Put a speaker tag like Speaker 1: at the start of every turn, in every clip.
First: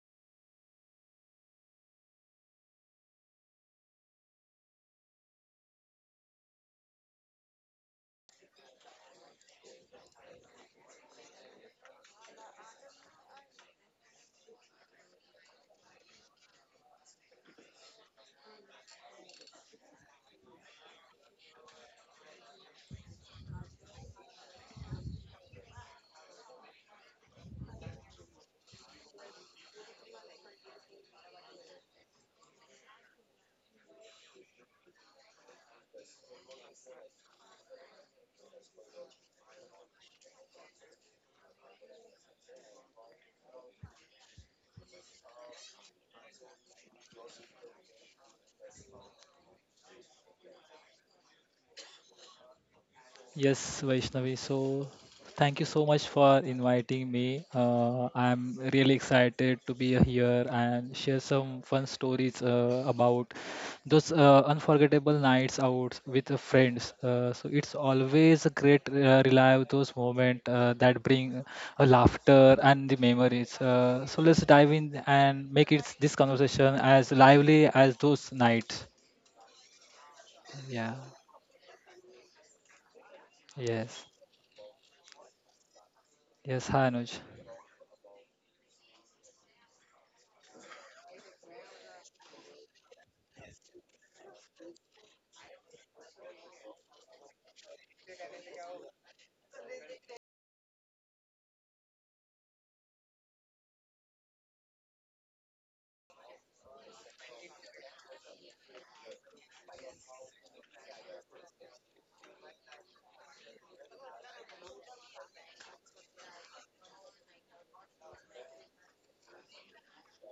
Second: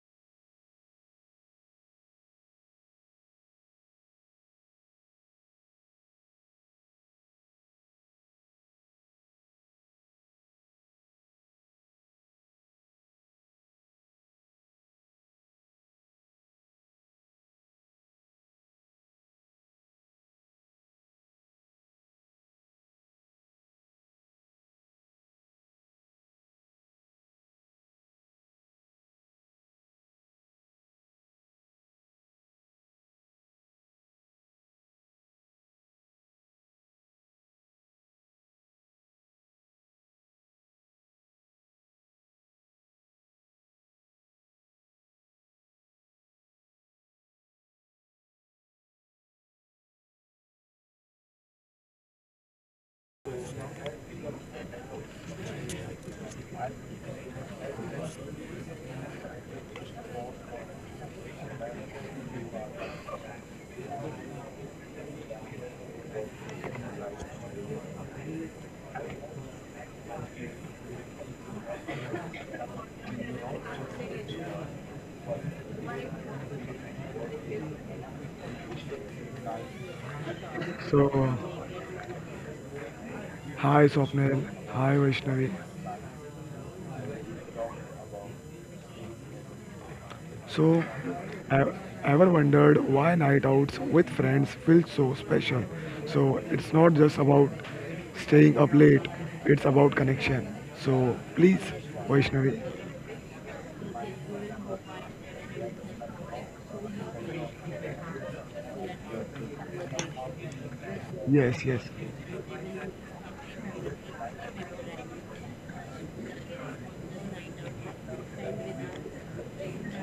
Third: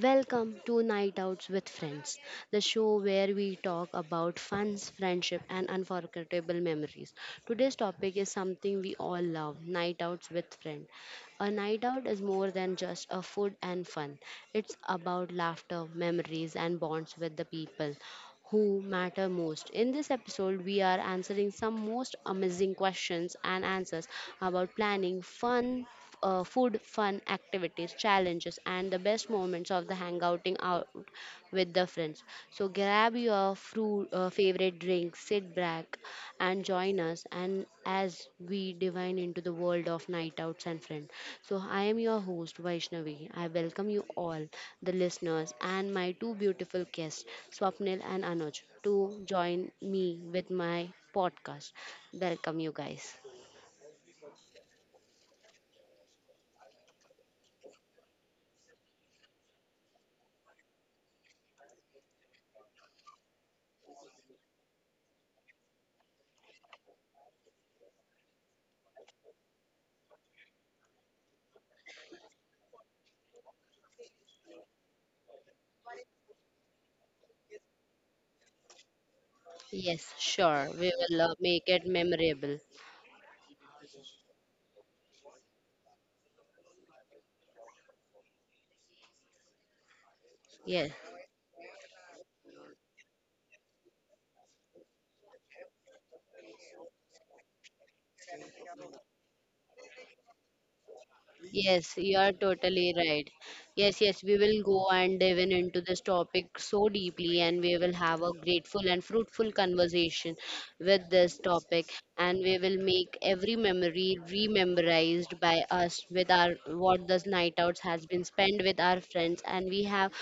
Speaker 1: Welcome to Night Outs with Friends, the show where we talk about funs, friendship, and unforgettable memories. Today's topic is something we all love night outs with friends. A night out is more than just a food and fun, it's about laughter, memories, and bonds with the people who matter most. In this episode, we are answering some most amazing questions and answers about planning fun, food, fun, activities, challenges, and the best moments of the hangouting out with the friends. So grab your favorite drink, sit back, and join us. And as we divine into the world of night outs and friends. So I am your host Vaishnavi. I welcome you all, the listeners, and my two beautiful guests, Swapnil and Anuj, to join me with my podcast. Welcome you guys.
Speaker 2: Yes, Vaishnavi. So, thank you so much for inviting me. I'm really excited to be here and share some fun stories about those unforgettable nights out with the friends. So, it's always a great relive those moments that bring a laughter and the memories. So, let's dive in and make it this conversation as lively as those nights.
Speaker 1: Yes, sure.
Speaker 2: Yeah.
Speaker 1: We
Speaker 3: So,
Speaker 1: will make it memorable.
Speaker 2: Yes.
Speaker 3: hi Swapnil, hi Vaishnavi.
Speaker 2: Yes. Hi, Anuj.
Speaker 1: Yes,
Speaker 3: So, e- ever wondered why night outs with friends feel so special? So, it's not just about staying up late, it's about connection. So, please,
Speaker 1: yes, you are
Speaker 3: Vaishnavi.
Speaker 1: totally right. Yes, yes, we will go and dive in into this topic so deeply, and we will have a grateful and fruitful conversation with this
Speaker 3: Yes,
Speaker 1: topic,
Speaker 3: yes.
Speaker 1: and we will make every memory rememorized by us with our what the night outs has been spent with our friends, and we have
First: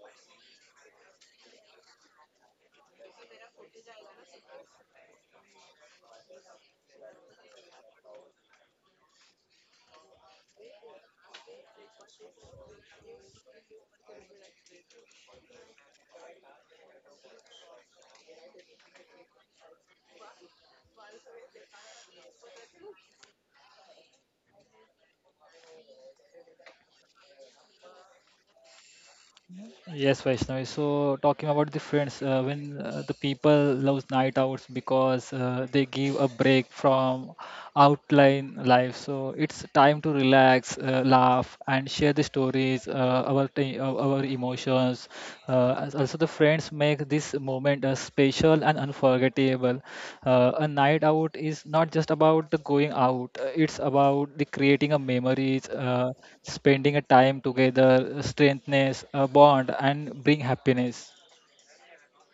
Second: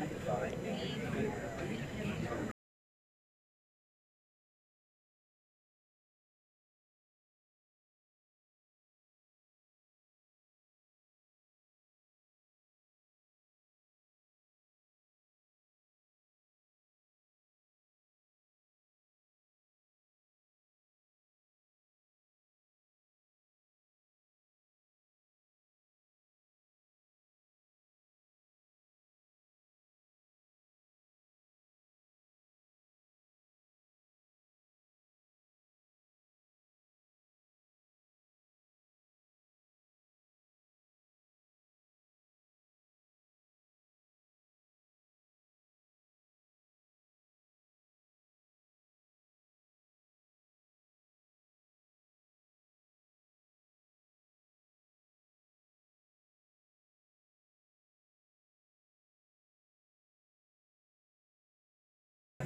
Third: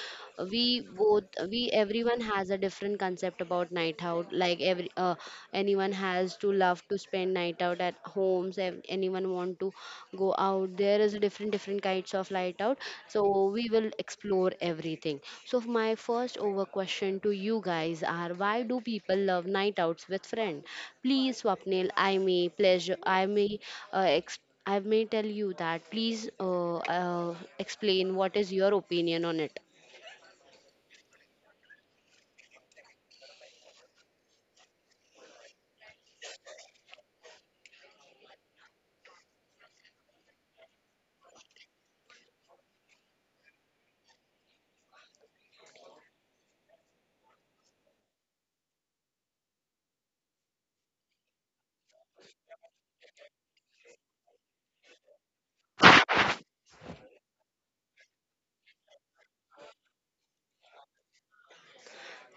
Speaker 1: we both we everyone has a different concept about night out, like every anyone has to love to spend night out at homes, anyone want to go out. There is a different different kinds of night out, so we will explore everything. So my first over question to you guys are, why do people love night outs with friend? Please Swapnil, I may pleasure I may ex- I may tell you that. Please explain what is your opinion on it.
Speaker 2: Yes, Vaishnavi. So talking about the friends, when the people love night hours because they give a break from outline life. So it's time to relax, laugh, and share the stories, our emotions. Also, the friends make this moment special and unforgettable. A night out is not just about the going out; it's about the creating of memories, spending a time together, strengthens a bond, and bring happiness.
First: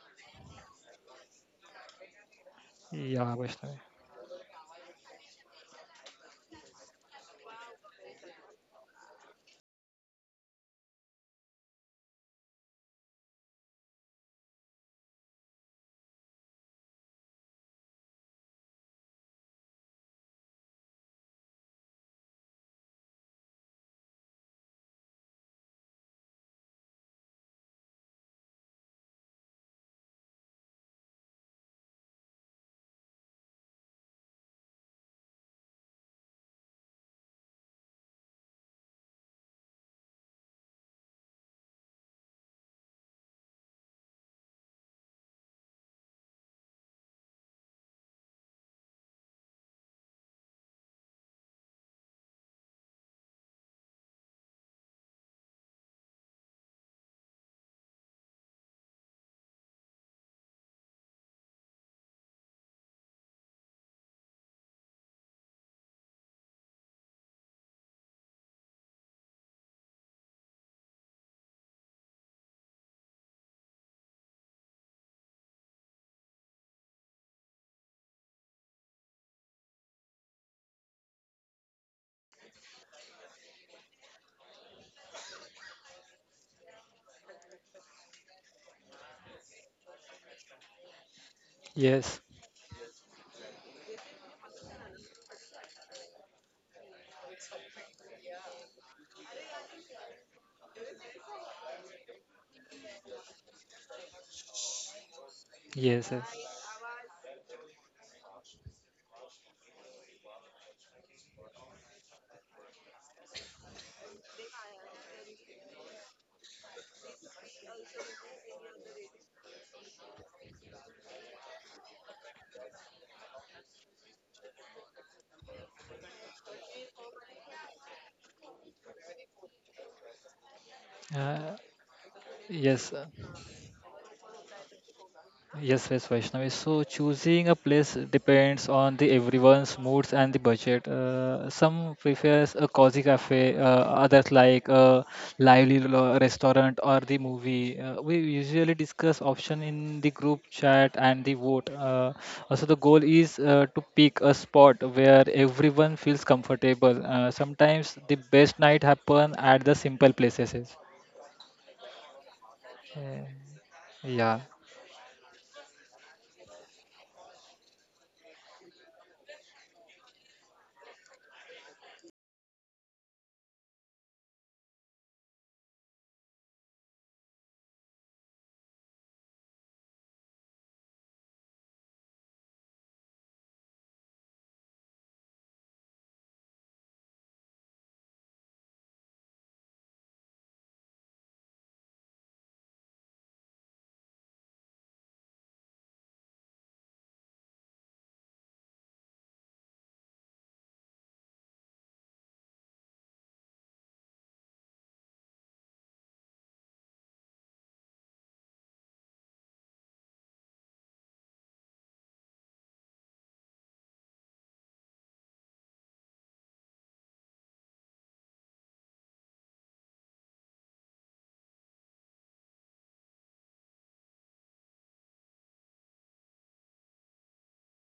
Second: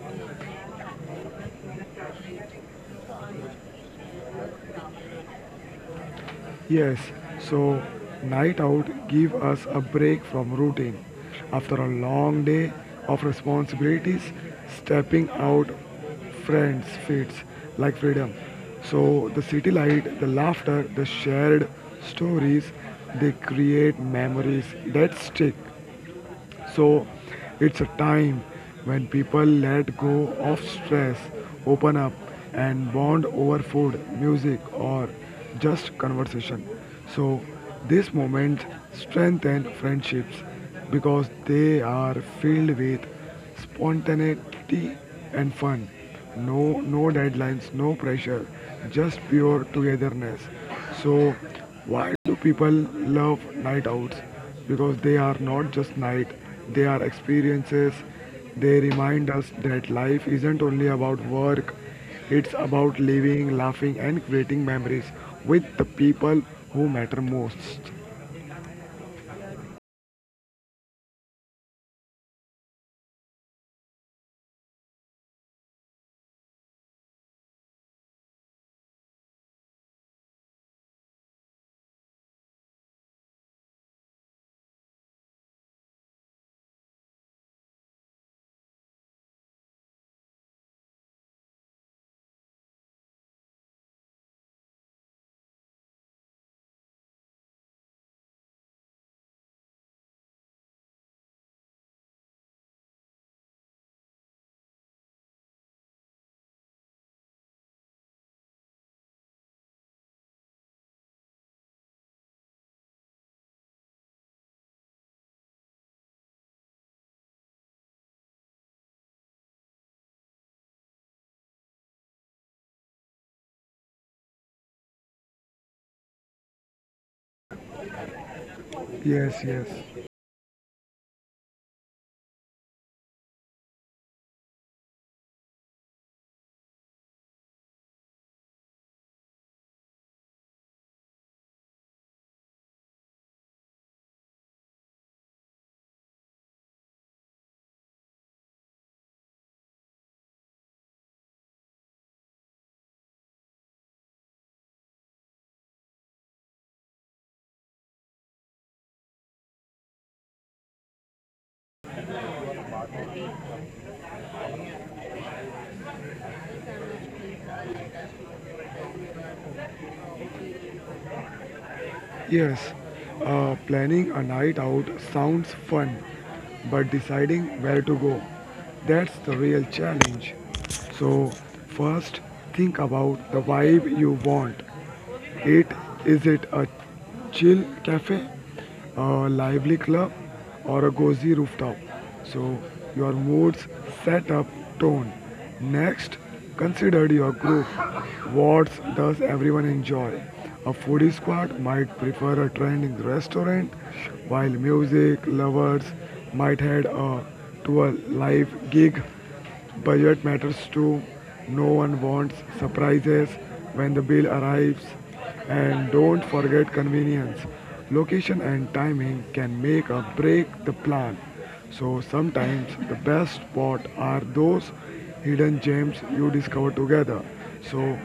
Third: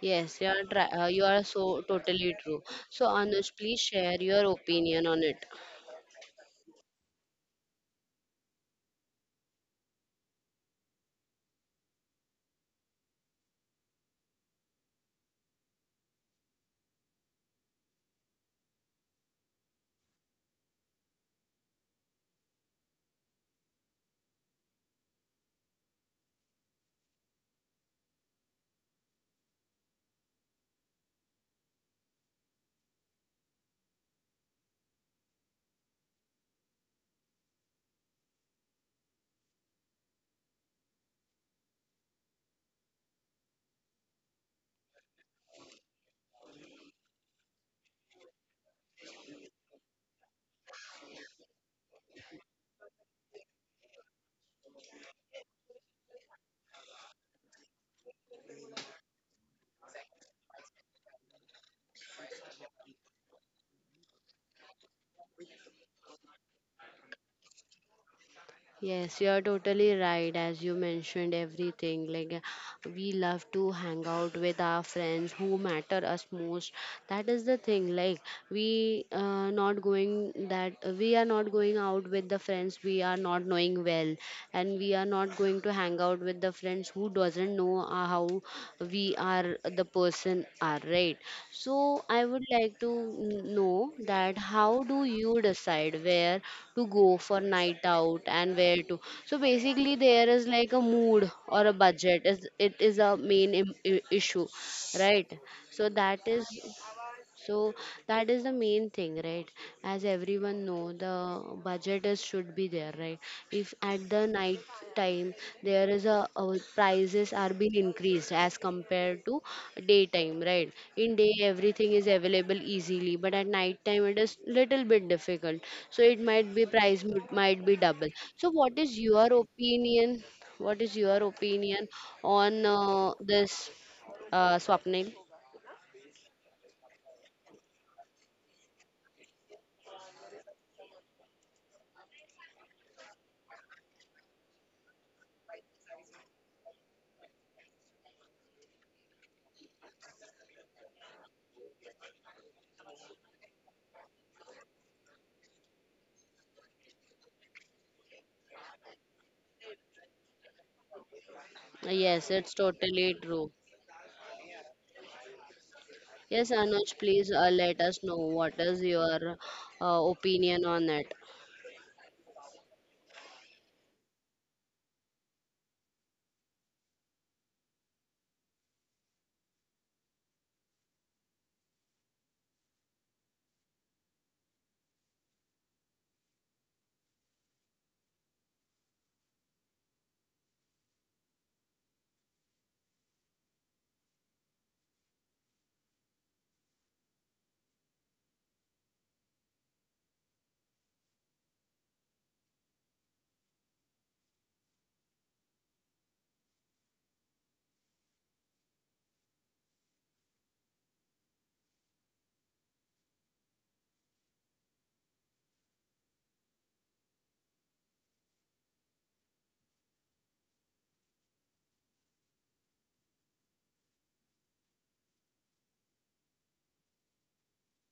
Speaker 1: Yes, you are, you are so totally true. So,
Speaker 2: Yeah,
Speaker 1: Anuj, please
Speaker 2: Vaishnavi.
Speaker 1: share your opinion on it.
Speaker 3: Yes, so night out give us a break from routine. After a long day of responsibilities, stepping out friends feels like freedom. So the city light, the laughter, the shared stories, they create memories that stick. So it's a time when people let go of stress, open up, and bond over food, music, or just conversation. So these moments strengthen friendships because they are filled with spontaneity and fun. No deadlines, no pressure, just pure togetherness. So, why do people love night outs? Because they are not just night, they are experiences. They remind us that life isn't only about work, it's about living, laughing, and creating memories with the people who matter most.
Speaker 1: Yes, you are totally right. As you mentioned, everything like, we love to hang out with our friends who matter us most. That is the thing. Like, we not going, that we are not going out with the friends we are not knowing well, and we are not going to hang out with the friends who doesn't know how we are the person are, right? So
Speaker 2: Yes,
Speaker 1: I would like to know that, how do you decide where to go for night out and where to? So basically, there is like a mood or a budget, is it, is a main issue, right? So
Speaker 2: yes, yes.
Speaker 1: that is, so that is the main thing, right? As everyone know, the budget is should be there, right? If at the night time, there is a, prices are being increased as compared to daytime, right? In day everything is available easily, but at night time it is little bit difficult. So it might be price might be double. So what is
Speaker 3: Yes,
Speaker 1: your
Speaker 3: yes.
Speaker 1: opinion? What is your
Speaker 2: Uh,
Speaker 1: opinion on
Speaker 2: yes.
Speaker 1: this, Swapnil?
Speaker 2: Yes, yes, Vaishnavi. So choosing a place depends on the everyone's moods and the budget. Some prefers a cozy cafe, others like a restaurant or the movie. We usually discuss option in the group chat and the vote. Also, the goal is to pick a spot where everyone feels comfortable. Sometimes the best night happen at the simple places.
Speaker 1: Yes, it's totally
Speaker 2: Uh,
Speaker 1: true. Yes, Anuj, please let us know what is your opinion on it.
Speaker 3: Yes, planning a night out sounds fun, but deciding where to go, that's the real challenge. So, first, think about the vibe you want. It is it a chill cafe, a lively club, or a cozy rooftop. So, your moods set up tone. Next, consider your group. What does everyone enjoy? A foodie squad might prefer a trending restaurant, while music lovers might head to a live gig. Budget matters too. No one wants surprises when the bill arrives. And don't forget convenience. Location and timing can make or break the plan. So sometimes the best spots are those hidden gems you discover together. So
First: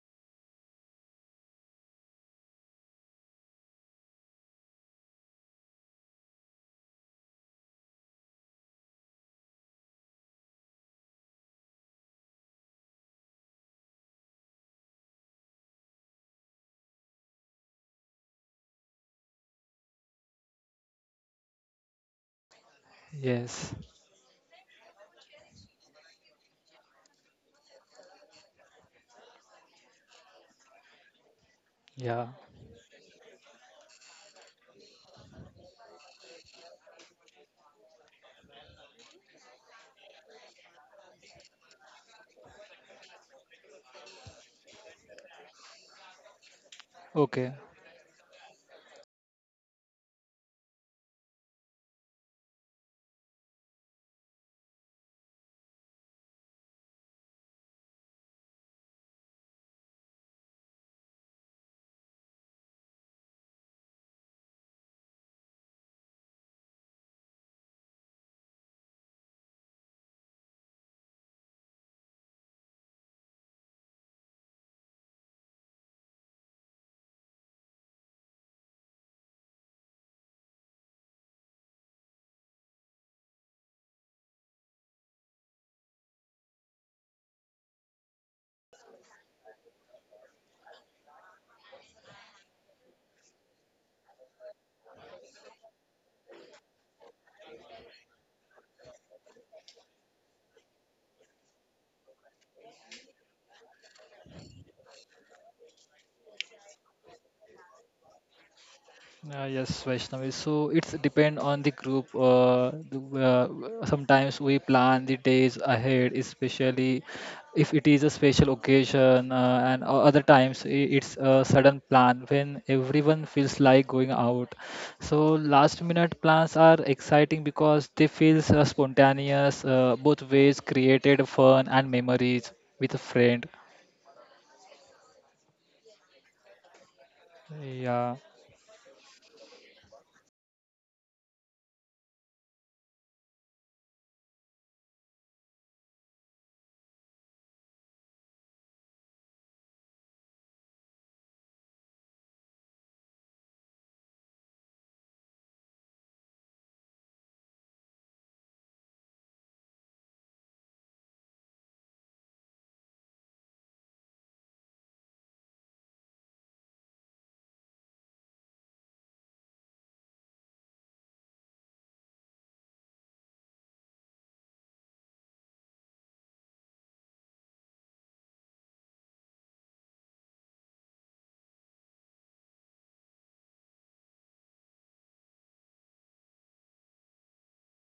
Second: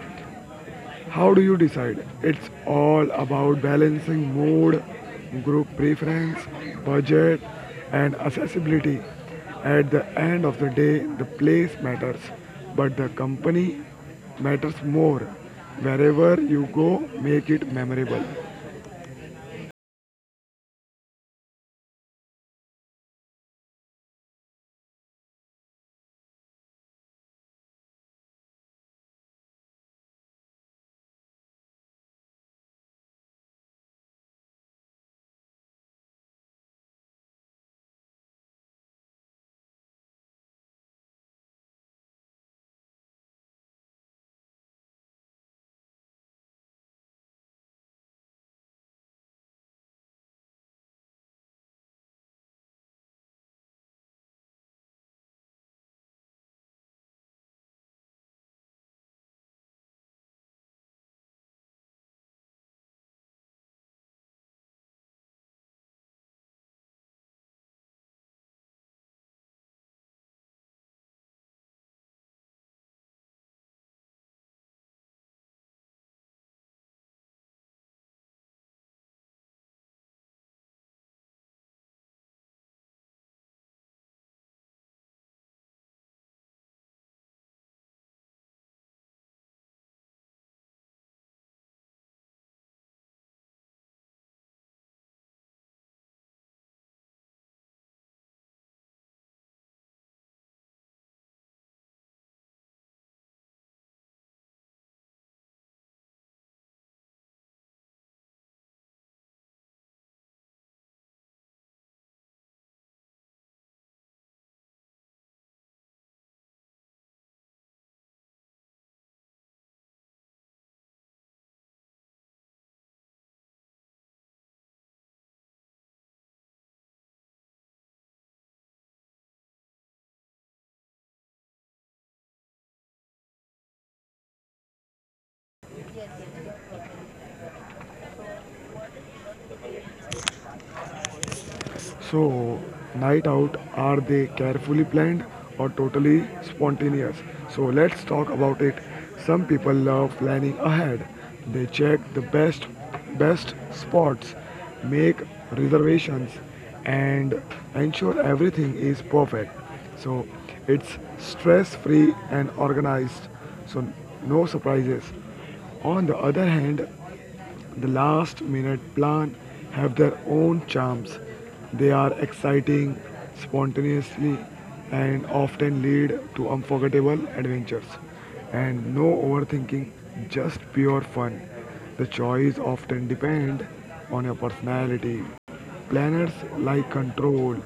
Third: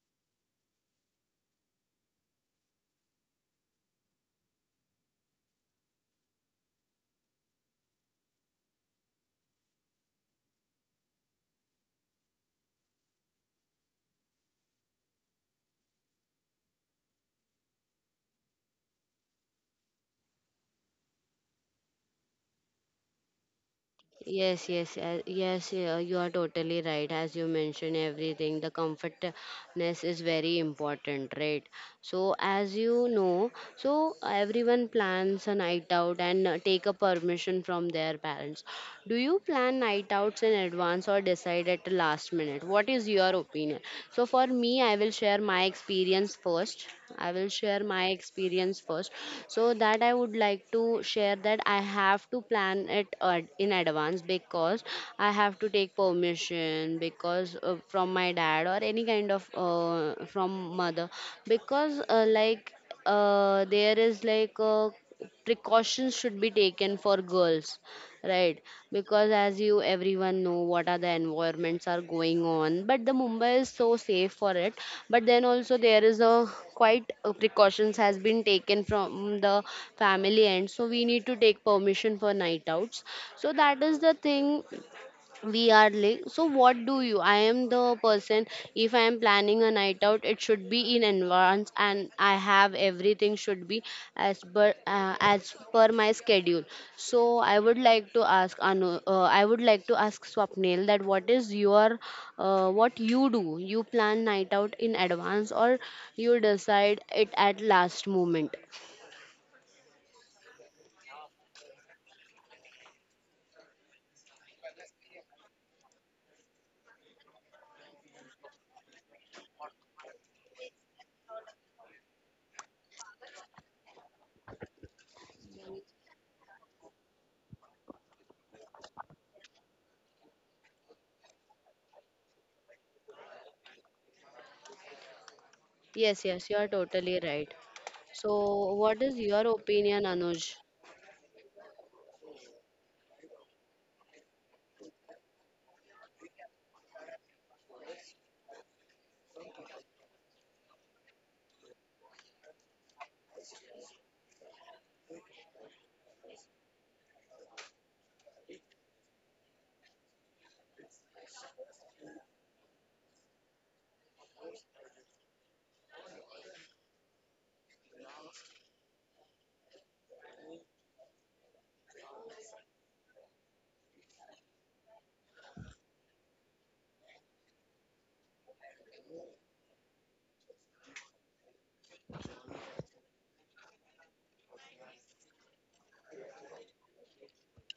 Speaker 3: how do you decide? It's all about balancing mood, group preference, budget, and accessibility. At the end of the day, the place matters, but the company matters more. Wherever you go, make it memorable.
Speaker 2: yes.
Speaker 1: Yes, yes, yes, you are totally right. As you mentioned, everything, the comfortness is very important, right?
Speaker 2: Yeah.
Speaker 1: So, as you know, so everyone plans a night out and take a permission from their parents. Do you plan night outs in advance or decide at the last minute? What is your opinion? So, for me, I will share my experience first. I
Speaker 2: Okay.
Speaker 1: will share my experience first. So that I would like to share that I have to plan it in advance, because I have to take permission because, from my dad or any kind of, from mother, because, like, there is like, precautions should be taken for girls, right? Because as you everyone know what are the environments are going on, but the Mumbai is so safe for it. But then also there is a quite precautions has been taken from the family end, so we need to take permission for night outs. So that is the thing. We are late, so what do you? I am the person, if I am planning a night out, it should be in advance, and I have everything should be as per my schedule. So I would like to ask anu I would like to ask Swapnil that, what is your what you do, you plan night out in advance, or you decide it at last moment?
Speaker 2: Yes, Vaishnavi. So it's depend on the group. Sometimes we plan the days ahead, especially if it is a special occasion, and other times it's a sudden plan when everyone feels like going out. So last minute plans are exciting because they feel spontaneous, both ways created fun and memories with a friend.
Speaker 1: Yes, yes, you are totally right.
Speaker 2: Yeah.
Speaker 1: So what is your opinion, Anuj?
Speaker 3: So, night out are they carefully planned or totally spontaneous? So, let's talk about it. Some people love planning ahead. They check the best spots, make reservations and ensure everything is perfect. So, it's stress-free and organized. So, no surprises. On the other hand, the last minute plans have their own charms. They are exciting, spontaneously, and often lead to unforgettable adventures. And no overthinking, just pure fun. The choice often depends on your personality. Planners like control,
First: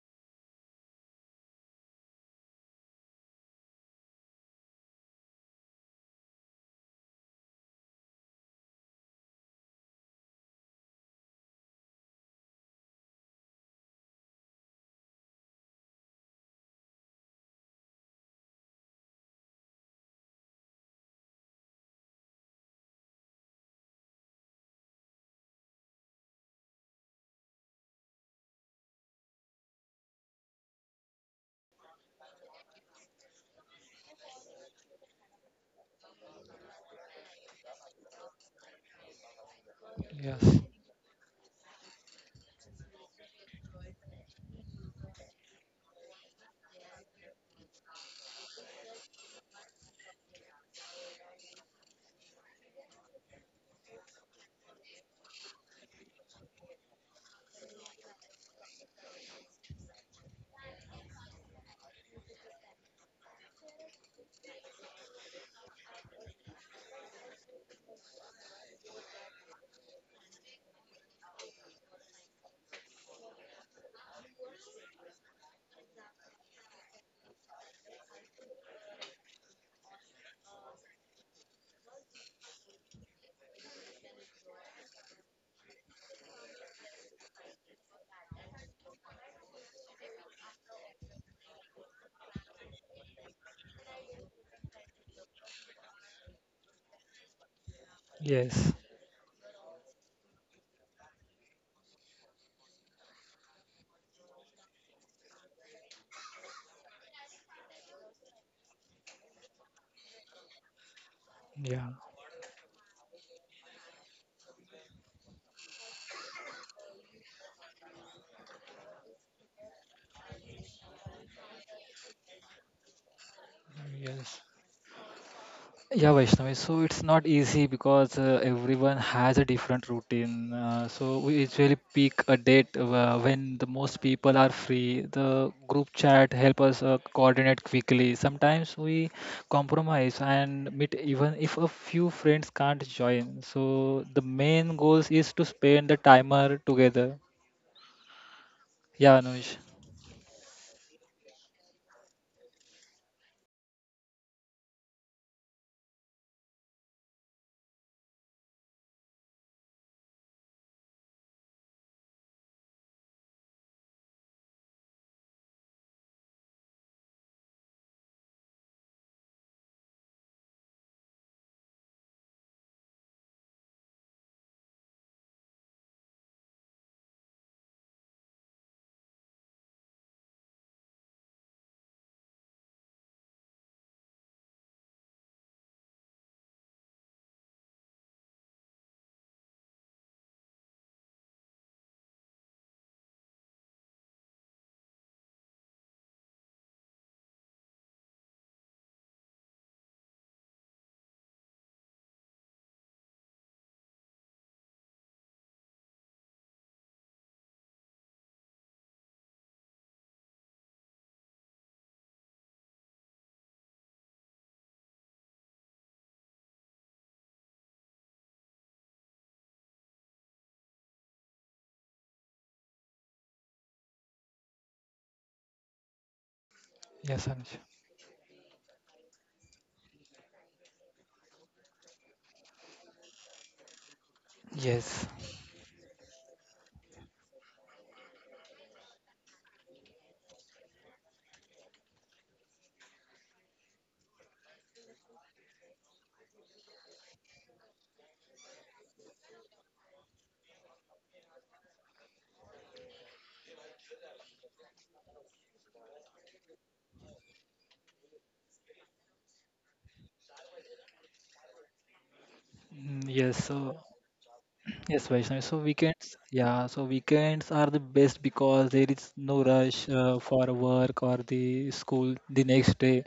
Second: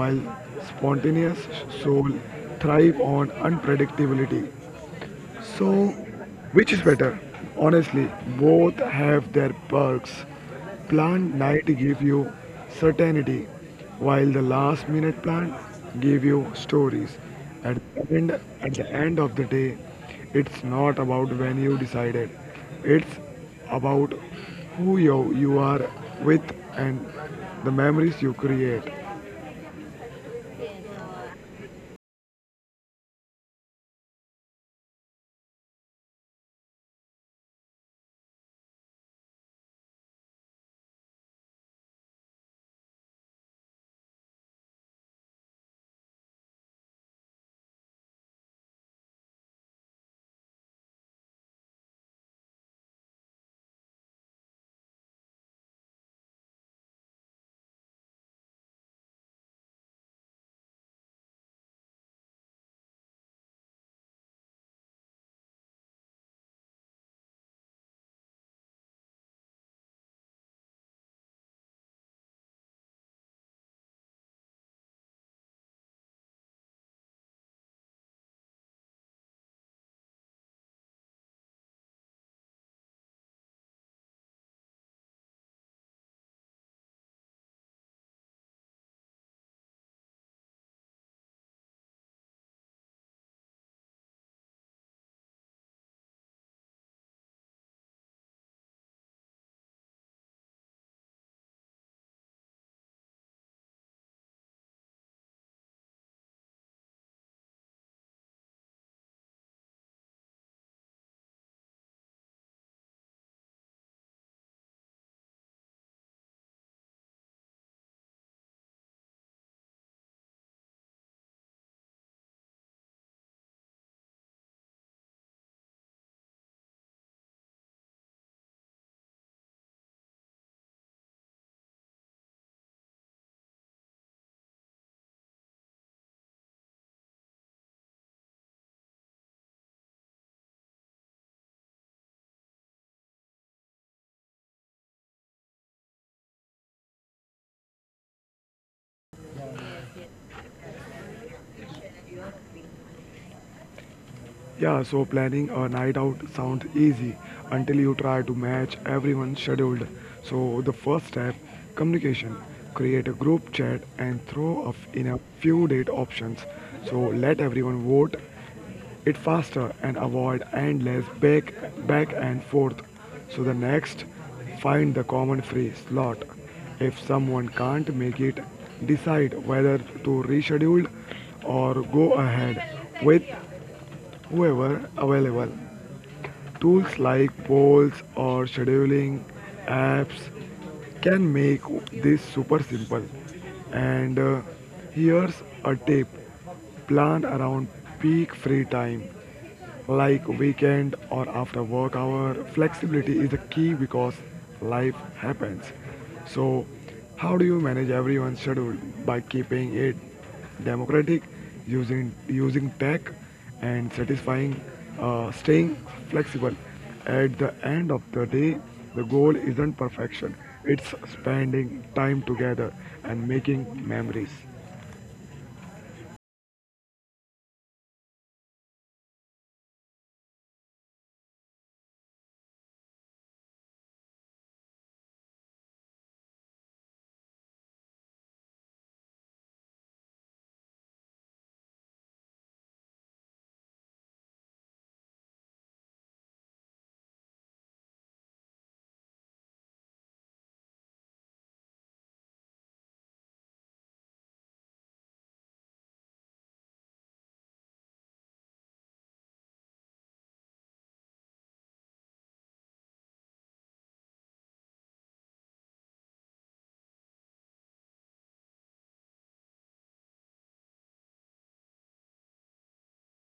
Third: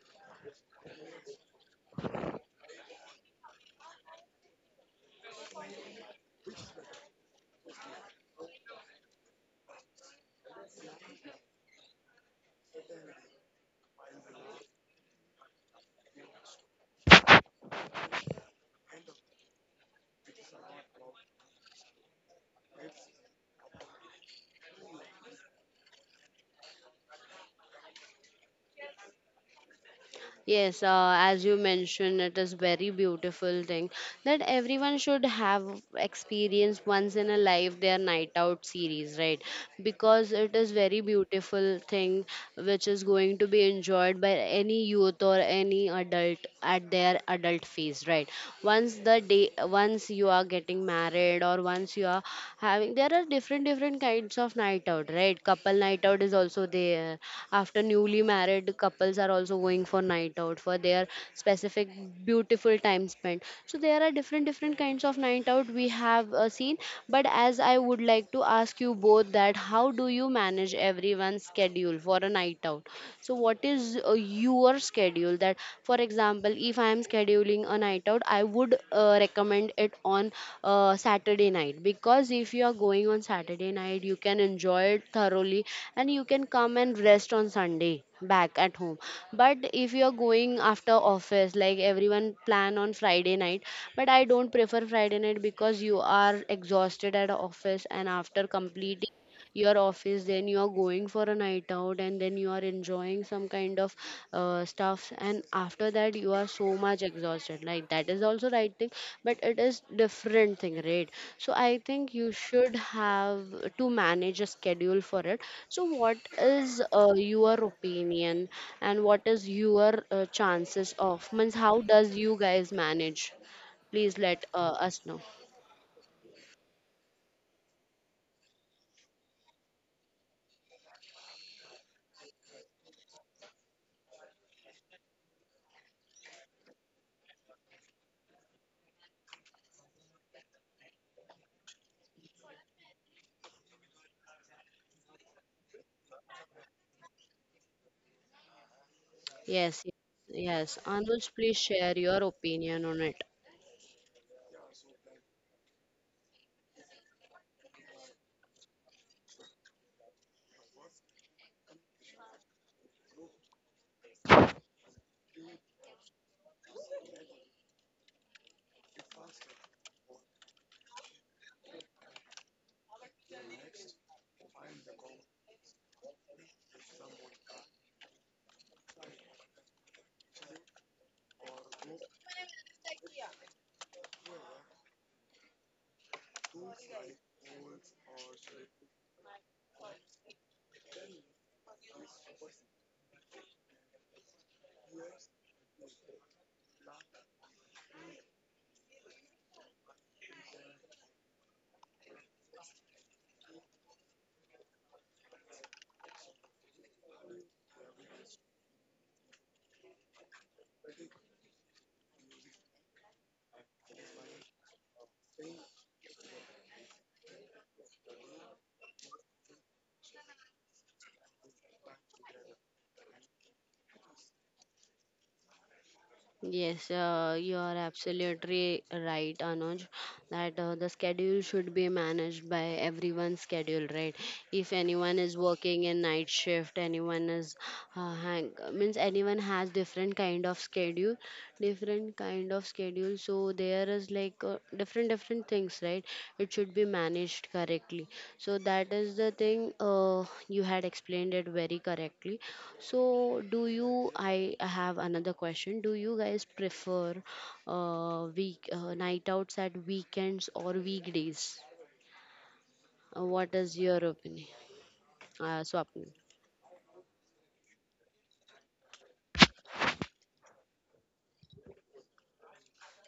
Speaker 3: while spontaneous souls thrive on unpredictability. So, which is better? Honestly, both have their perks. Plan night give you certainty, while the last minute plan give you stories. At the end of the day, it's not about when you decided. It's about who you are with and the memories you create.
Speaker 1: Yes, as you mentioned, it is very beautiful thing that everyone should have experience once in a life their night out series, right? Because
Speaker 2: Yes.
Speaker 1: it is very beautiful thing which is going to be enjoyed by any youth or any adult at their adult phase, right? Once the day, once you are getting married, or once you are having, there are different different kinds of night out, right? Couple night out is also there. After newly married couples are also going for night out for their specific beautiful time spent. So there are different different kinds of night out we have seen. But as I would like to ask you both that, how do you manage everyone's schedule for a night out? So what is your schedule, that for example, if I am scheduling a night out, I would recommend it on Saturday night, because if you are going on Saturday night, you can enjoy it thoroughly and you can come and rest on Sunday back at home. But if you're going after office, like everyone plan on Friday night. But I don't prefer Friday night, because you are exhausted at office, and after
Speaker 2: Yes.
Speaker 1: completing your office then you are going for a night out, and then you are enjoying some kind of stuff, and after that you are so much exhausted, like that is also right thing, but it is different thing, right? So I
Speaker 2: Yeah.
Speaker 1: think you should have to manage a schedule for it. So what is your opinion, and what is your chances of means, how does you guys manage? Please
Speaker 2: Yes.
Speaker 1: let us know.
Speaker 2: Yeah, Vaishnavi. So it's not easy because everyone has a different routine. So we usually pick a date when the most people are free. The group chat help us coordinate quickly. Sometimes we compromise and meet even if a few friends can't join. So the main goals is to spend the timer together. Yeah, Anuj.
Speaker 1: Yes, yes, yes, Anuj, please share your opinion on it.
Speaker 3: Yeah, so planning a night out sounds easy until you try to match everyone's schedule. So the first step, communication. Create a group chat and throw up in a few date options. So let everyone vote it faster and avoid endless back and forth. So the next, find the common free slot. If someone can't make it, decide whether to reschedule or go ahead with. However, available tools like polls or scheduling apps can make this super simple. And Here's a tip, plan around peak free time like weekend or after work hour. Flexibility is a key because life happens. So how do you manage everyone's schedule? By keeping it democratic, using tech, and satisfying, staying flexible. At the end of the day, the goal isn't perfection; it's spending time together and making memories.
Speaker 1: Yes,
Speaker 2: Yes, Anuj.
Speaker 1: you are absolutely right, Anuj, that the schedule should be managed by everyone's schedule, right? If
Speaker 2: Yes.
Speaker 1: anyone is working in night shift, anyone is hang means, anyone has different kind of schedule, different different kind of schedule, so there is like different different things, right? It should be managed correctly. So that is the thing, you had explained it very correctly. So do you, I have another question, do you guys prefer week night outs at weekends or weekdays?
Speaker 2: Yes.
Speaker 1: What is
Speaker 2: So.
Speaker 1: your opinion,
Speaker 2: Yes, Vaishnavi. So
Speaker 1: Swapni?
Speaker 2: weekends, yeah, so weekends are the best because there is no rush for work or the school the next day,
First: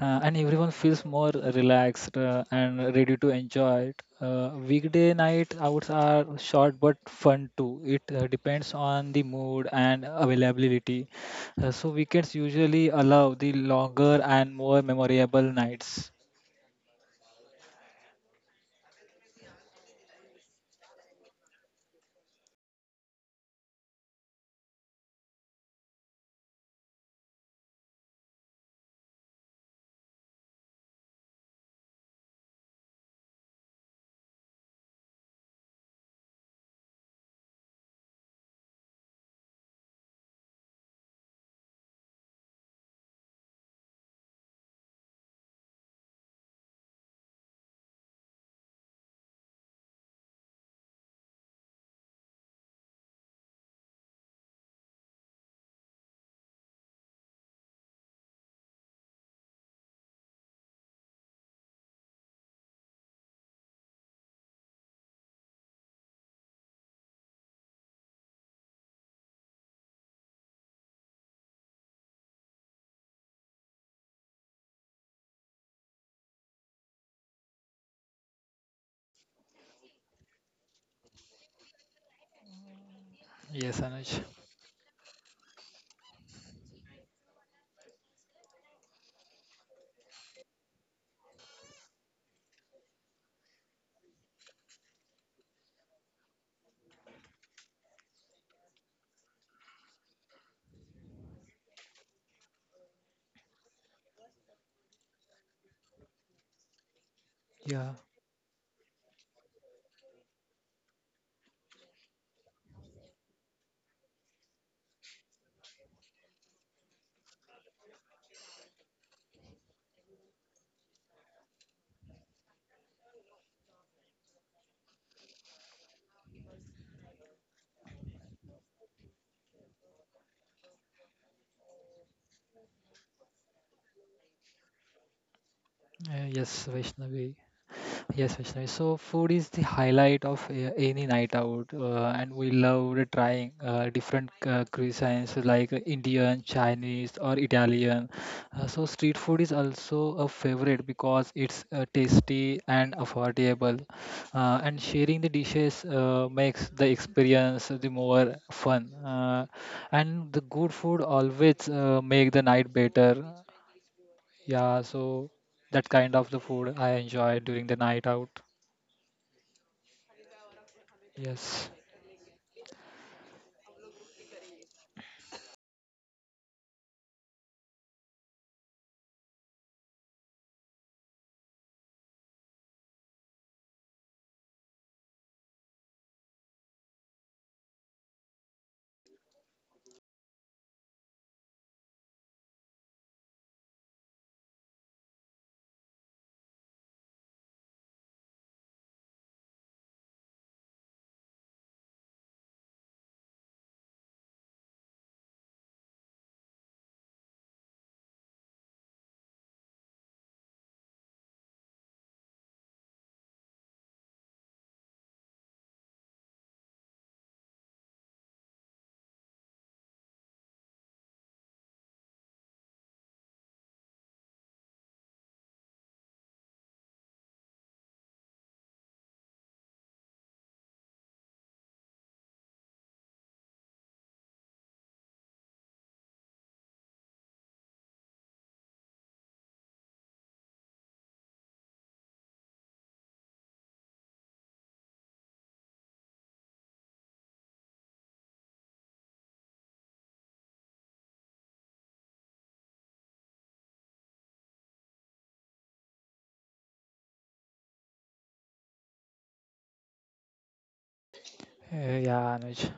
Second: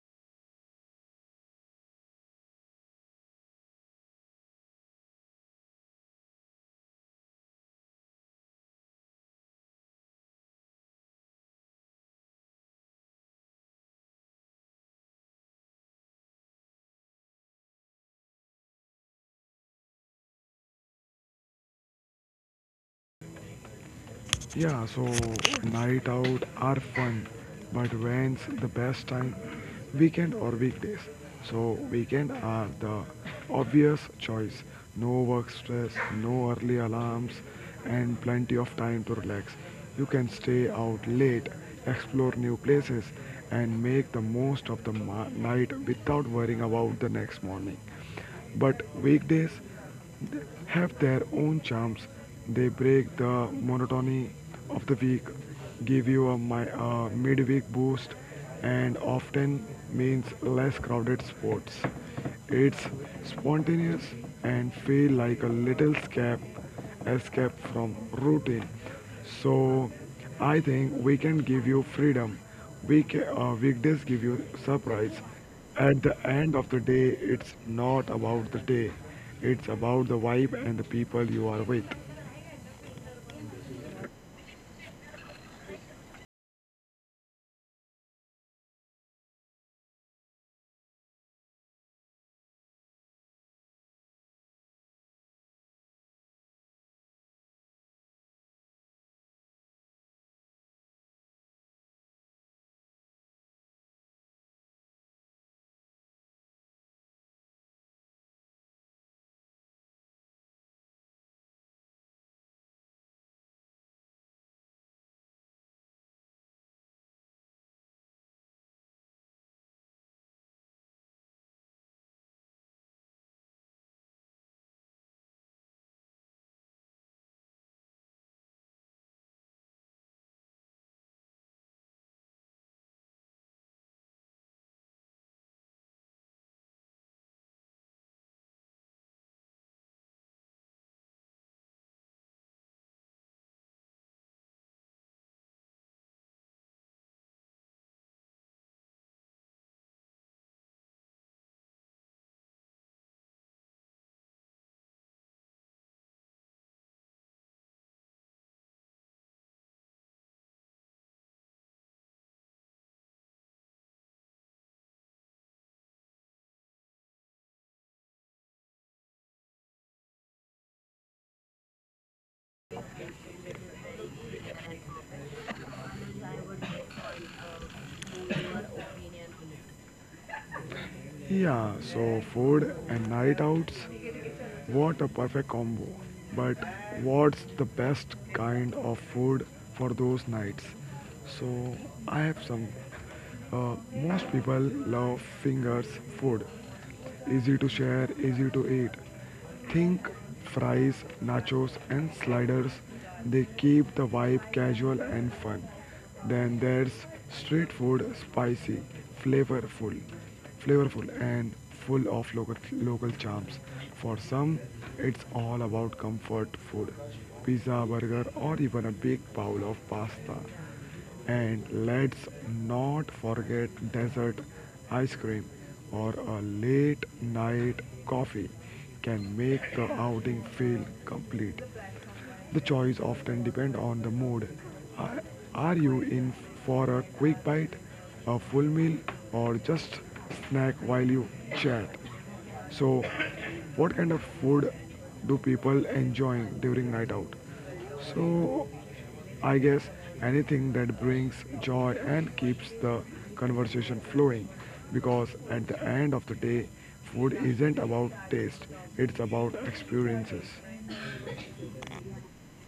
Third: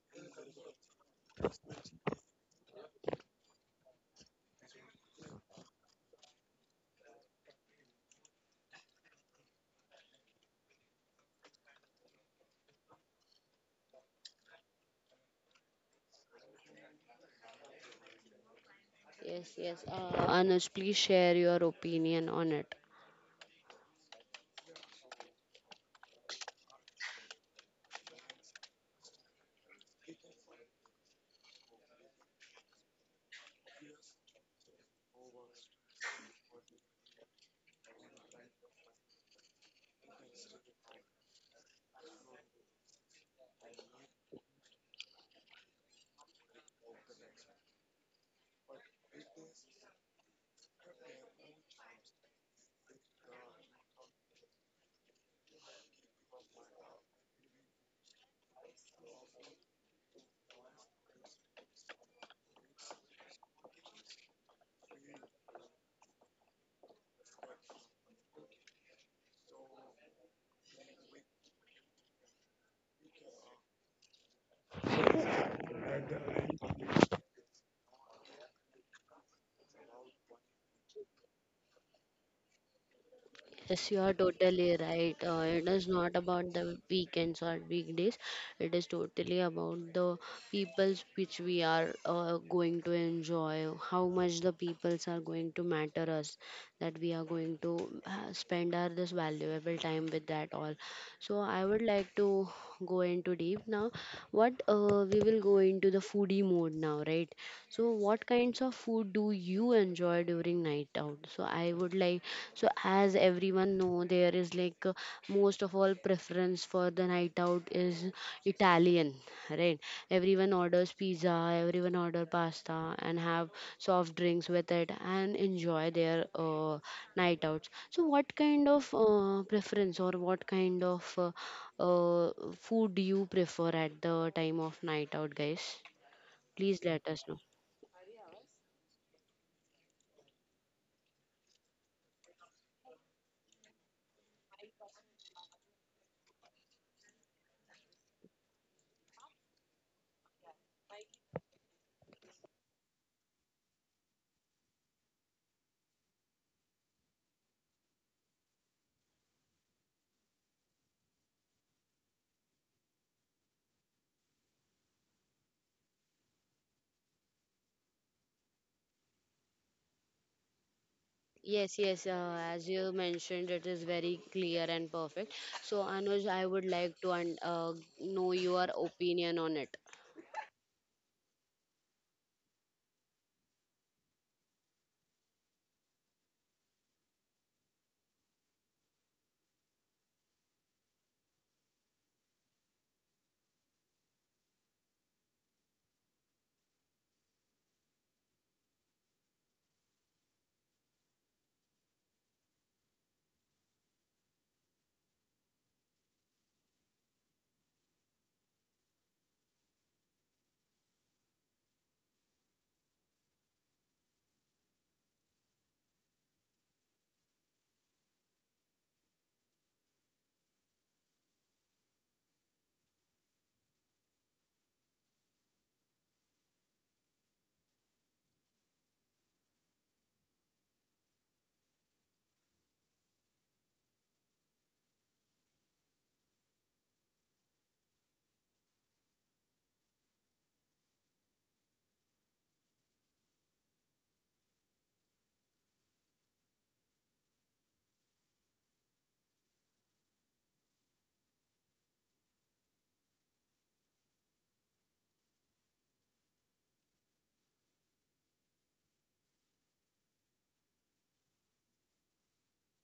Speaker 2: and everyone feels more relaxed and ready to enjoy it. Weekday night outs are short but fun too. It depends on the mood and availability. So weekends usually allow the longer and more memorable nights.
Speaker 1: Yes, yes, Anuj, please share your opinion on it.
Speaker 3: Yeah, so night out are fun, but when's the best time? Weekend or weekdays? So weekend are the obvious choice. No work stress, no early alarms, and plenty of time to relax. You can stay out late, explore new places, and make the most of the night without worrying about the next morning. But weekdays have their own charms. They break the monotony of the week, give you a midweek boost, and often means less crowded sports. It's spontaneous and feel like a little escape, escape from routine. So I think we can give you freedom. We can, weekdays give you surprise. At the end of the day, it's not about the day. It's about the vibe and the people you are with.
Speaker 2: Yes,
Speaker 1: Yes, you are
Speaker 2: Anuj.
Speaker 1: totally right. It is not about the weekends or weekdays. It is totally about the peoples which we are going to enjoy. How much the peoples are going to matter us, that we are going to spend our this valuable time with that all. So I would like to go into deep now. What, we will go into the foodie mode now, right? So,
Speaker 2: Yeah.
Speaker 1: what kinds of food do you enjoy during night out? So, I would like, so as everyone know, there is like, most of all preference for the night out is Italian, right? Everyone orders pizza, everyone order pasta, and have soft drinks with it and enjoy their night outs. So, what kind of preference or what kind of uh, food do you prefer at the time of night out, guys?
Speaker 2: Uh, yes,
Speaker 1: Please let us know.
Speaker 2: Vaishnavi. Yes, Vishnu. So food is the highlight of any night out, and we love trying different cuisines like Indian, Chinese, or Italian. So street food is also a favorite because it's tasty and affordable, and sharing the dishes makes the experience the more fun. And the good food always make the night better. Yeah, so that kind of the food I enjoy during the night out. Yes.
Speaker 1: Yes, yes, as you mentioned, it is very clear and perfect. So, Anuj, I would like to know your opinion on it.
Speaker 3: Yeah, so food and night outs, what a perfect combo. But what's the best kind of food for those nights? So I have some. Most people love fingers food. Easy to share, easy to eat. Think fries, nachos, and sliders. They keep the vibe casual and fun. Then there's street food, spicy, flavorful flavorful and full of local charms. For some, it's all about comfort food, pizza, burger, or even a big bowl of pasta. And let's not forget dessert, ice cream or a late night coffee can make the outing feel complete. The choice often depend on the mood. Are, are you in for a quick bite, a full meal, or just snack while you chat? So, what kind of food do people enjoy during night out? So, I guess anything that brings joy and keeps the conversation flowing because at the end of the day, food isn't about taste, it's about experiences.
Speaker 2: Yeah, Anuj.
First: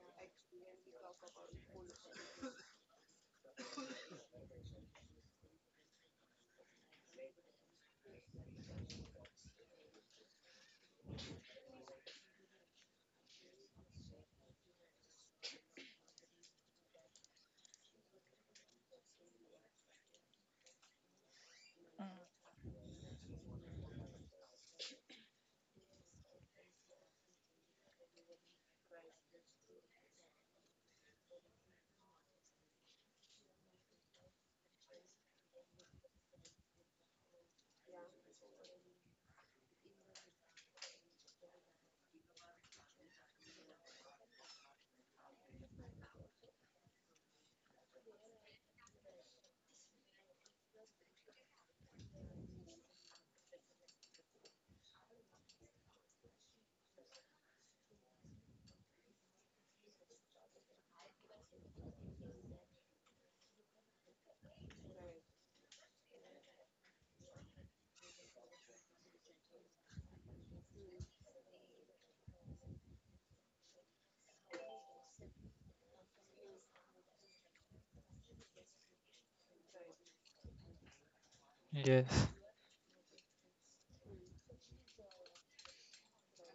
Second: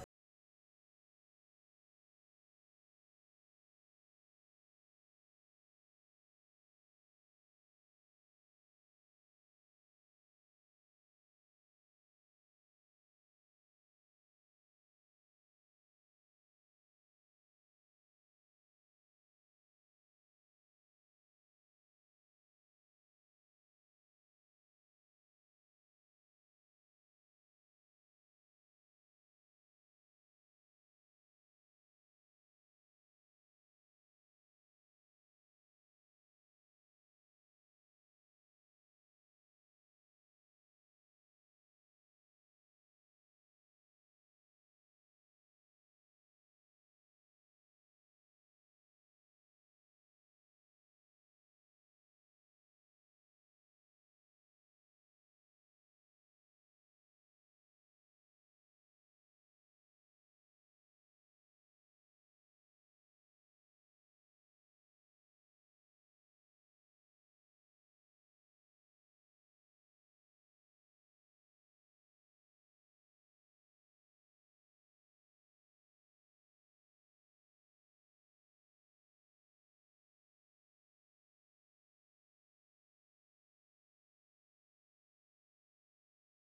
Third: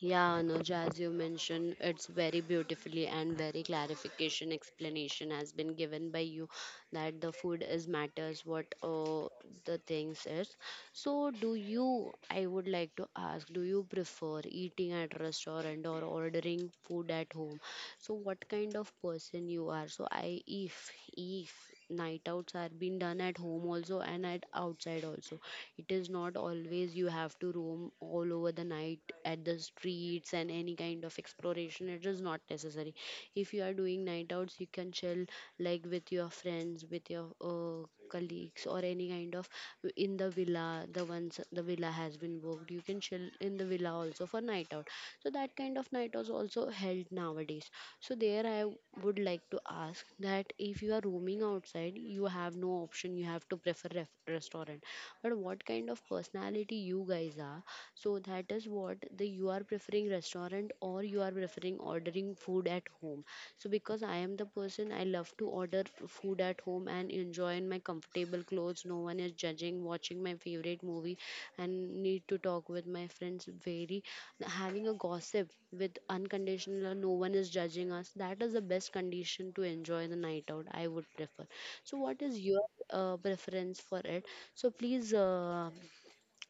Speaker 1: Yeah, Anuj, as you mentioned, it's very beautifully and very clarification explanation has been given by you, that the food is matters what the things is. So, do you? I would like to ask, do you prefer eating at restaurant or ordering food at home? So, what kind of person you are? So, I if night outs are being done at home also and at outside also, it is not always you have to roam all over the night at the streets, and any kind of exploration it is not necessary. If you are doing night outs, you can chill, like with your friends, with your colleagues, or any kind of, in the villa, the ones the villa has been booked, you can chill in the villa also for night out. So that kind of night was also held nowadays. So there I would like to ask that, if you are roaming outside, you have no option. You have to prefer restaurant. But what kind of personality you guys are? So that is what, the you are preferring restaurant or you are preferring ordering food at home. So because I am the person. I love to order food at home and enjoy in my comfortable clothes. No one is judging, watching my favorite movie, and need to talk with my friends. Very having a gossip with unconditional, no one is judging us. That is the best condition to enjoy the night out. I would prefer. So, what
Speaker 2: Yes.
Speaker 1: is your preference for it? So, please,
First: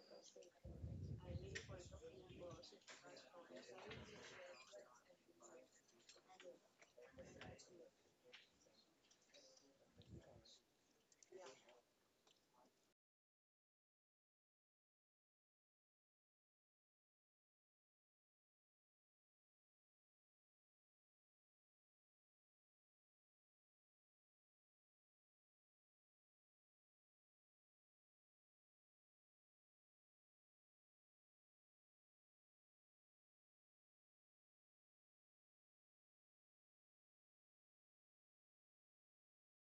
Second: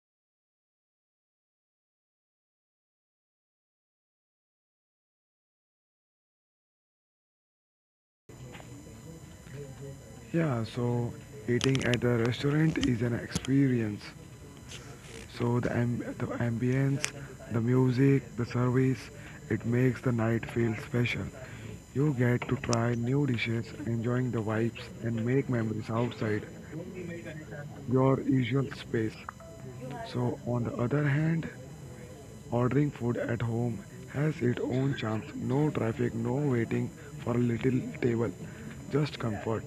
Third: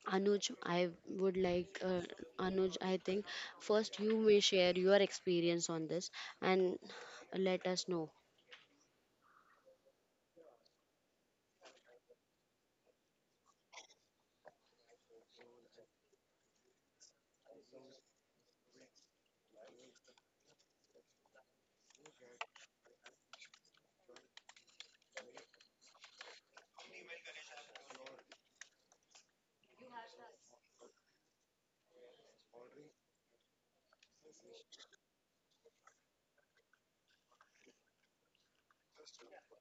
Speaker 1: Anuj, I would like Anuj. I think first you may share your experience on this and let us know.
Speaker 3: Yeah, so eating at a restaurant is an experience. So the ambience, the music, the service, it makes the night feel special. You get to try new dishes, enjoying the vibes, and make memories outside your usual space. So, on the other hand, ordering food at home has its own charms. No traffic, no waiting for a little table, just comfort.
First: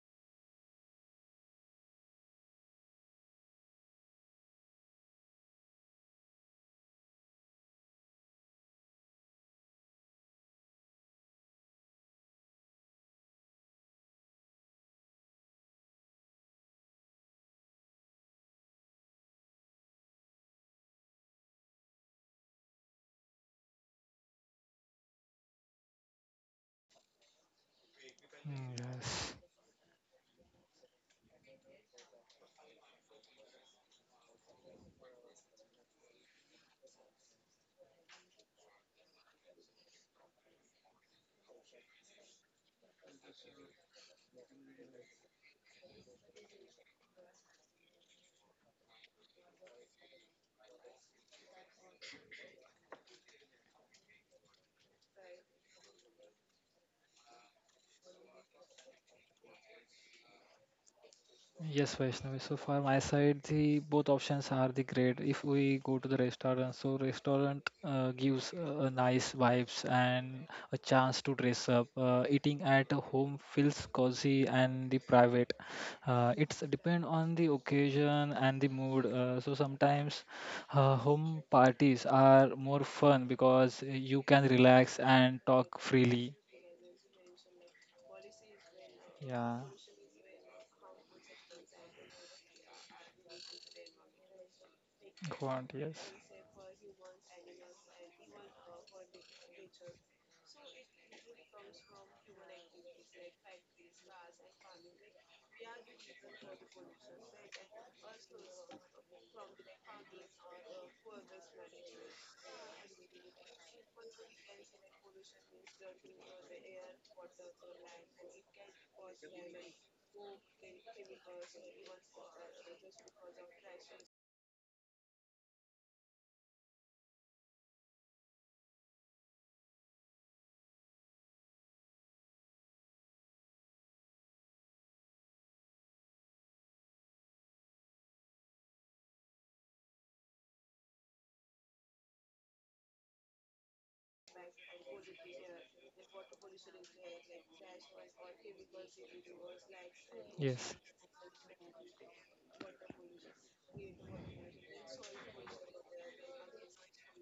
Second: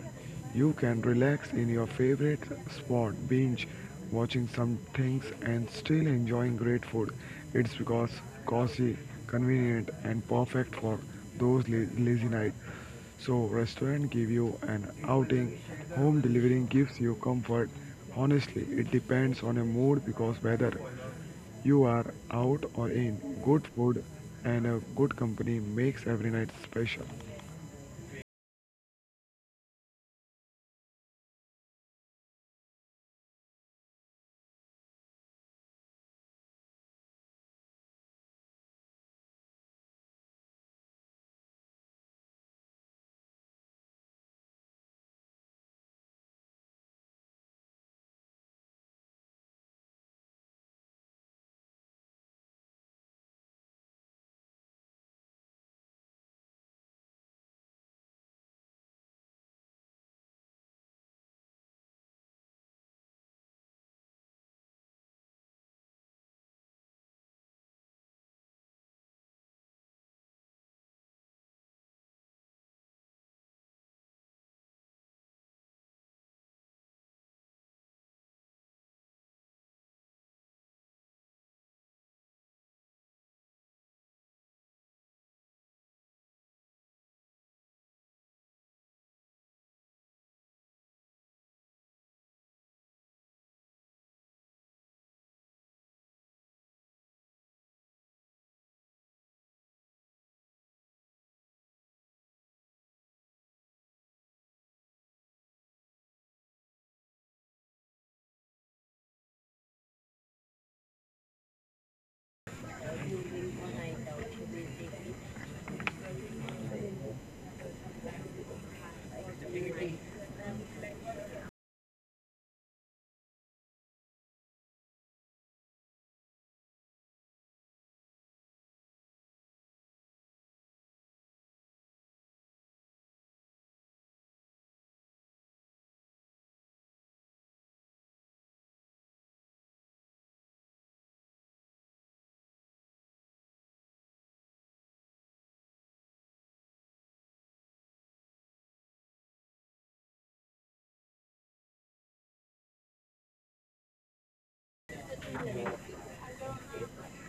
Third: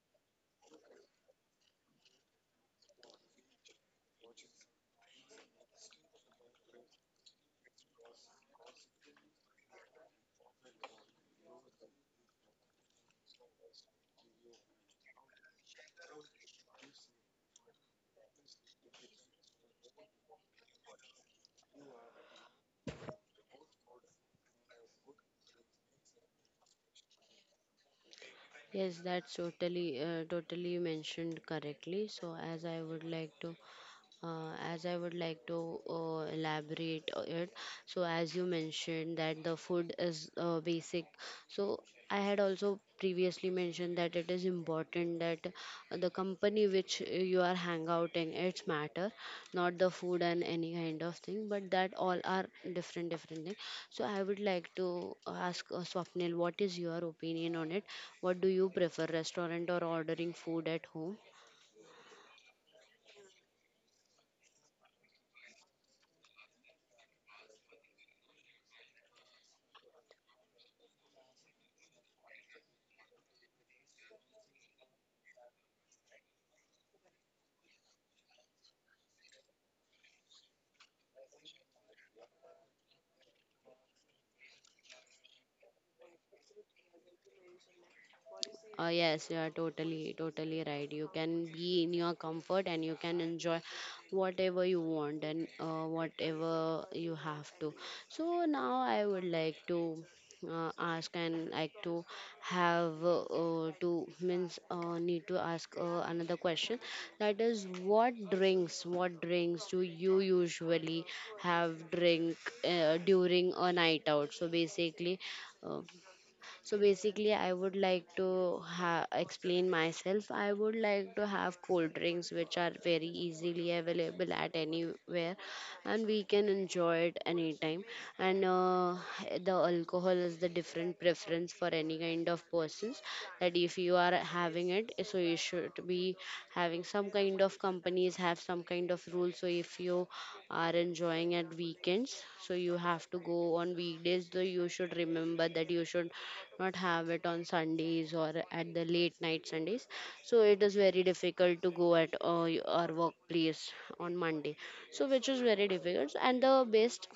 Speaker 3: You can relax in your favorite spot, binge watching some things, and still enjoying great food. It's because cozy, convenient, and perfect for those lazy nights. So restaurant give you an outing, home delivering gives you comfort. Honestly, it depends on a mood because whether you are out or in, good food and a good company makes every night special.
Speaker 1: Yes, that's
Speaker 2: Yes.
Speaker 1: totally, totally mentioned correctly. So, as I would like to elaborate on it. So, as you mentioned that the food is basic, so I had also previously mentioned that it is important that the company which you are hang out in it's matter, not the food and any kind of thing, but that all are different different thing. So, I would like to ask Swapnil, what is your opinion on it? What do you prefer, restaurant or ordering food at home?
Speaker 2: Yes, Vaishnavi. So for my side, the both options are the great. If we go to the restaurant, so restaurant gives a nice vibes and a chance to dress up. Eating at home feels cozy and the private. It's depend on the occasion and the mood. So sometimes home parties are more fun because you can relax and talk freely.
Speaker 1: Yes, you are
Speaker 2: Yeah.
Speaker 1: totally, totally right. You can be in your comfort and you can enjoy whatever you want and
Speaker 2: Quant, yes,
Speaker 1: whatever you have to. So now I would like to ask and like to have to means need to ask another question. That is, what drinks do you usually have drink during a night out? Uh, so basically, I would like to explain myself. I would like to have cold drinks, which are very easily available at anywhere, and we can enjoy it anytime. And the alcohol is the different preference for any kind of persons. That if you are having it, so you should be having some kind of companies have some kind of rules. So if you are enjoying it going at weekends. So you have to go on weekdays. Though you should remember that you should not have it on Sundays or at the late night Sundays. So it
Speaker 2: yes.
Speaker 1: is very difficult to go at our workplace on Monday. So which is very difficult. And the best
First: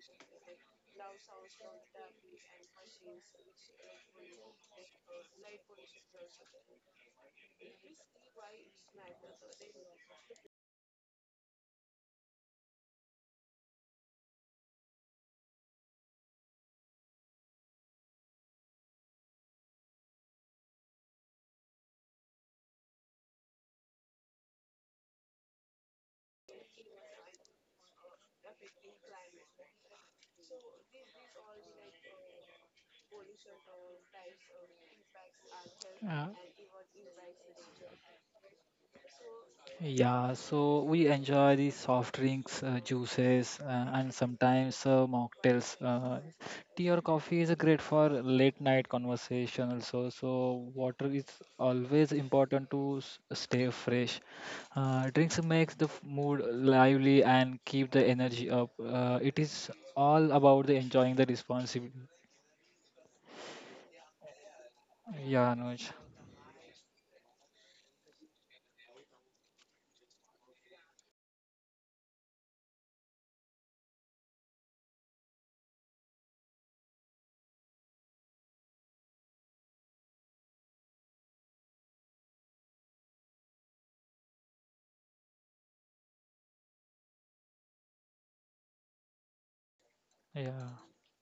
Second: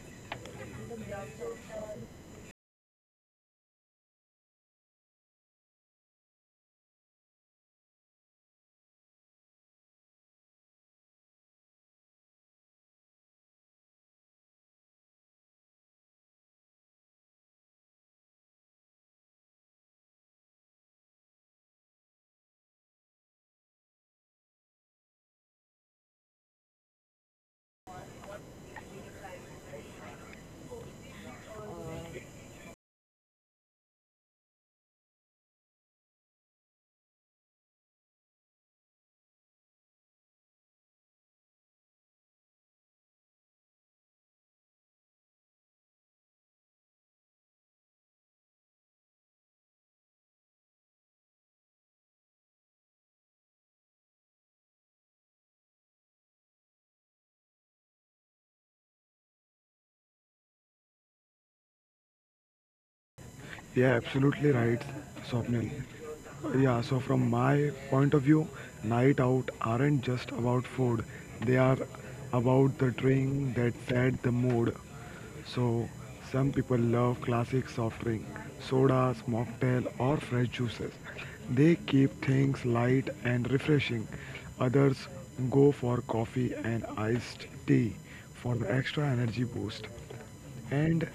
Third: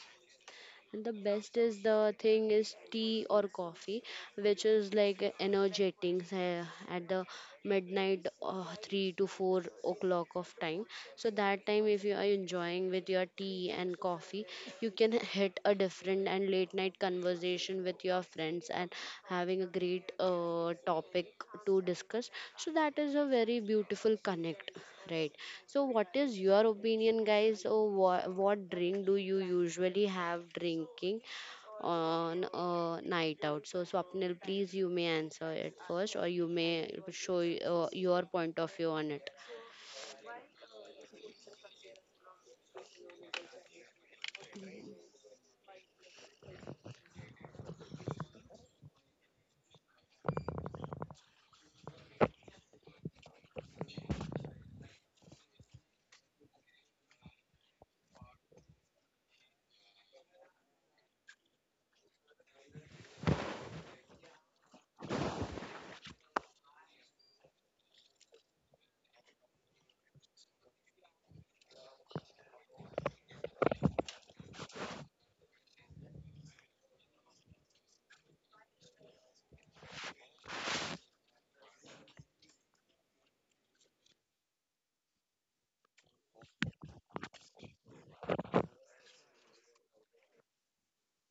Speaker 1: and the best is the thing is tea or coffee, which is like a energetic at the midnight 3 to 4 o'clock of time. So that time if you are enjoying with your tea and coffee, you can hit a different different and late night conversation with your friends and having a great topic to discuss. So that is a very beautiful connect, right? So what is your opinion, guys? Or what drink do you usually have drinking on a night out? So Swapnil, please you may answer it first, or
Speaker 2: Uh,
Speaker 1: you may show your point of view on it.
Speaker 2: yeah, so we enjoy the soft drinks, juices, and sometimes mocktails. Tea or coffee is great for late night conversation also. So water is always important to stay fresh. Drinks makes the mood lively and keep the energy up. It is all about the enjoying the responsibility.
Speaker 3: Yeah, absolutely right,
Speaker 2: Yeah,
Speaker 3: Swapnil.
Speaker 2: Anuj.
Speaker 3: Yeah, so from my point of view, night out aren't just about food. They are about the drink that set the mood. So some people love classic soft drink, sodas, mocktail or fresh juices. They keep things light and refreshing. Others go for coffee and iced tea for the extra energy boost.
Speaker 2: Yeah,
Speaker 3: And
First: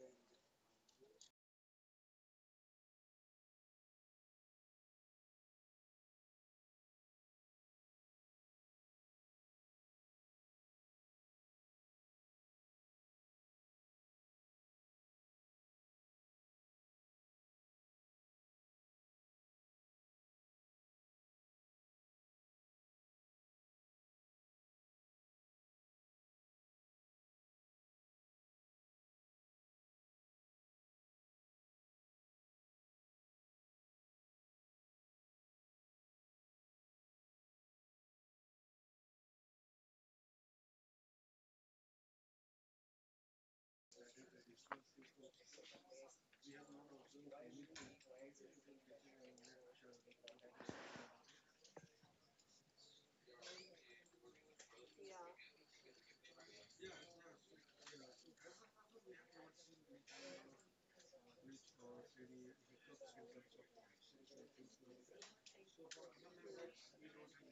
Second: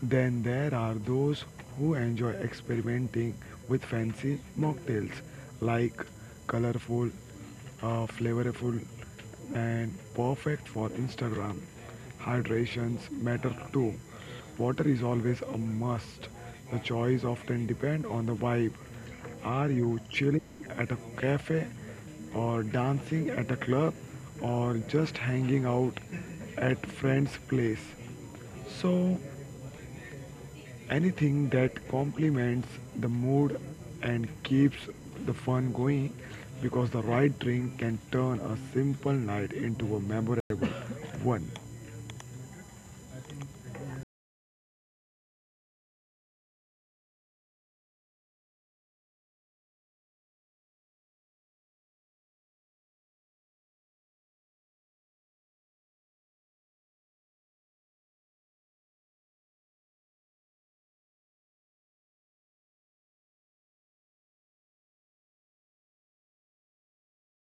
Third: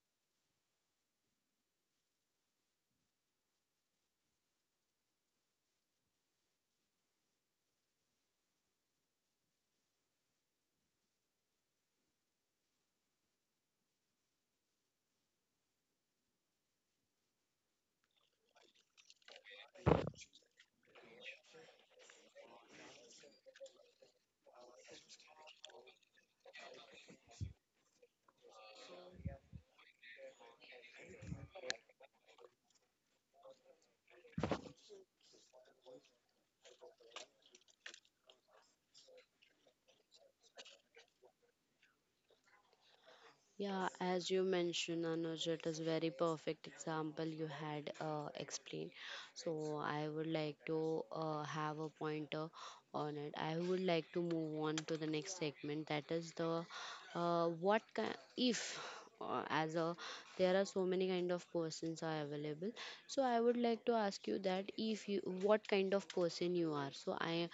Speaker 3: then there are those who enjoy experimenting with fancy mocktails like colorful, flavorful, and perfect for Instagram. Hydrations matter too. Water is always a must. The choice often depend on the vibe. Are you chilling at a cafe or dancing at a club or just hanging out at friend's place? So, anything that complements the mood and keeps the fun going because the right drink can turn a simple night into a memorable one.
Speaker 1: Yeah, as you mentioned, Anuj, it is very perfect example you had explained. So I would like to have a pointer on it. I would like to move on to the next segment. That is the what if as a there are so many kind of persons are available, so I would like to ask you that if you what kind of person you are. So I,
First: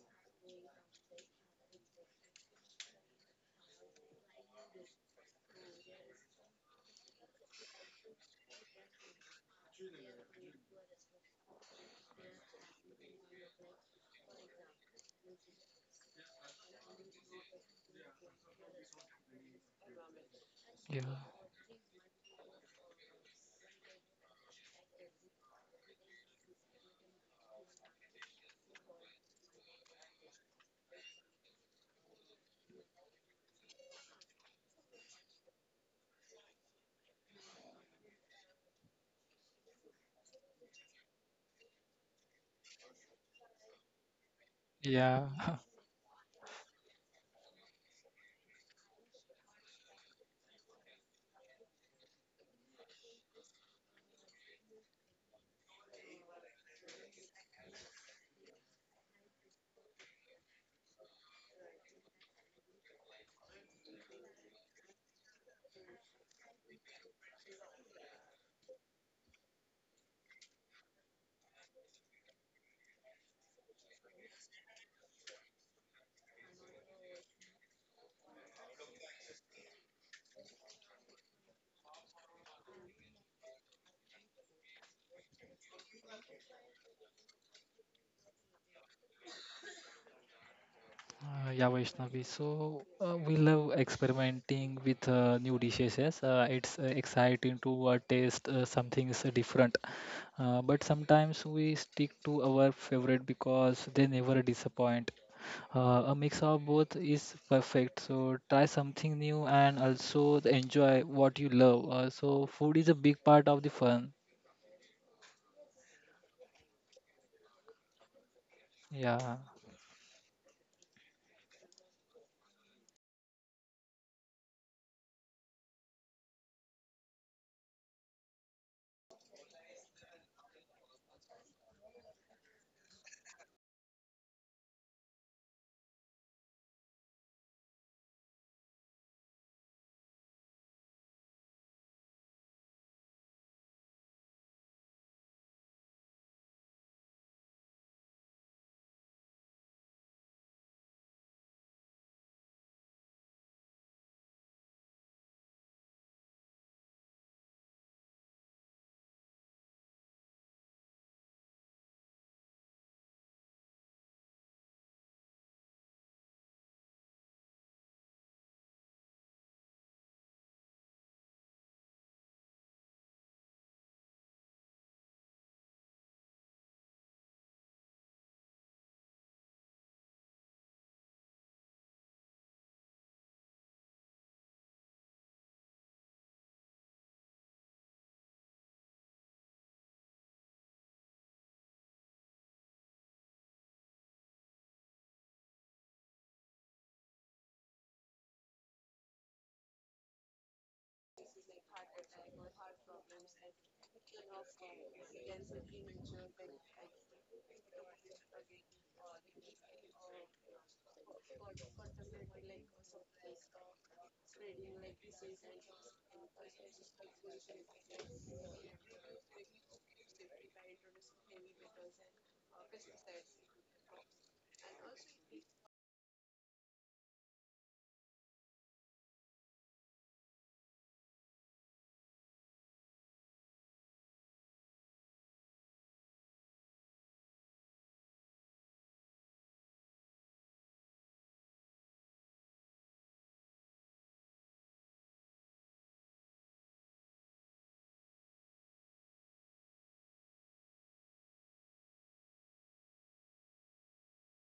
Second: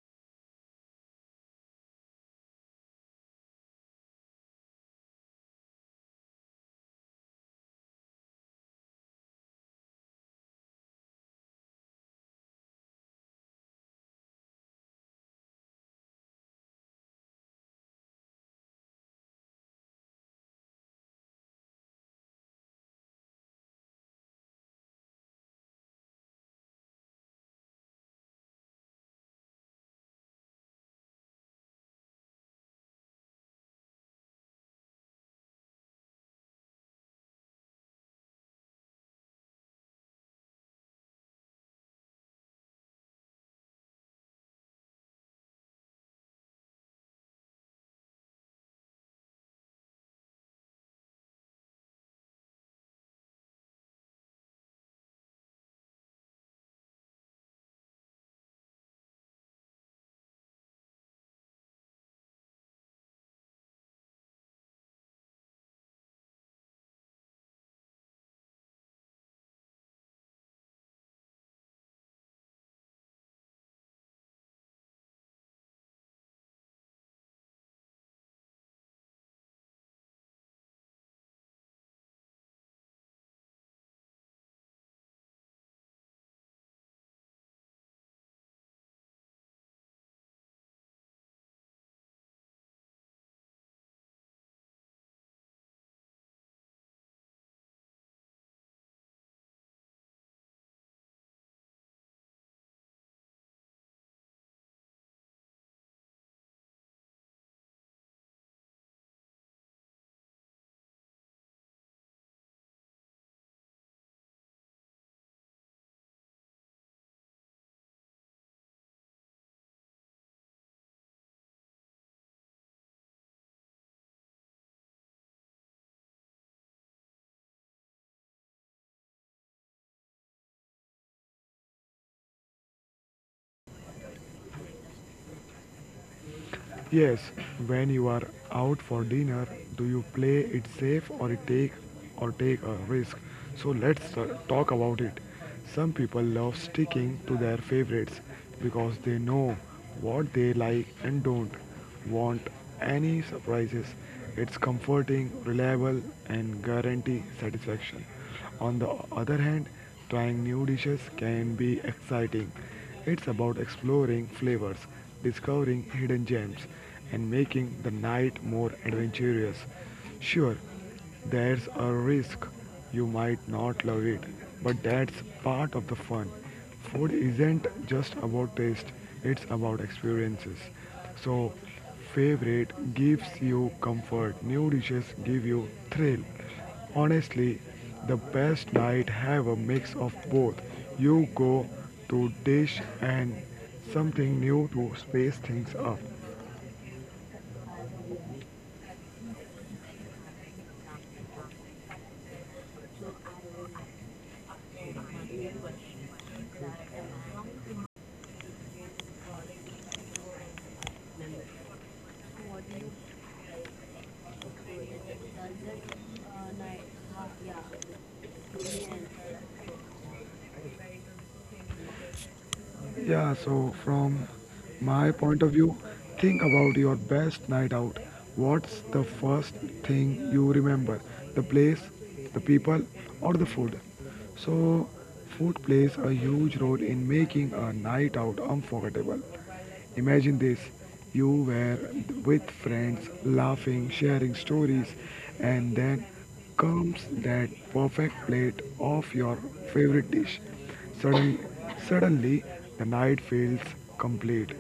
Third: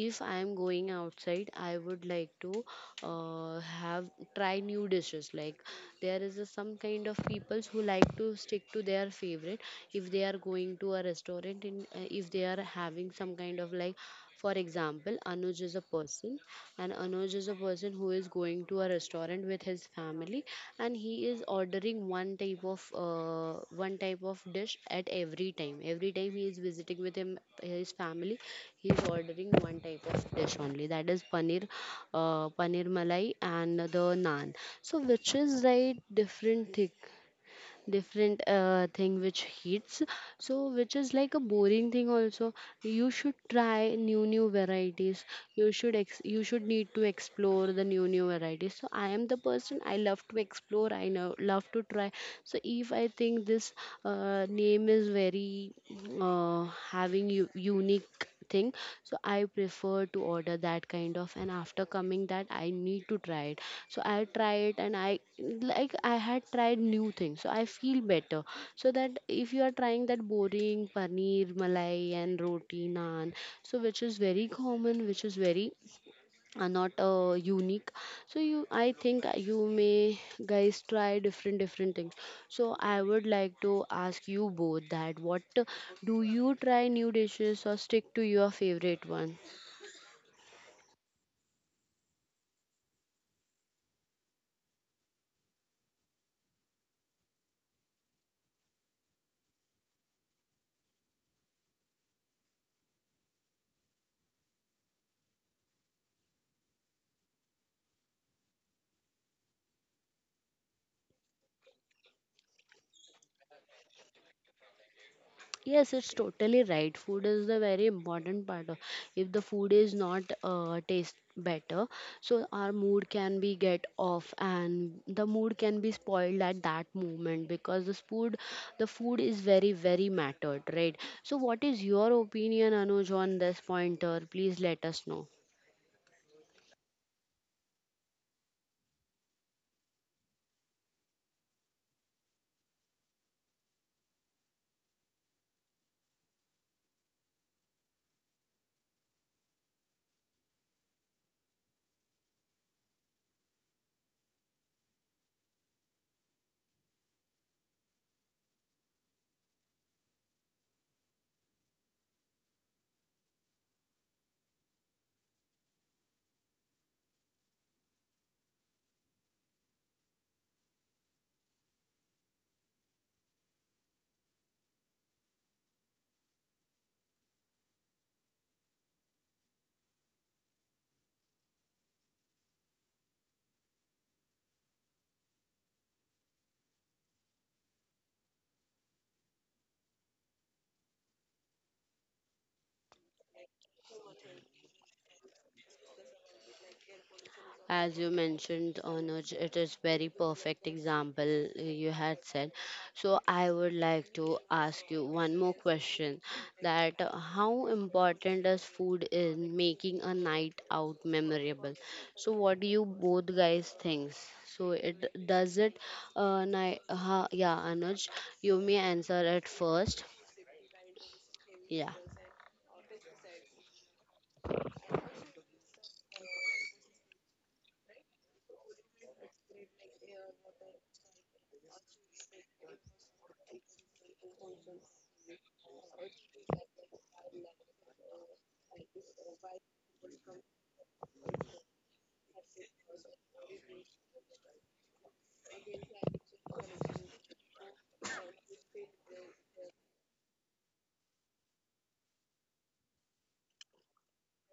Speaker 1: if I am going outside, I would like to have try new dishes. Like there is a, some kind of peoples who like to stick to their favorite if they are going to a restaurant in, if they are having some kind of like, for example, Anuj is a person, and Anuj is a person who is going to a restaurant with his family, and
Speaker 2: yeah,
Speaker 1: he is ordering one type of dish at every time. Every time he is visiting with him his family, he is ordering one type of dish only. That is paneer, paneer malai, and the naan. So which is right different thing? Different thing which hits, so which is like a boring thing also. You should try new new varieties.
Speaker 2: yeah.
Speaker 1: You should need to explore the new new varieties. So I am the person, I love to explore, I know love to try. So if I think this name is very uh, having unique thing, so I prefer to order that kind of, and after coming that I need to try it. So I try it and I like, I had tried new things, so I feel better. So that if you are trying that boring paneer malai and roti naan, so which is very common, which is very are not unique. So you, I think you may guys try different different things. So I would like to ask you both that what, do you try new dishes or stick to your favorite one?
Speaker 2: Yeah, Vaishnavi. So we love experimenting with new dishes. Yes, it's exciting to taste something is different. But sometimes we stick to our favorite because they never disappoint. A mix of both is perfect. So try something new and also enjoy what you love. So food is a big part of the fun.
Speaker 1: Yes, it's totally right. Food is the very important part. Of, if
Speaker 2: Yeah,
Speaker 1: the food is not taste better, so our mood can be get off, and the mood can be spoiled at that moment because this food, the food is very very mattered, right? So, what is your opinion, Anuj, on this pointer? Please let us know.
Speaker 3: Yes, when you are out for dinner, do you play it safe or you take or take a risk? So let's talk about it. Some people love sticking to their favorites because they know what they like and don't want any surprises. It's comforting, reliable and guarantee satisfaction. On the other hand, trying new dishes can be exciting. It's about exploring flavors, discovering hidden gems, and making the night more adventurous. Sure, there's a risk you might not love it, but that's part of the fun. Food isn't just about taste, it's about experiences. So, favorite gives you comfort, new dishes give you thrill. Honestly, the best night have a mix of both. You go to dish and something new to space things up.
Speaker 1: As you mentioned, Anuj, it is very perfect example you had said. So I would like to ask you one more question, that how important does food in making a night out memorable? So what do you both guys think? So it does it yeah, Anuj, you may answer it first. Yeah.
Speaker 3: Yeah, so from my point of view, think about your best night out. What's the first thing you remember? The place, the people, or the food? So, food plays a huge role in making a night out unforgettable. Imagine this, you were with friends, laughing, sharing stories, and then comes that perfect plate of your favorite dish. Sudden, suddenly, the night feels complete.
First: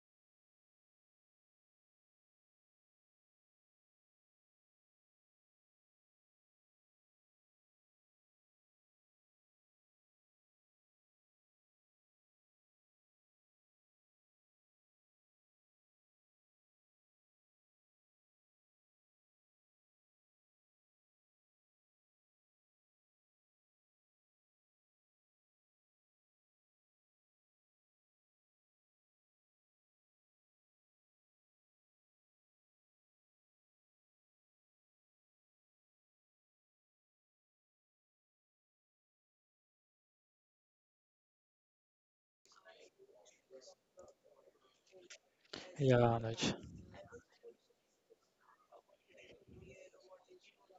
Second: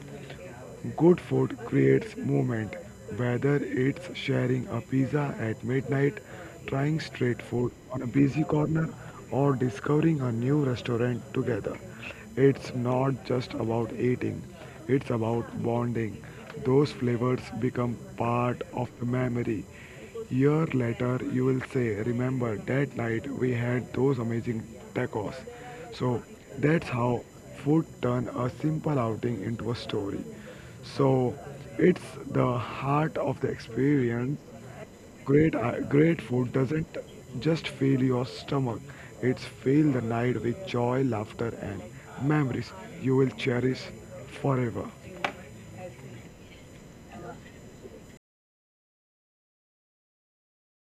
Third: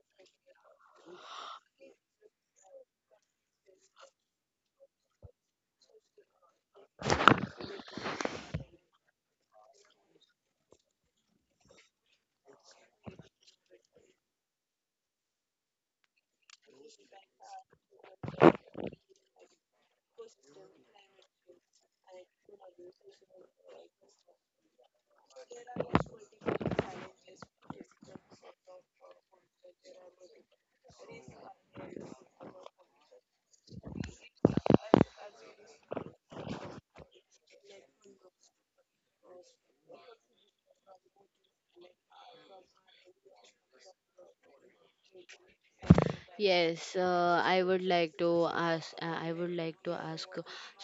Speaker 3: Good food creates movement, whether it's sharing a pizza at midnight, trying street food on a busy corner, or discovering a new restaurant together. It's not just about eating, it's about bonding. Those flavors become part of the memory. Year later, you will say, remember that night we had those amazing tacos. So that's how would turn a simple outing into a story. So it's the heart of the experience. Great food doesn't just fill your stomach; it's fill the night with joy, laughter, and memories you will cherish forever.
Speaker 2: yeah, Anuj.
Speaker 1: Yes, I would like to ask. I would like to ask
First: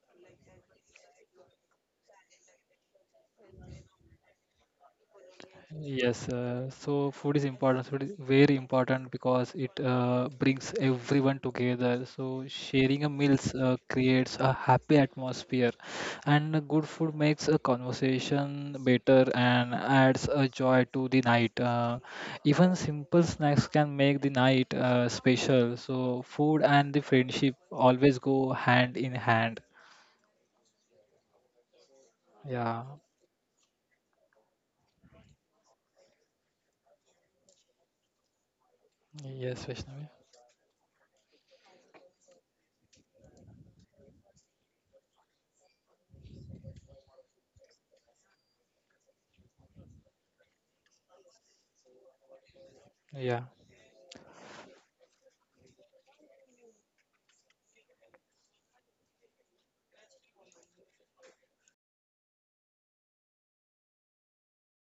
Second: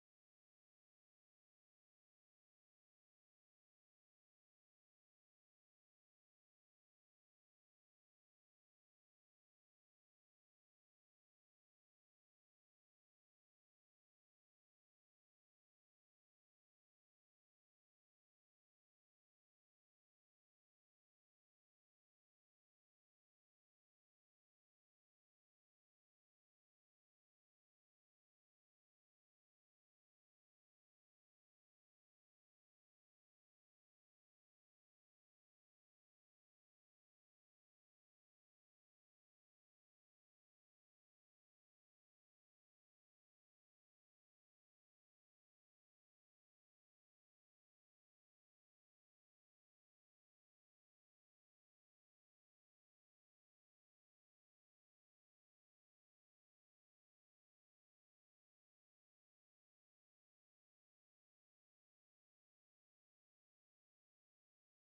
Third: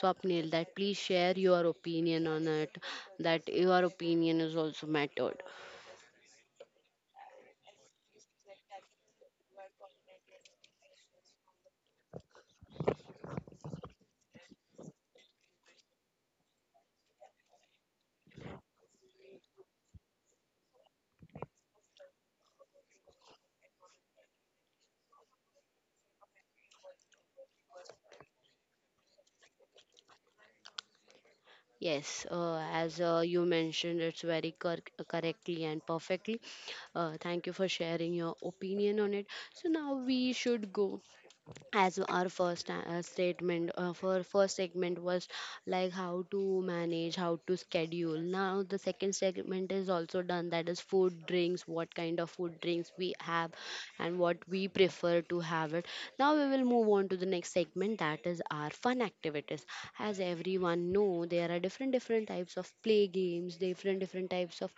Speaker 1: Swapnil that please share your opinion on it. That your opinion is also mattered.
Speaker 2: Yes, so food is important. Food is very important because it brings everyone together. So sharing a meals creates a happy atmosphere, and a good food makes a conversation better and adds a joy to the night. Even simple snacks can make the night special. So food and the friendship always go hand in hand.
Speaker 1: Yes,
Speaker 2: Yeah.
Speaker 1: as you mentioned, it's very correctly and perfectly. Thank you for sharing your opinion on it.
Speaker 2: Yes,
Speaker 1: So now
Speaker 2: Vaishnavi.
Speaker 1: we should go, as our first statement for first segment was like how to manage, how to schedule. Now the second segment is also done, that is food drinks, what kind of food drinks we
Speaker 2: Yeah.
Speaker 1: have and what we prefer to have it. Now we will move on to the next segment, that is our fun activities. As everyone know, there are different different types of play games, different different types of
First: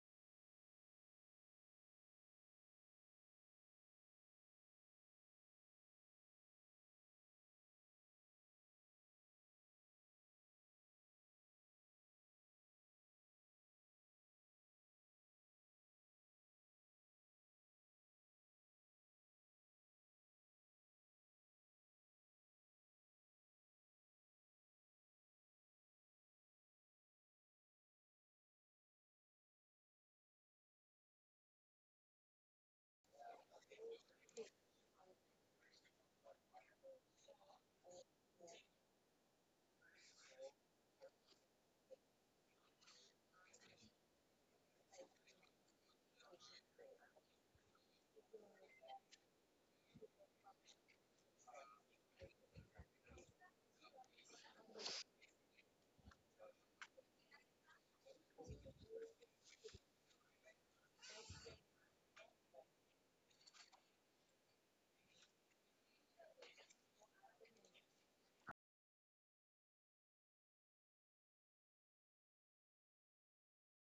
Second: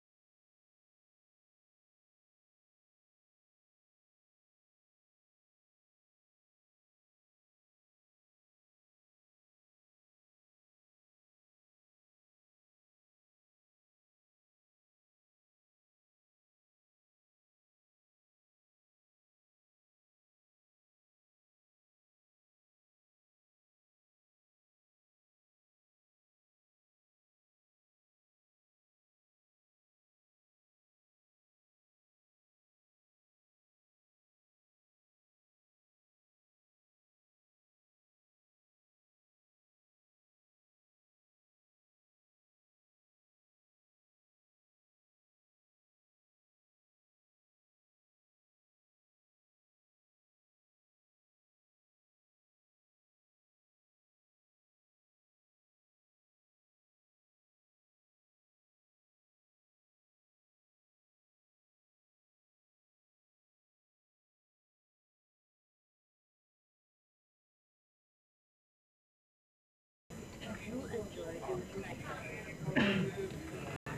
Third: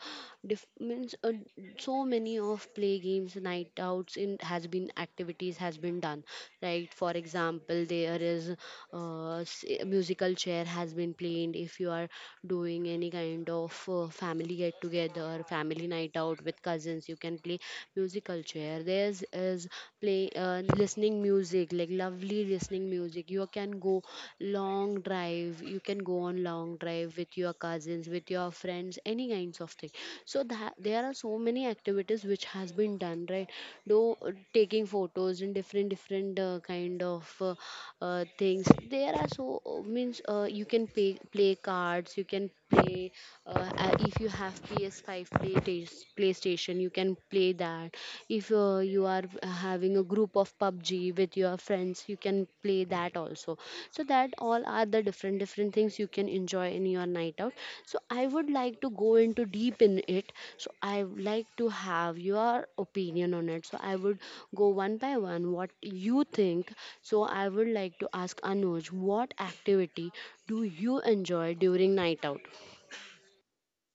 Speaker 1: means so many of play games, night outs in has been activities has been done, right? For example, there is a musical chair has been played. If you are doing any kind of family get together, family night out with cousins, you can play musical chair. There's is play listening music, like lovely listening music. You can go long long drive, you can go on long drive with your cousins, with your friends, any kinds of thing. So that, there are so many activities which has been done, right? Do taking photos in different different things. There are so means you can play cards, you can play if you have PS5 play playstation, you can play that. If you are having a group of pubg with your friends, you can play that also. So that all are the different different things you can enjoy in your night out. So I would like to go into deep in it. So I would like to have your opinion on it. So I would go one by one, what you think. So I would like to ask Anuj, what activity do you enjoy during night out?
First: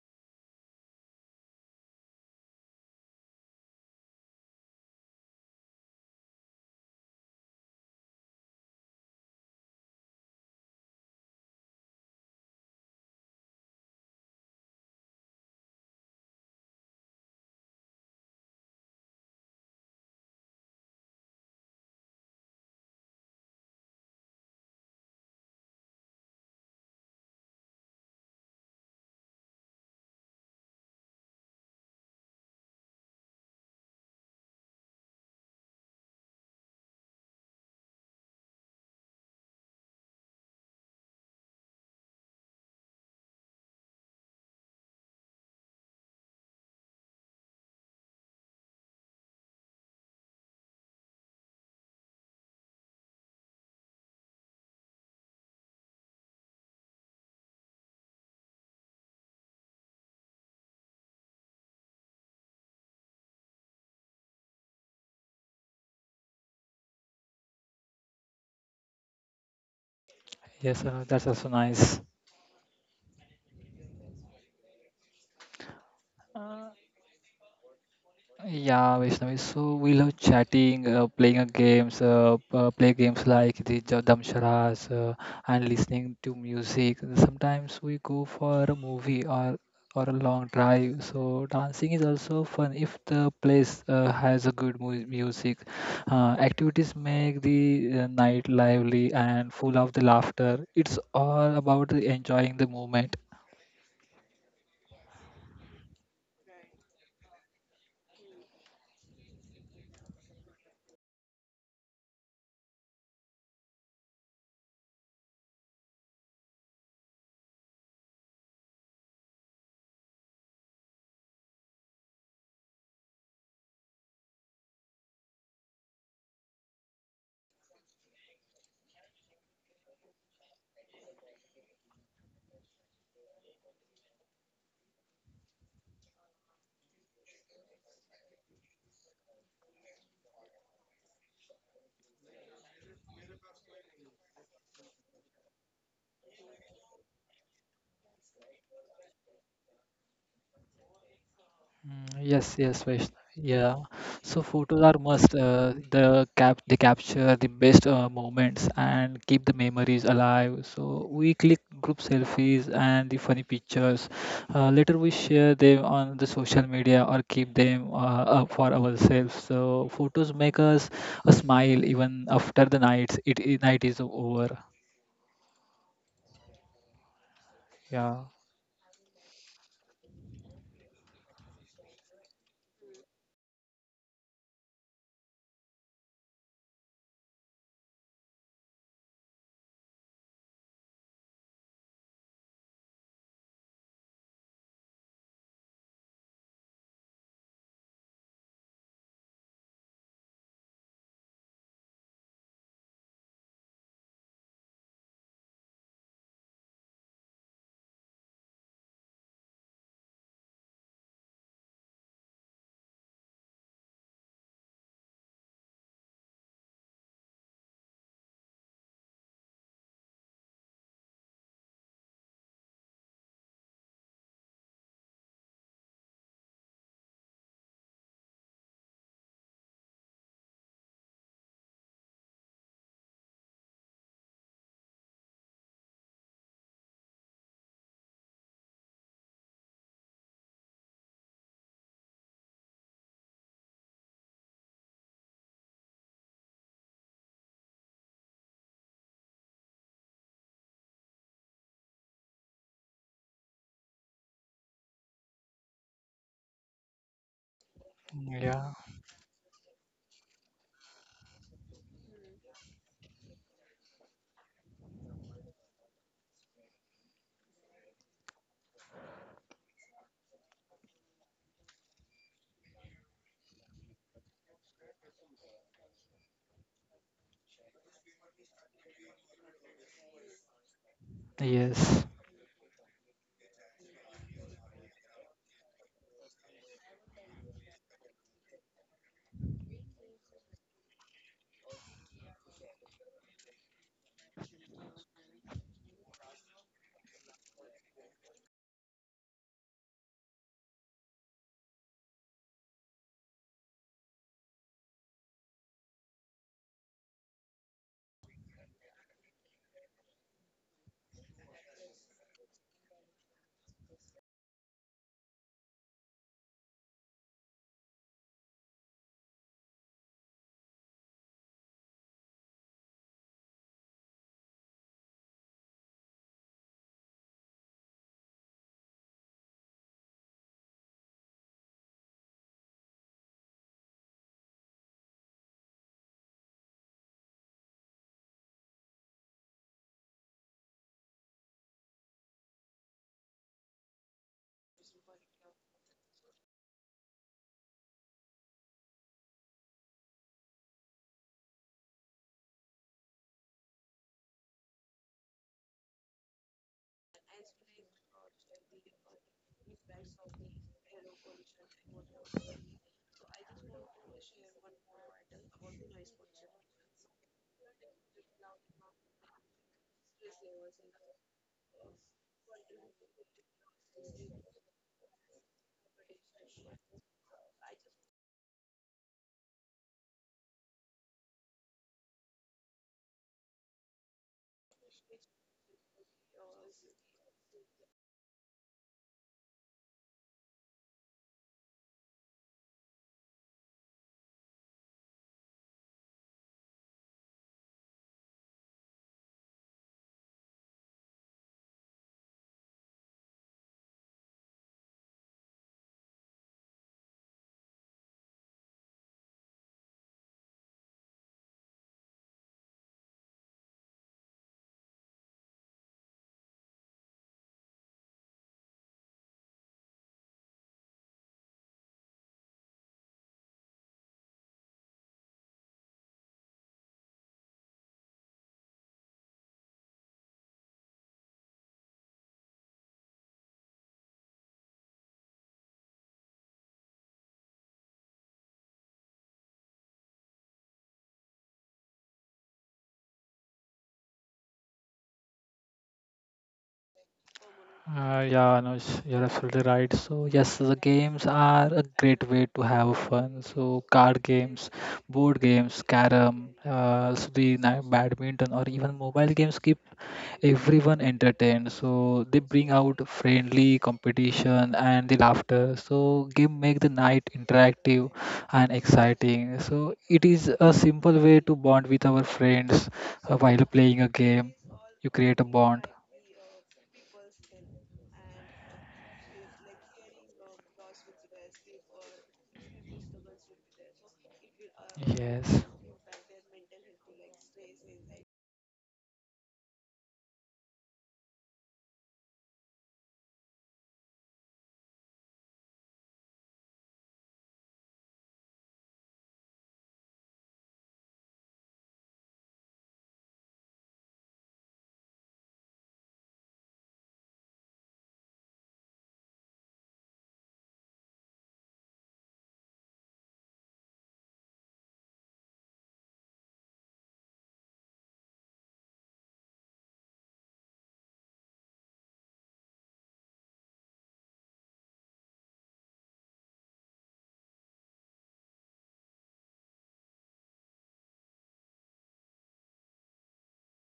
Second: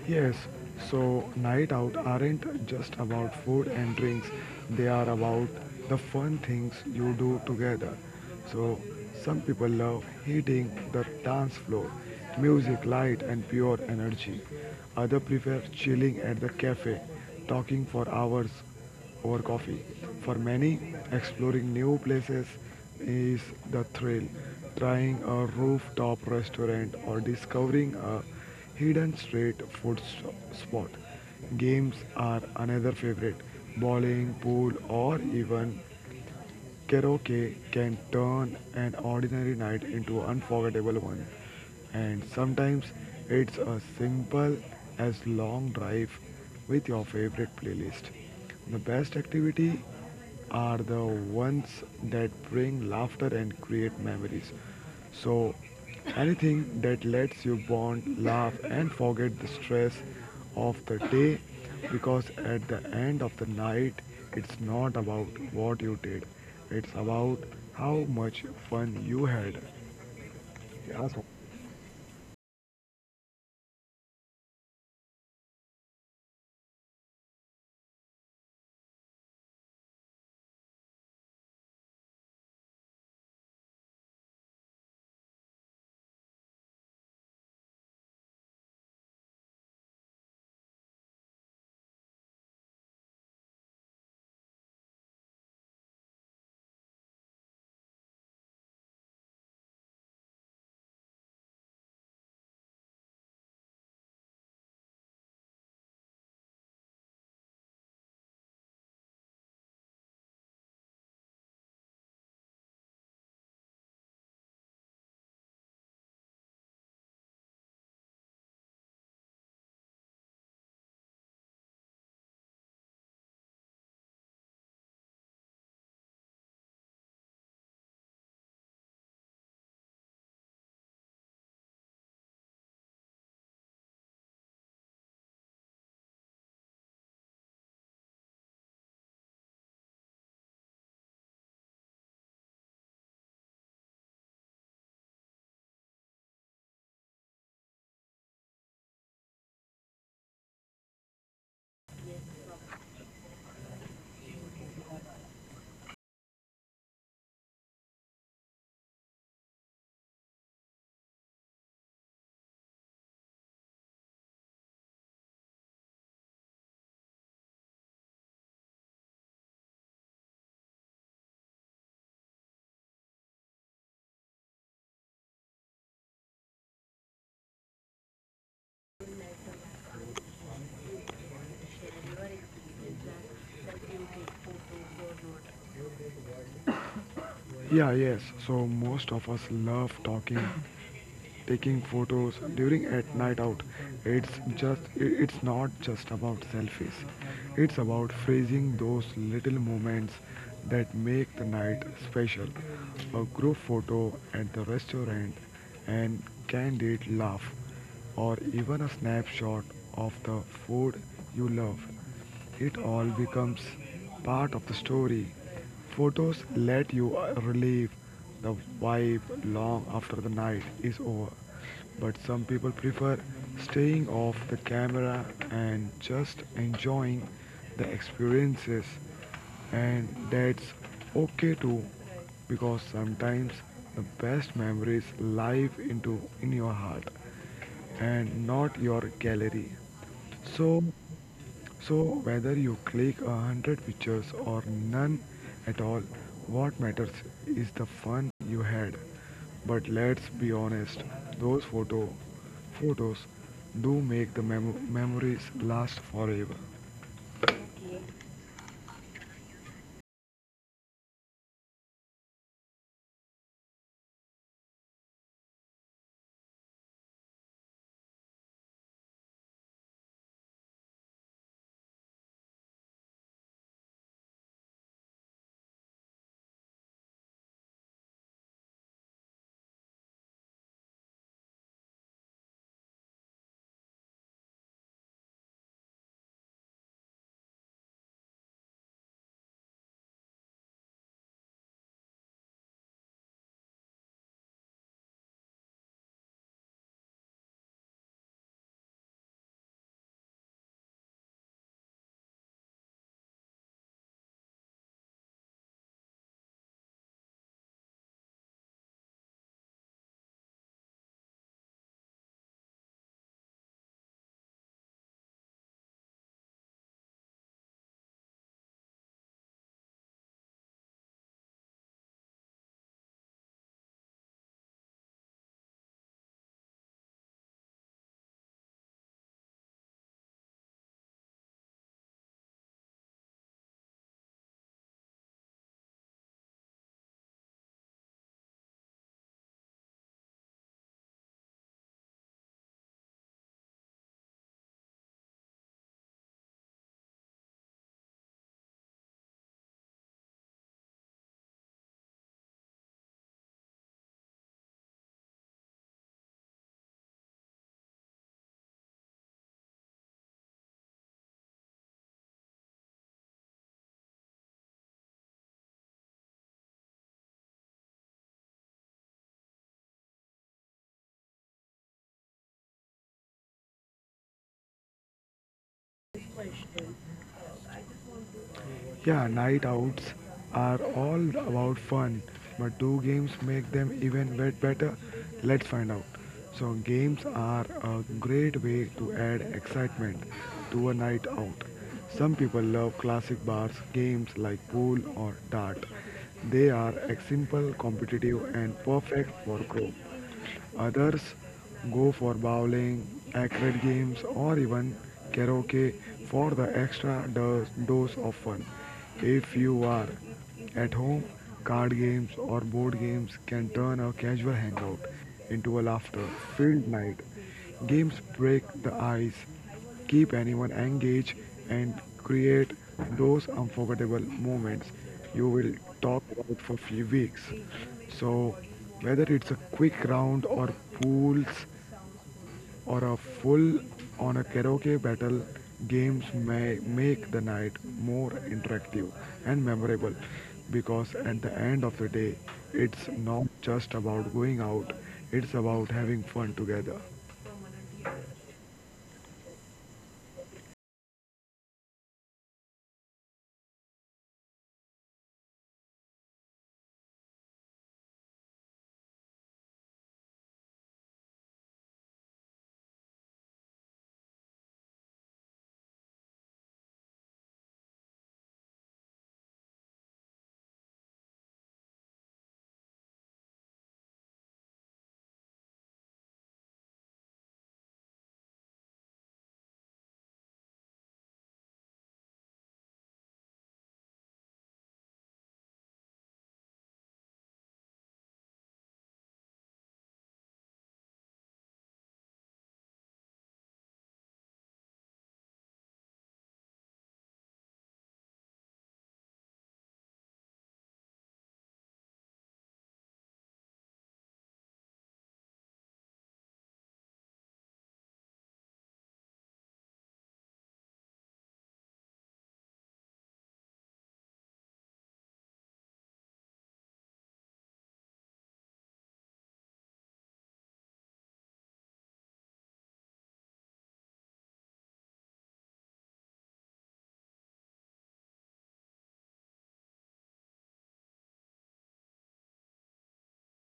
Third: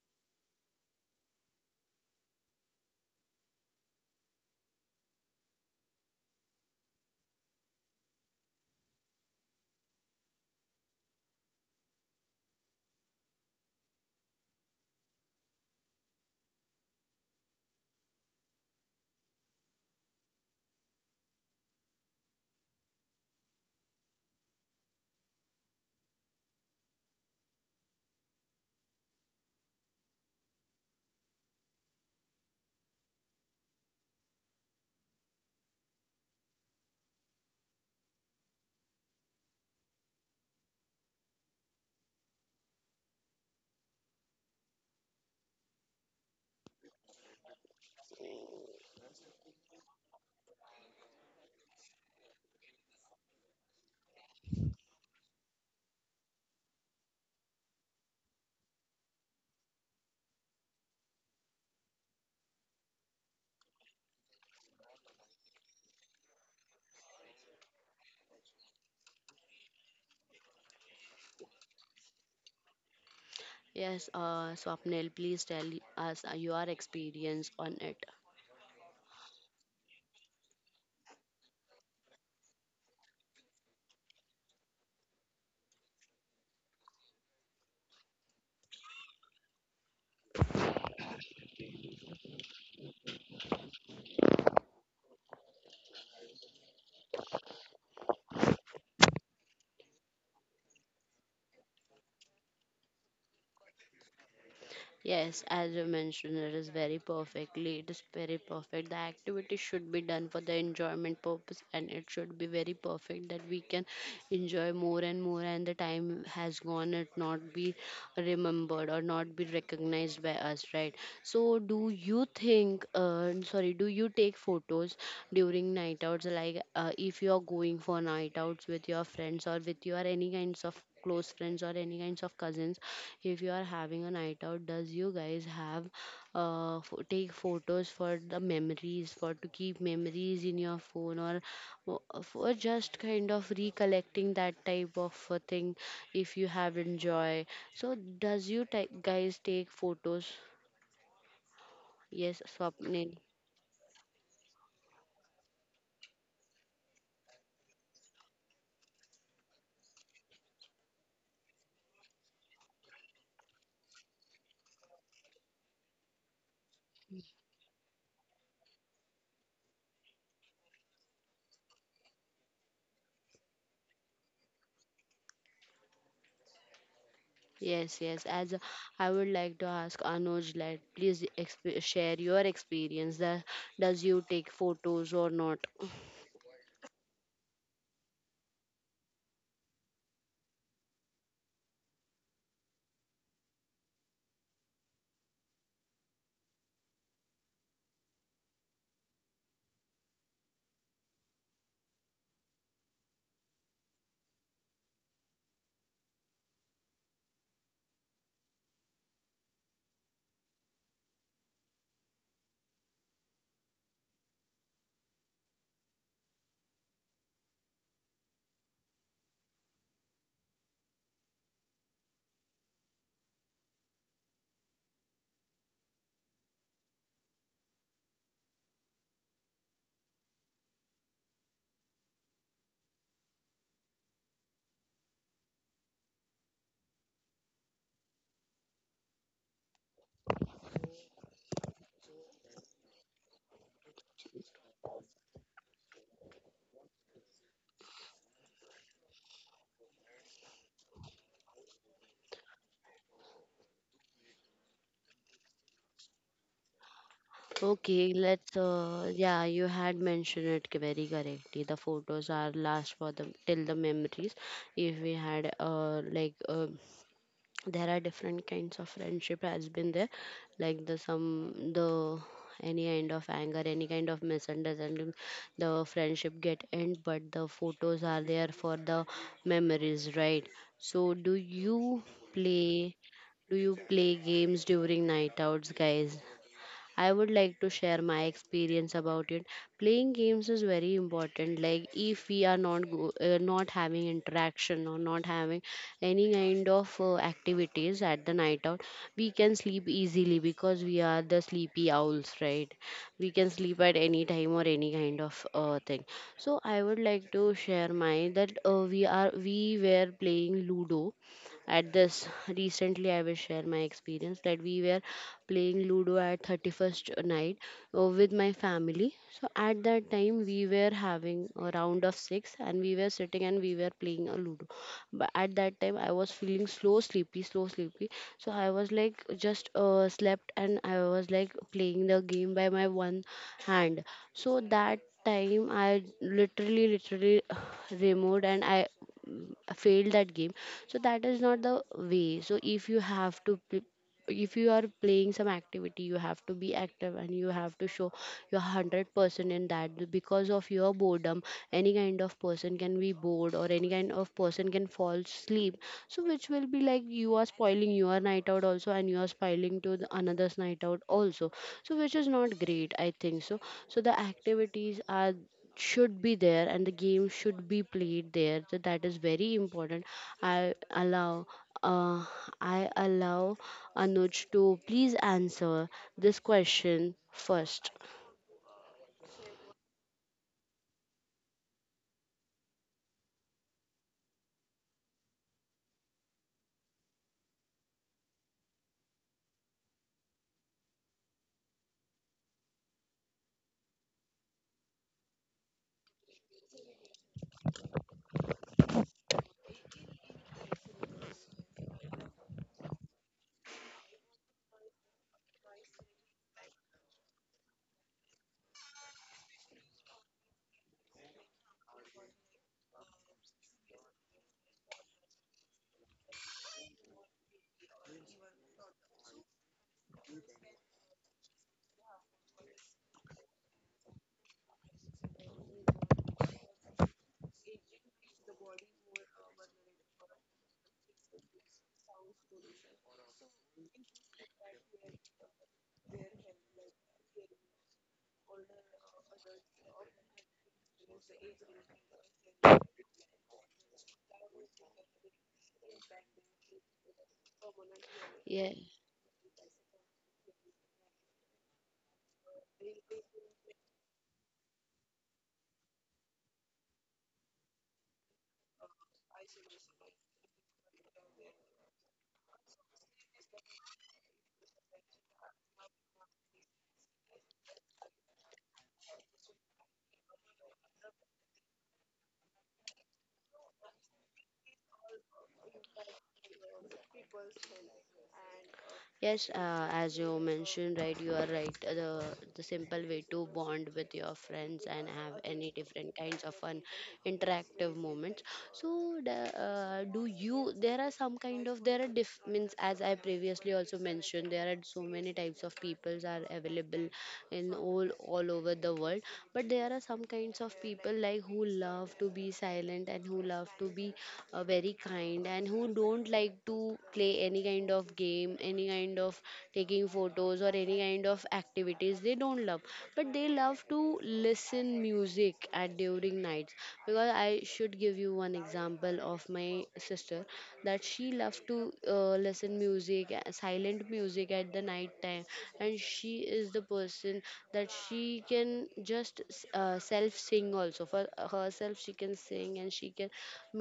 Speaker 3: Yes, so night out aren't just about food and drinks, they are about the fun things you do together. So, some people love hitting the dance floor, music, light, and pure energy. Others prefer chilling at the cafe, talking for hours over coffee. For many, exploring new places is the thrill. Trying a rooftop restaurant or discovering a hidden street food spot. Games are another favorite. Bowling, pool, or even Karaoke can turn an ordinary night into an unforgettable one, and sometimes it's as simple as long drive with your favorite playlist. The best activity are the ones that bring laughter and create memories. So anything that lets you bond, laugh, and forget the stress of the day, because at the end of the night, it's not about what you did, it's about how much fun you had.
Speaker 2: Yes,
Speaker 3: Yeah,
Speaker 2: that's
Speaker 3: so
Speaker 2: also nice.
Speaker 1: Yes, Swapnil, please tell us your experience on it.
Speaker 2: Yeah, Vaishnavi. So we love chatting, play games like the Damsharas, and listening to music. Sometimes we go for a movie or a long drive. So dancing is also fun if the place has a good mu music. Activities make the night lively and full of the laughter. It's all about the enjoying the moment.
Speaker 1: Yes, as you mentioned, it is very perfectly. It is very perfect. The activity should be done for the enjoyment purpose, and it should be very perfect that we can enjoy more and more. And the time has gone, it not be remembered or not be recognized by us, right? So, do you think? Sorry, do you take photos during night outs? Like, if you are going for night outs with your friends or with your any kinds of close friends or any kinds of cousins, if you are having a night out, does you guys have take photos for the memories, for to keep memories in your phone, or for just kind of recollecting that type of a thing if you have enjoy. So does you guys take photos?
Speaker 2: Yes,
Speaker 1: Yes,
Speaker 2: yes,
Speaker 1: Swapnil.
Speaker 2: Vaishnavi. Yeah. So photos are must. They capture the best moments and keep the memories alive. So we click group selfies and the funny pictures. Later we share them on the social media or keep them up for ourselves. So photos make us a smile even after the nights it, it night is over.
Speaker 1: Yes,
Speaker 2: Yeah.
Speaker 1: yes. As a, I would like to ask Anuj, like, please share your experience. That does you take photos or not?
Speaker 3: Yeah, yes, so most of us love talking taking photos during at night out. It's just it's not just about selfies, it's about phrasing those little moments that make the night special. A group photo at the restaurant, and candid laugh, or even a snapshot of the food you love, it all becomes part of the story. Photos let you relieve the vibe long after the night is over. But some people prefer staying off the camera and just enjoying the experiences. And that's okay too, because sometimes the best memories live into in your heart and not your gallery. So, so whether you click a hundred pictures or none at all, what matters is the fun you had. But let's be honest, those photos do make the memories last forever.
Speaker 1: Okay, let's.
Speaker 2: Yeah.
Speaker 1: Yeah, you had mentioned it very correctly. The photos are last for the till the memories. If we had, there are different kinds of friendship has been there, like the some the any kind of anger, any kind of misunderstanding, the friendship get end, but the photos are there for the memories, right? So, do
Speaker 2: Yes.
Speaker 1: you play? Do you play games during night outs, guys? I would like to share my experience about it. Playing games is very important. Like if we are not having interaction or not having any kind of activities at the night out, we can sleep easily because we are the sleepy owls, right? We can sleep at any time or any kind of thing. So I would like to share my that we are we were playing Ludo at this. Recently, I will share my experience that we were playing Ludo at 31st night with my family. So at that time, we were having a round of six, and we were sitting and we were playing a Ludo. But at that time, I was feeling sleepy. So I was like just slept, and I was like playing the game by my one hand. So that time I literally removed, and I failed that game. So that is not the way. So if you have if you are playing some activity, you have to be active and you have to show your 100% in that. Because of your boredom, any kind of person can be bored or any kind of person can fall asleep, so which will be like you are spoiling your night out also, and you are spoiling to the another's night out also, so which is not great, I think so. So the activities are should be there and the game should be played there. So that is very important. i allow uh, I allow Anuj to please answer this question first.
Speaker 3: Yeah, night outs are all about fun, but do games make them even better? Let's find out. So, games are a great way to add excitement to a night out. Some people love classic bars games like pool or dart. They are simple, competitive, and perfect for group. Others go for bowling, arcade games, or even karaoke for the extra dose of fun. If you are at home, card games or board games can turn a casual hangout into a laughter filled night. Games break the ice, keep anyone engaged, and create those unforgettable moments you will talk about for few weeks. So, whether it's a quick round or pools or a full on a karaoke battle, games may make the night more interactive and memorable, because at the end of the day, it's not just about going out, it's about having fun together.
Speaker 2: Yeah, no,
Speaker 1: Yeah,
Speaker 2: you're absolutely right. So yes, the games are a great way to have fun. So card games, board games, carom, also badminton or even mobile games keep everyone entertained. So they bring out friendly competition and the laughter. So game make the night interactive and exciting. So it is a simple way to bond with our friends while playing a game. You create a bond.
Speaker 1: yes, as you mentioned, right, you are right. The simple way to bond with your friends and have
Speaker 2: Yes.
Speaker 1: any different kinds of fun, interactive moments. So, there are some kind of, there are means as I previously also mentioned, there are so many types of peoples are available in all over the world, but there are some kinds of people like who love to be silent and who love to be very kind, and who don't like to play any kind of game, any kind of taking photos or any kind of activities they don't love. But they love to listen music at during nights, because I should give you one example of my sister, that she loves to listen music, silent music at the night time. And she is the person that she can just self sing also for herself. She can sing and she can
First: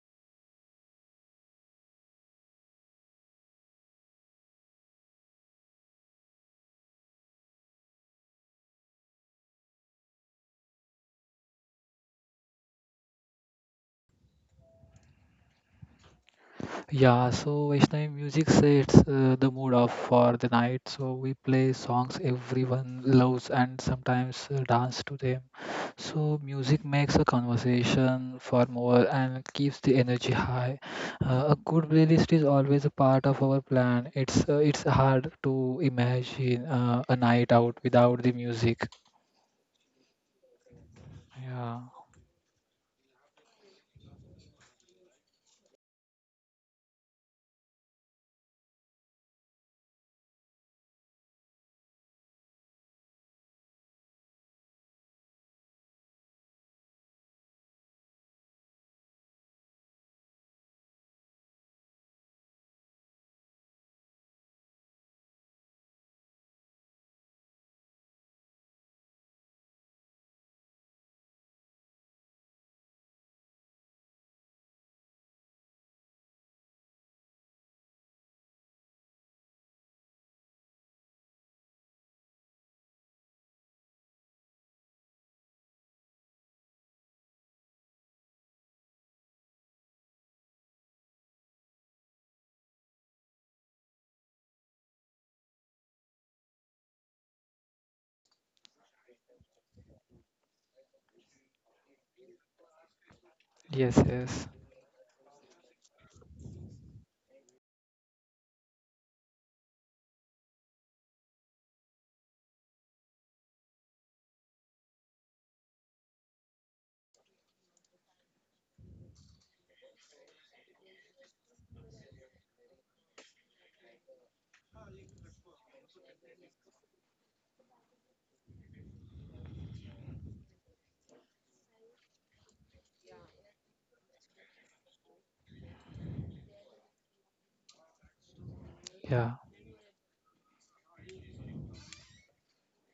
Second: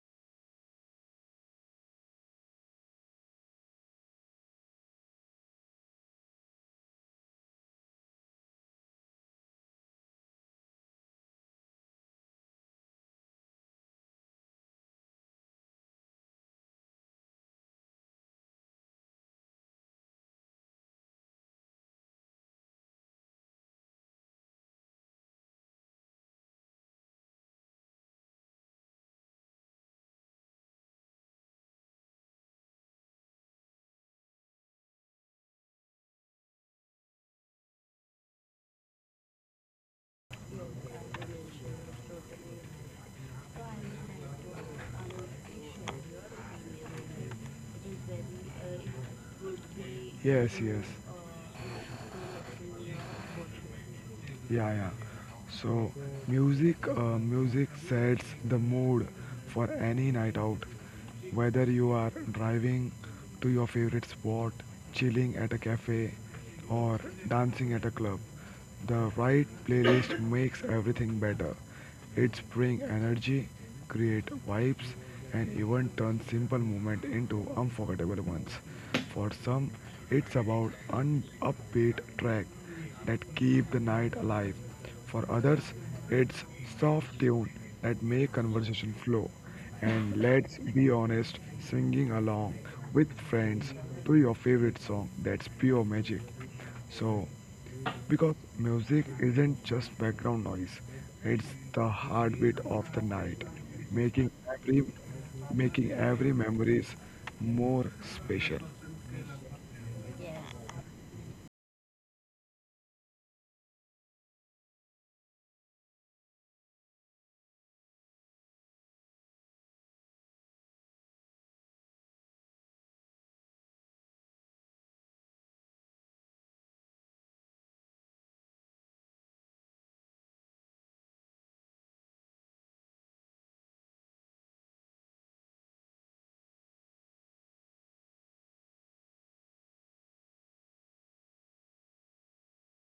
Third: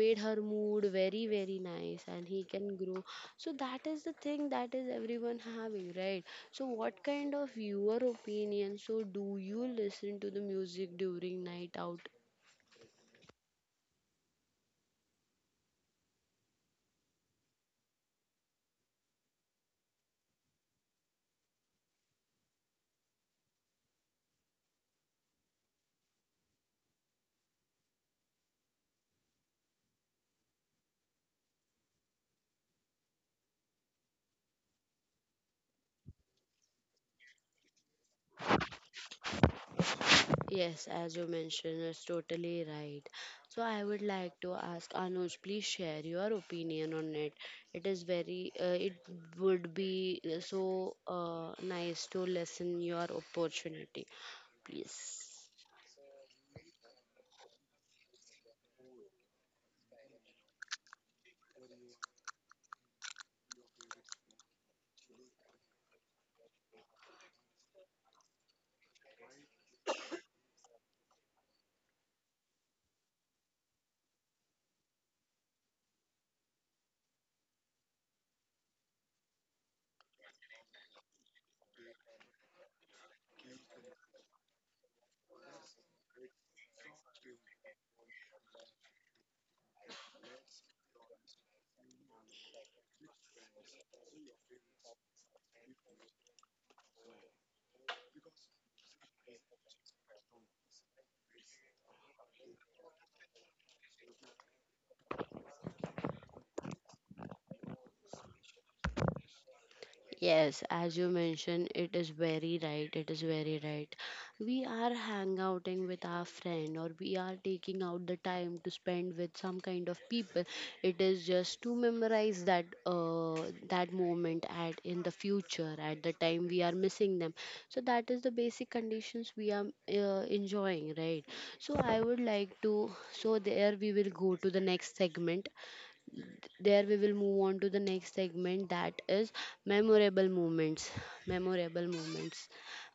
Speaker 1: made her mood very nice, and he can grow. So that is the thing, that is everyone having, right? So what kind of your opinion, so do you listen to the music during night out?
Speaker 2: Yeah, so Vaishnavi music sets the mood off for the night. So we play songs everyone loves and sometimes dance to them. So music makes a conversation for more and keeps the energy high. A good playlist is always a part of our plan. It's hard to imagine a night out without the music.
Speaker 1: Yes, as you
Speaker 2: Yeah.
Speaker 1: mentioned, it's totally right. So I would like to ask Anuj, please share your opinion on it. It is very, it would be
Speaker 3: Yes, yes.
Speaker 1: so nice to listen your opportunity,
Speaker 3: Yeah, yeah.
Speaker 1: please.
Speaker 3: So, music, music sets the mood for any night out. Whether you are driving to your favorite spot, chilling at a cafe, or dancing at a club, the right playlist makes everything better. It brings energy, create vibes, and even turn simple moments into unforgettable ones. For some, it's about an upbeat track that keep the night alive. For others, it's soft tune that make conversation flow. And let's be honest, singing along with friends to your favorite song, that's pure magic. So, because music isn't just background noise, it's the heartbeat of the night,
Speaker 2: Yes.
Speaker 3: making
Speaker 2: Yes.
Speaker 3: every making every memories more special.
Speaker 1: Yes, as you mentioned, it is very right. It is very right. We are hangouting with our friend, or we are taking out the time to spend with some kind of people. It is just to memorize that that moment at in the future, at the time we are missing them. So that is the basic conditions we are enjoying, right? So I would like to. So there we will go to the next segment, there we will move on to the next segment, that is
Speaker 2: Yeah.
Speaker 1: memorable moments. Memorable moments.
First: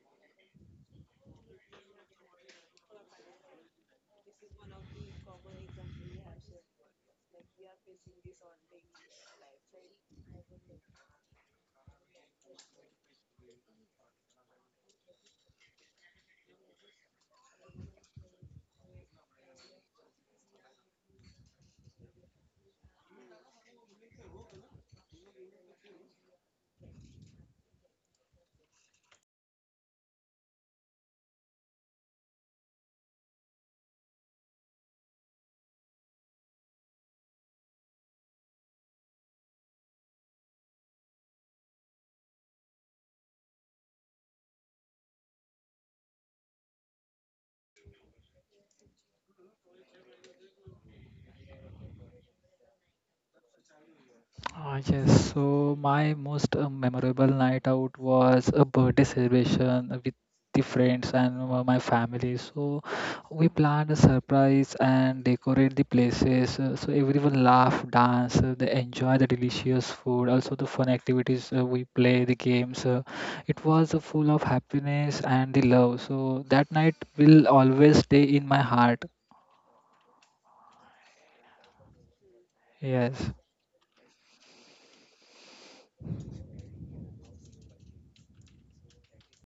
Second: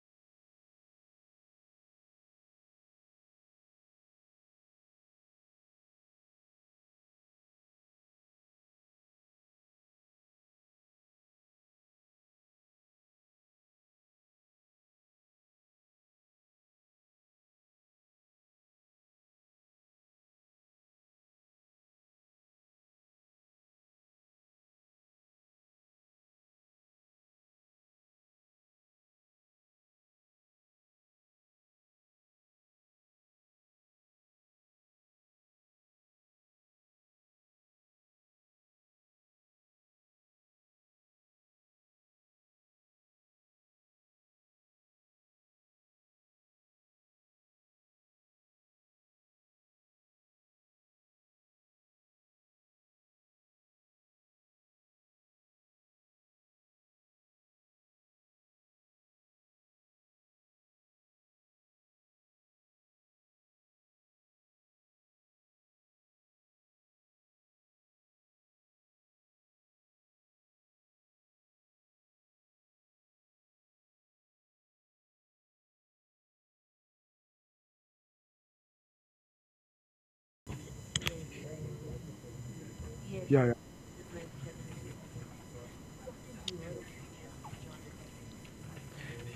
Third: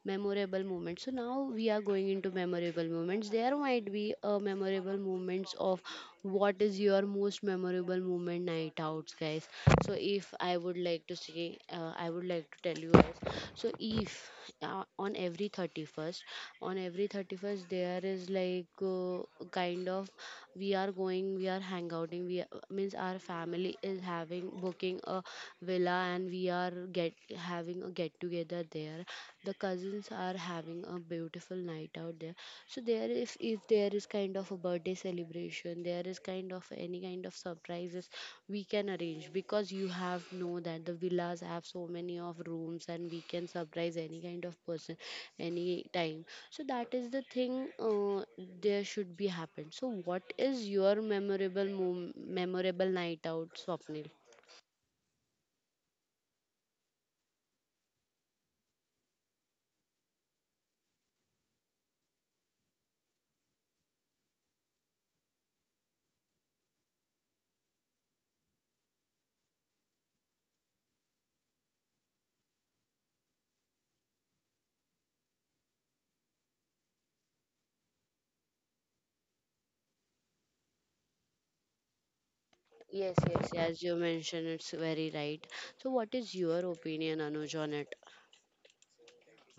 Speaker 1: Memorable moments. So now we are going into memorable moments. There might be a memorable moments of what is your most memorable moment night outs, guys. So if I would like to say, I would like to tell you guys. So if uh, on every 31st, on every 31st there is like kind of we are going we are hangouting we means our family is having booking a villa and we are get having a get together there. The cousins are having a beautiful night out there. So there, if there is kind of a birthday celebration, there is kind of any kind of surprises we can arrange, because you have know that the villas have so many of rooms, and we can surprise any kind of person any time. So that is the thing, there should be happened. So what is your memorable night out, Swapnil?
Speaker 2: Ah, yes, so my most memorable night out was a birthday celebration with the friends and my family. So we planned a surprise and decorate the places. So everyone laugh, dance, they enjoy the delicious food, also the fun activities. We play the games. It was full of happiness and the love. So that night will always stay in my heart.
Speaker 1: Yes,
Speaker 2: Yes,
Speaker 3: Yes.
Speaker 1: yes.
Speaker 3: Yeah, yeah.
Speaker 1: As you mentioned, it's very right. So what is your opinion, Anuj, on it?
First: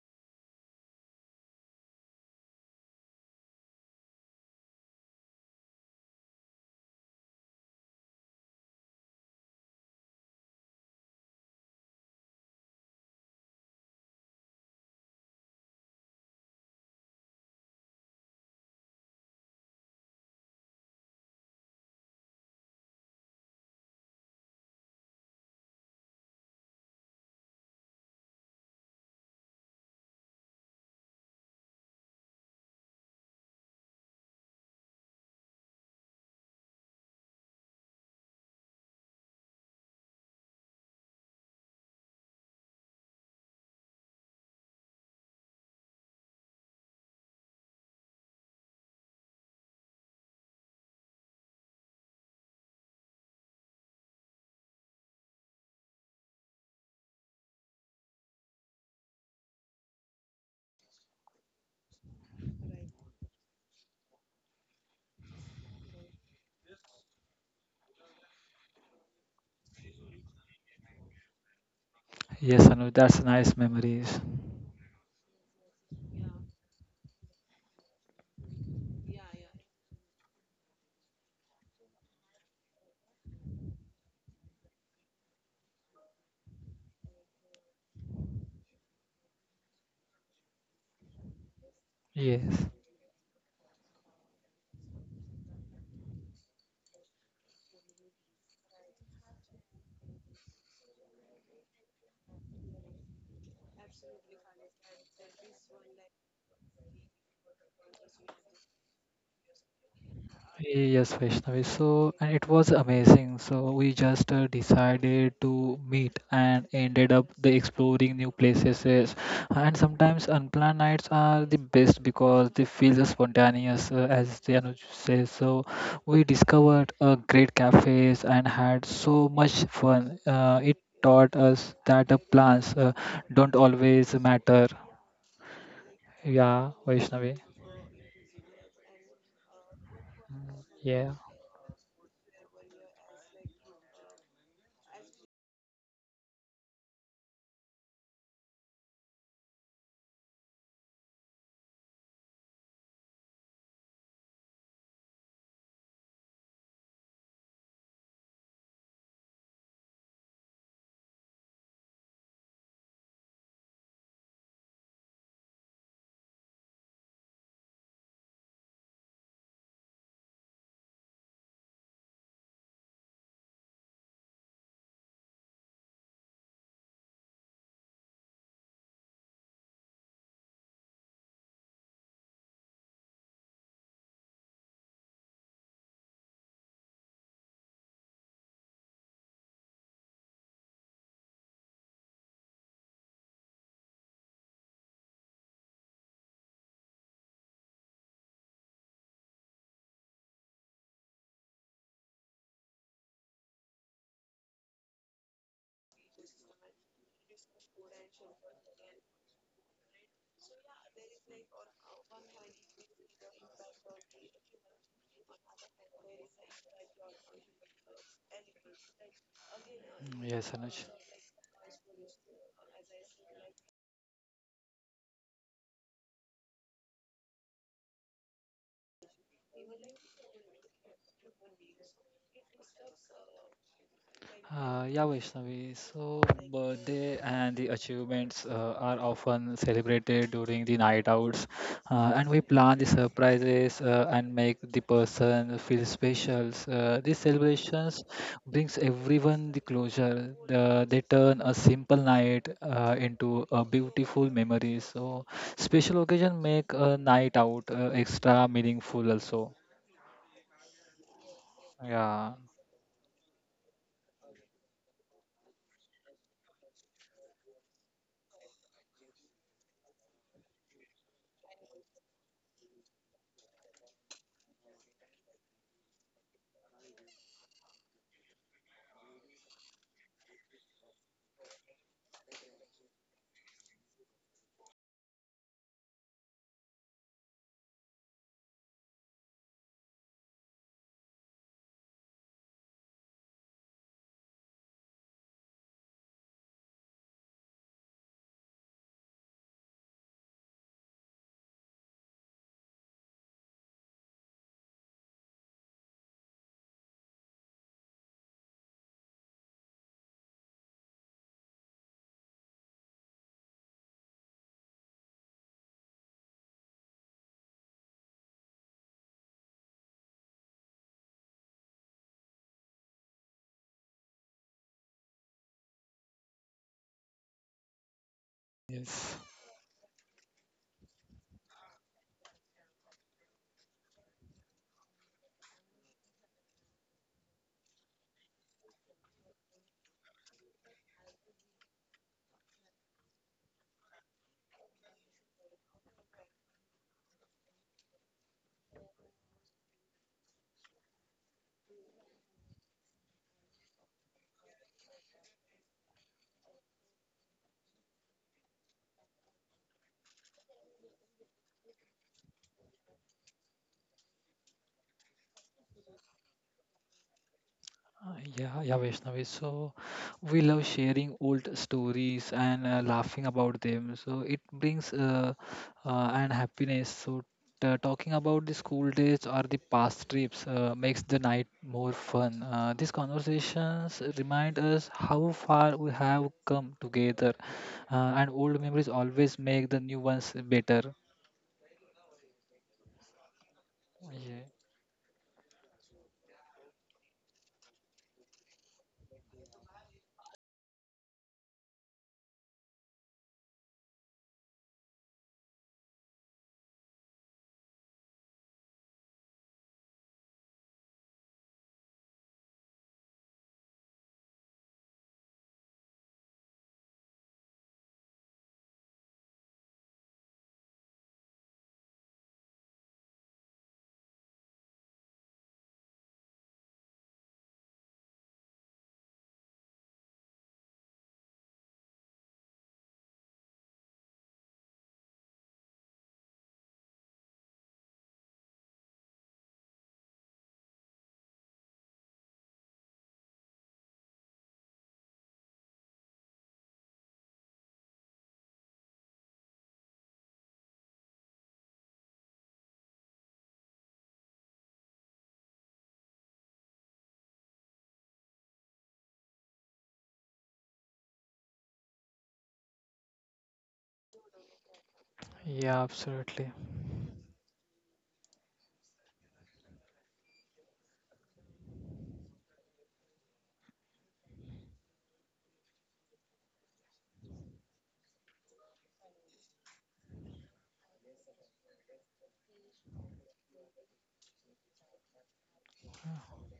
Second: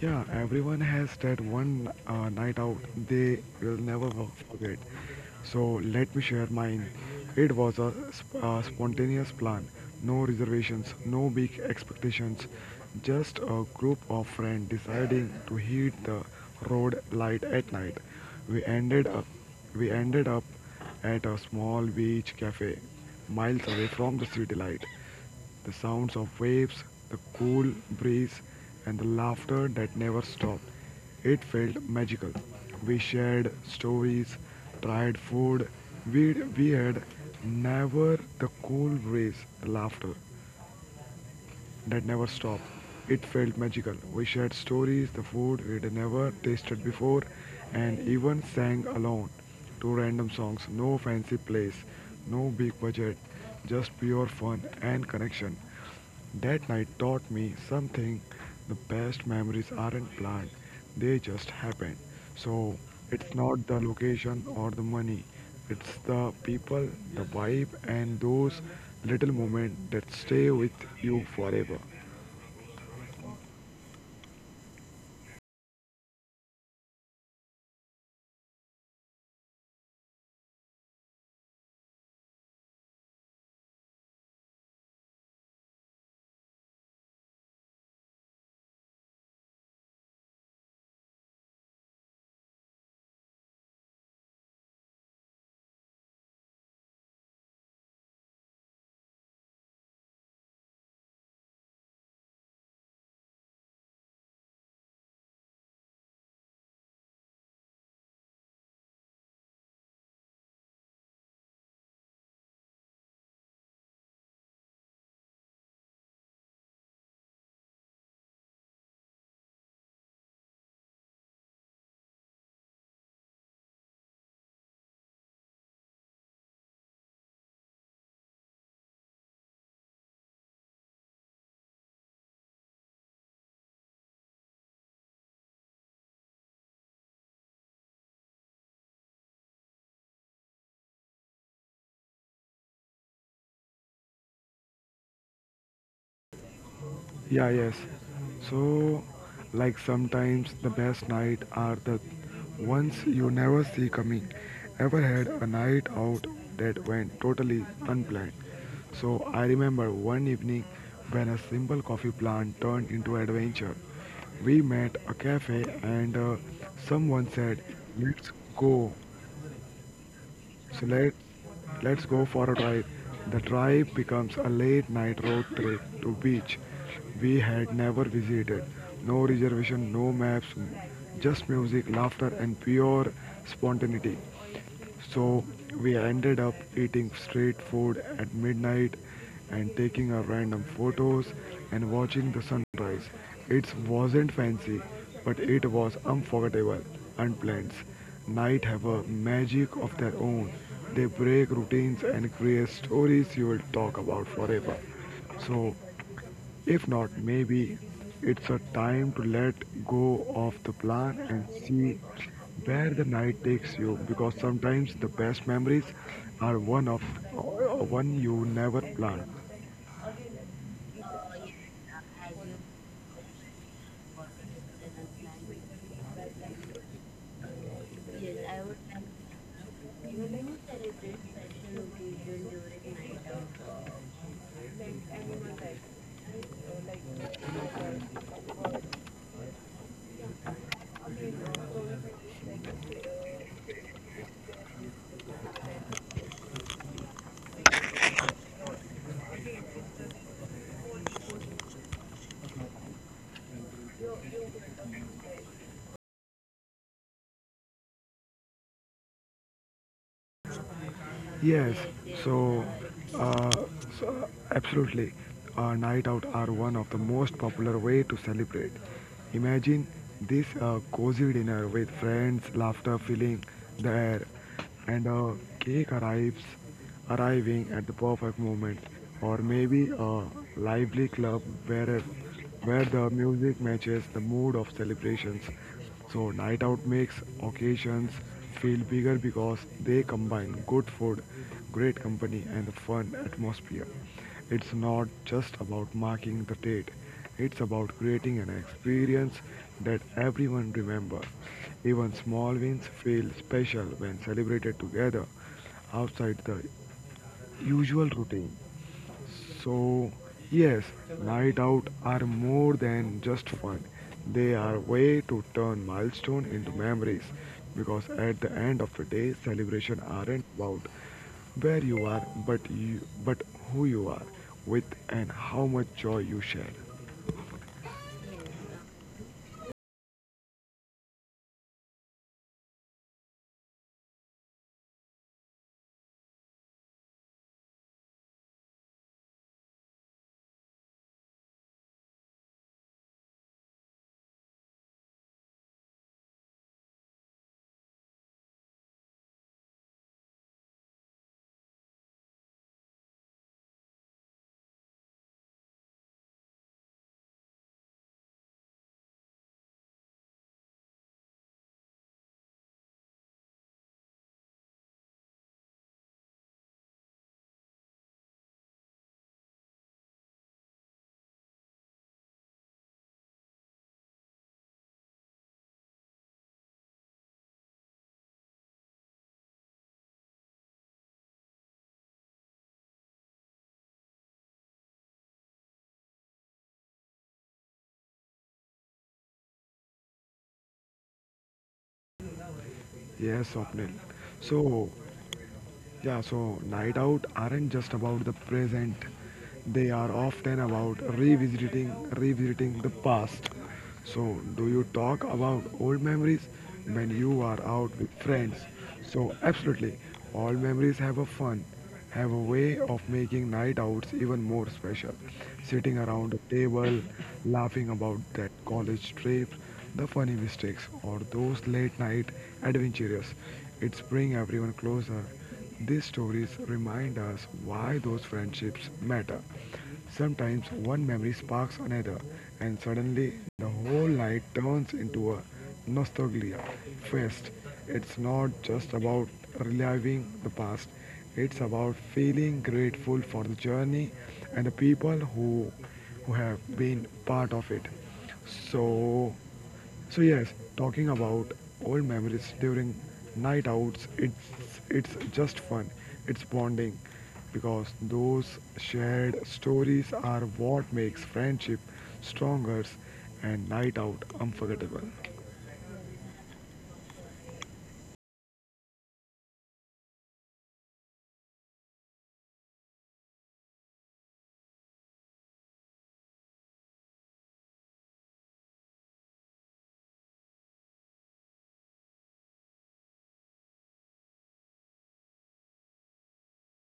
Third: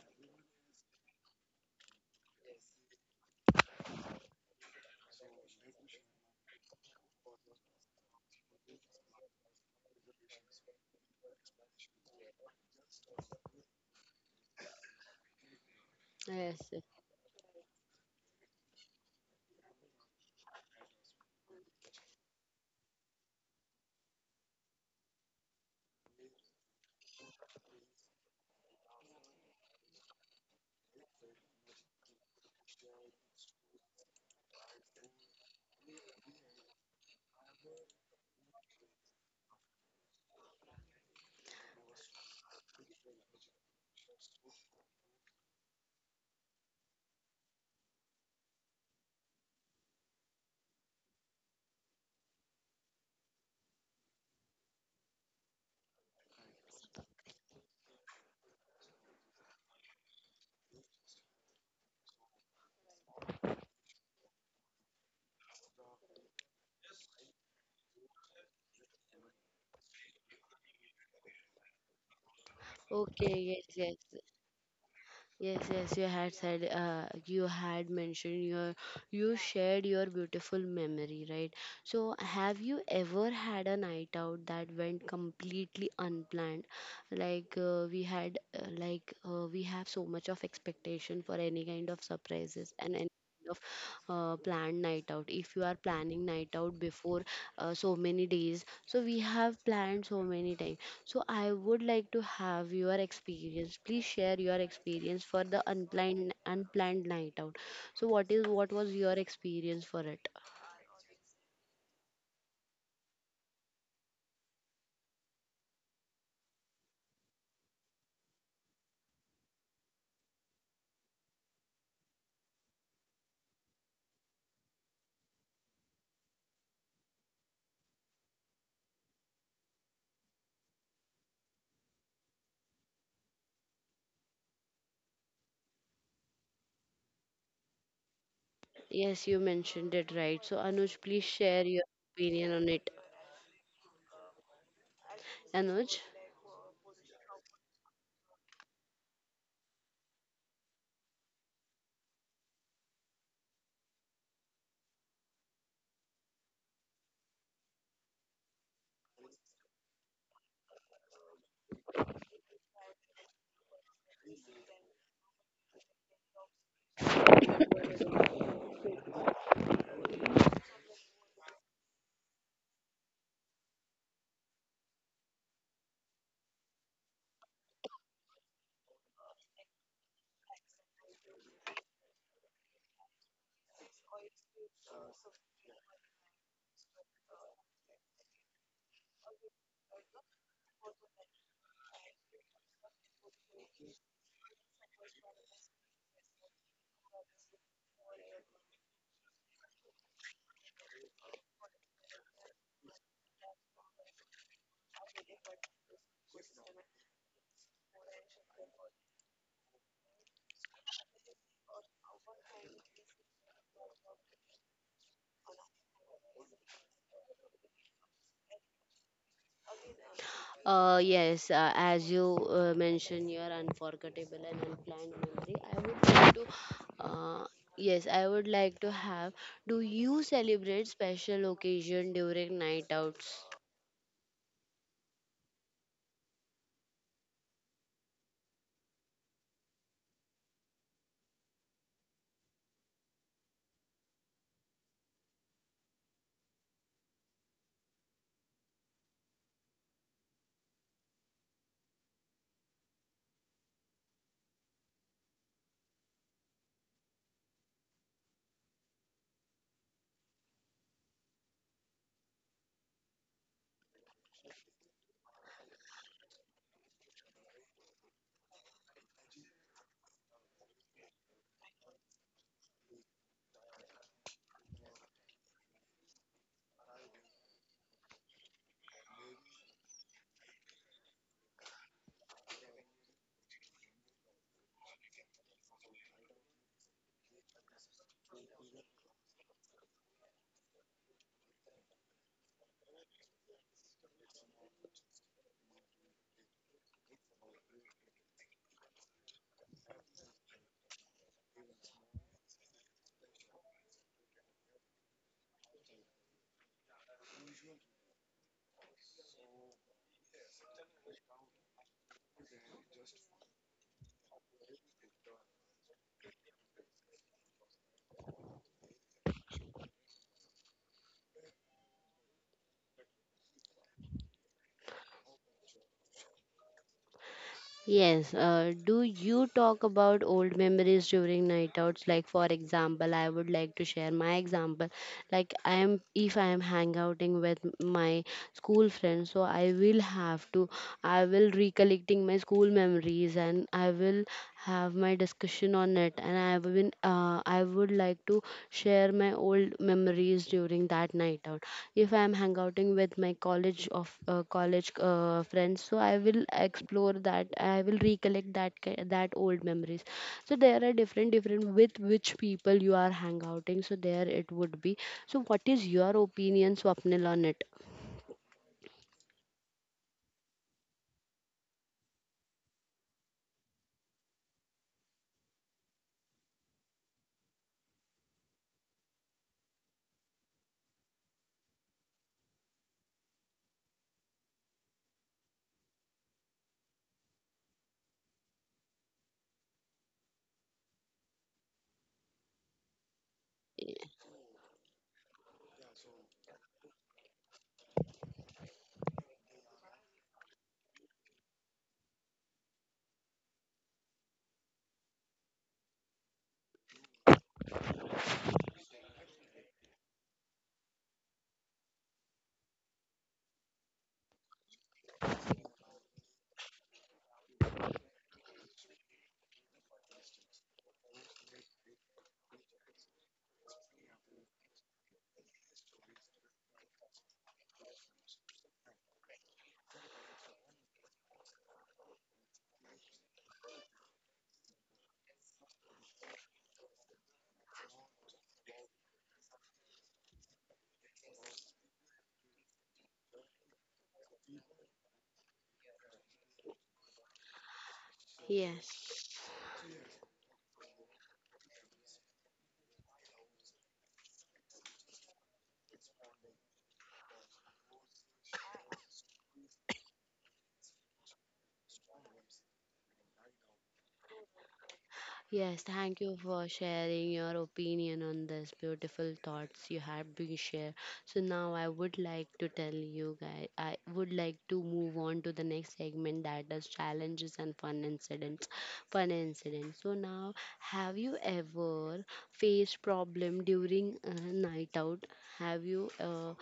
Speaker 3: Yeah, everyone has that one night out they will never forget. So let me share mine. It was a spontaneous plan, no reservations, no big expectations, just a group of friends deciding to hit the
Speaker 1: Yes.
Speaker 3: road
Speaker 1: Yes.
Speaker 3: light at night. We ended up, we ended up at a small beach cafe miles away from the city light. The sounds of waves, the cool breeze, and the laughter that never stopped. It felt magical. We shared stories, tried food. We had never The cool breeze, the laughter that never stopped. It felt magical. We shared stories, the food we'd never tasted before, and even sang alone to random songs. No fancy place, no big budget, just pure fun and connection. That night taught me something: the best memories aren't planned, they just happen. So it's not the location or the money, it's the people, the vibe, and those little moments that stay with you forever.
Speaker 2: yes, Anu, that's
Speaker 1: Okay,
Speaker 2: nice
Speaker 1: yes, yes.
Speaker 2: memories.
Speaker 1: Yes, yes, you had said, you had mentioned your, you shared your beautiful memory, right? So, have you ever had a night out that went completely unplanned? Like, we have so much of expectation for any kind of
Speaker 2: Yes.
Speaker 1: surprises and any kind of planned night out. If you are planning night out before so many days, so we have planned so many times. So I would like to have your experience. Please share your experience for the unplanned night out. So what was your experience for it?
Speaker 2: Yes, Vaishnavi. So, and it was amazing. So, we just decided to meet and ended up the exploring new places. And sometimes unplanned nights are the best because they feel spontaneous, as the Anuj says. So, we discovered great cafes and had so much fun. It taught us that plans don't always matter. Yeah, Vaishnavi.
Speaker 1: Yes, you mentioned it right. So Anuj,
Speaker 2: Yeah.
Speaker 1: please share your opinion on it. Anuj,
Speaker 3: Yeah, yes. So, like sometimes the best night are the ones you never see coming. Ever had a night out that went totally unplanned? So I remember one evening when a simple coffee plan turned into adventure. We met a cafe and someone said, "Let's go." So let let's go for a drive. The drive becomes a late night road trip to beach we had never visited. No reservation, no maps, just music, laughter and pure spontaneity. So we ended up eating street food at midnight and taking our random photos and watching the sunrise surprise. It wasn't fancy, but it was unforgettable. And unplanned. Night have a magic of their own. They break routines and create stories you will talk about forever. So, if not, maybe it's a time to let go of the plan and see where the night takes you, because sometimes the best memories are one you never planned.
Speaker 2: Yes, Anuj.
Speaker 1: yes, as you mentioned your unforgettable and unplanned memory, I would like to, uh, yes, I would like to have. Do you celebrate special occasion during night outs?
Speaker 2: Yeah, Vaishnavi. So, birthday and the achievements are often celebrated during the night outs, and we plan the surprises and make the person feel special. These celebrations brings everyone the closure. They turn a simple night into a beautiful memory. So, special occasion make a night out extra meaningful also.
Speaker 3: Yes, so,
Speaker 2: Yeah.
Speaker 3: uh, absolutely, night out are one of the most popular way to celebrate. Imagine this cozy dinner with friends, laughter filling the air, and a cake arrives arriving at the perfect moment, or maybe a lively club where, where the music matches the mood of celebrations. So, night out makes occasions feel bigger because they combine good food, great company, and a fun atmosphere. It's not just about marking the date, it's about creating an experience that everyone remembers. Even small wins feel special when celebrated together outside the usual routine. So, yes, night out are more than just fun. They are a way to turn milestone into memories, because at the end of the day celebration aren't about where you are but who you are with and how much joy you share.
Speaker 1: Yes, do
Speaker 2: Yes.
Speaker 1: you talk about old memories during night outs? Like, for example, I would like to share my example. Like, I am if I am hang outing with my school friends, so I will have to, I will recollecting my school memories and I will have my discussion on it. And I have been, I would like to share my old memories during that night out. If I am hang outing with my college friends, so I will explore that, I will recollect that that old memories. So there are different different with which people you are hang outing, so there it would be. So what is your opinion, Swapnil, on it?
Speaker 2: Yeah, yeah, Vaishnavi. So we love sharing old stories and laughing about them. So it brings and happiness. So talking about the school days or the past trips makes the night more fun. These conversations remind us how far we have come together, and old memories always make the new ones better.
Speaker 3: Yes, Swapnil.
Speaker 2: Yeah,
Speaker 3: So yeah, so night out aren't just about the present. They are often about revisiting the past. So do you talk about old memories when you are out with friends? So absolutely. All memories have a fun, have a way of making night outs even more special. Sitting around a table, laughing about that college trip, the funny mistakes, or those late night adventures. It's bring everyone closer, these stories remind us why those friendships matter. Sometimes one memory sparks another, and suddenly the whole night turns into a nostalgia fest. It's not just about reliving the past, it's about feeling grateful for the journey and the people who have been part of it. So,
Speaker 1: Yes.
Speaker 3: so yes, talking about old memories during night outs, it's just fun. It's bonding, because those shared stories are what makes friendship stronger and night out unforgettable.
Speaker 1: Yes,
Speaker 2: Yeah,
Speaker 1: thank you
Speaker 2: absolutely.
Speaker 1: for sharing your opinion on this beautiful thoughts you have been share. So now I would like to tell you guys, I would like to move on to the next segment, that is challenges and fun incidents. Fun incidents. So now, have you ever faced problem during a night out? Have you uh,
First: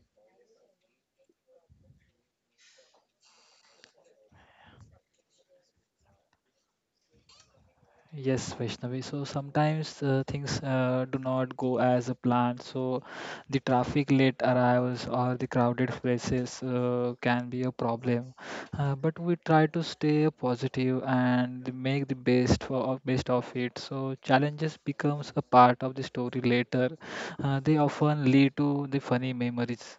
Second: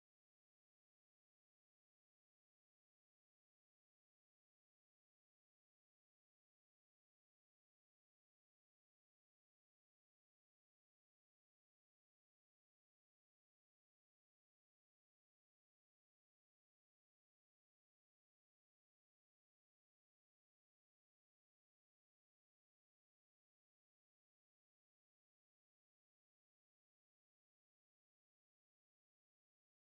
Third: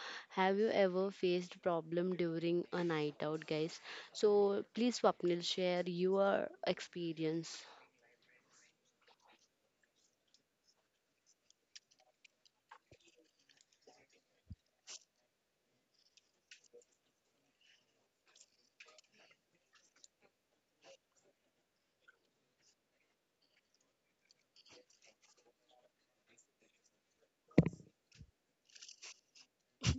Speaker 1: have you ever faced problem during a night out, guys? So please, Swapnil, share your experience.
Speaker 2: Yes, Vaishnavi. So sometimes things do not go as a plan. So the traffic, late arrivals, or the crowded places can be a problem. But we try to stay positive and make the best of it. So challenges becomes a part of the story later. They often lead to the funny memories.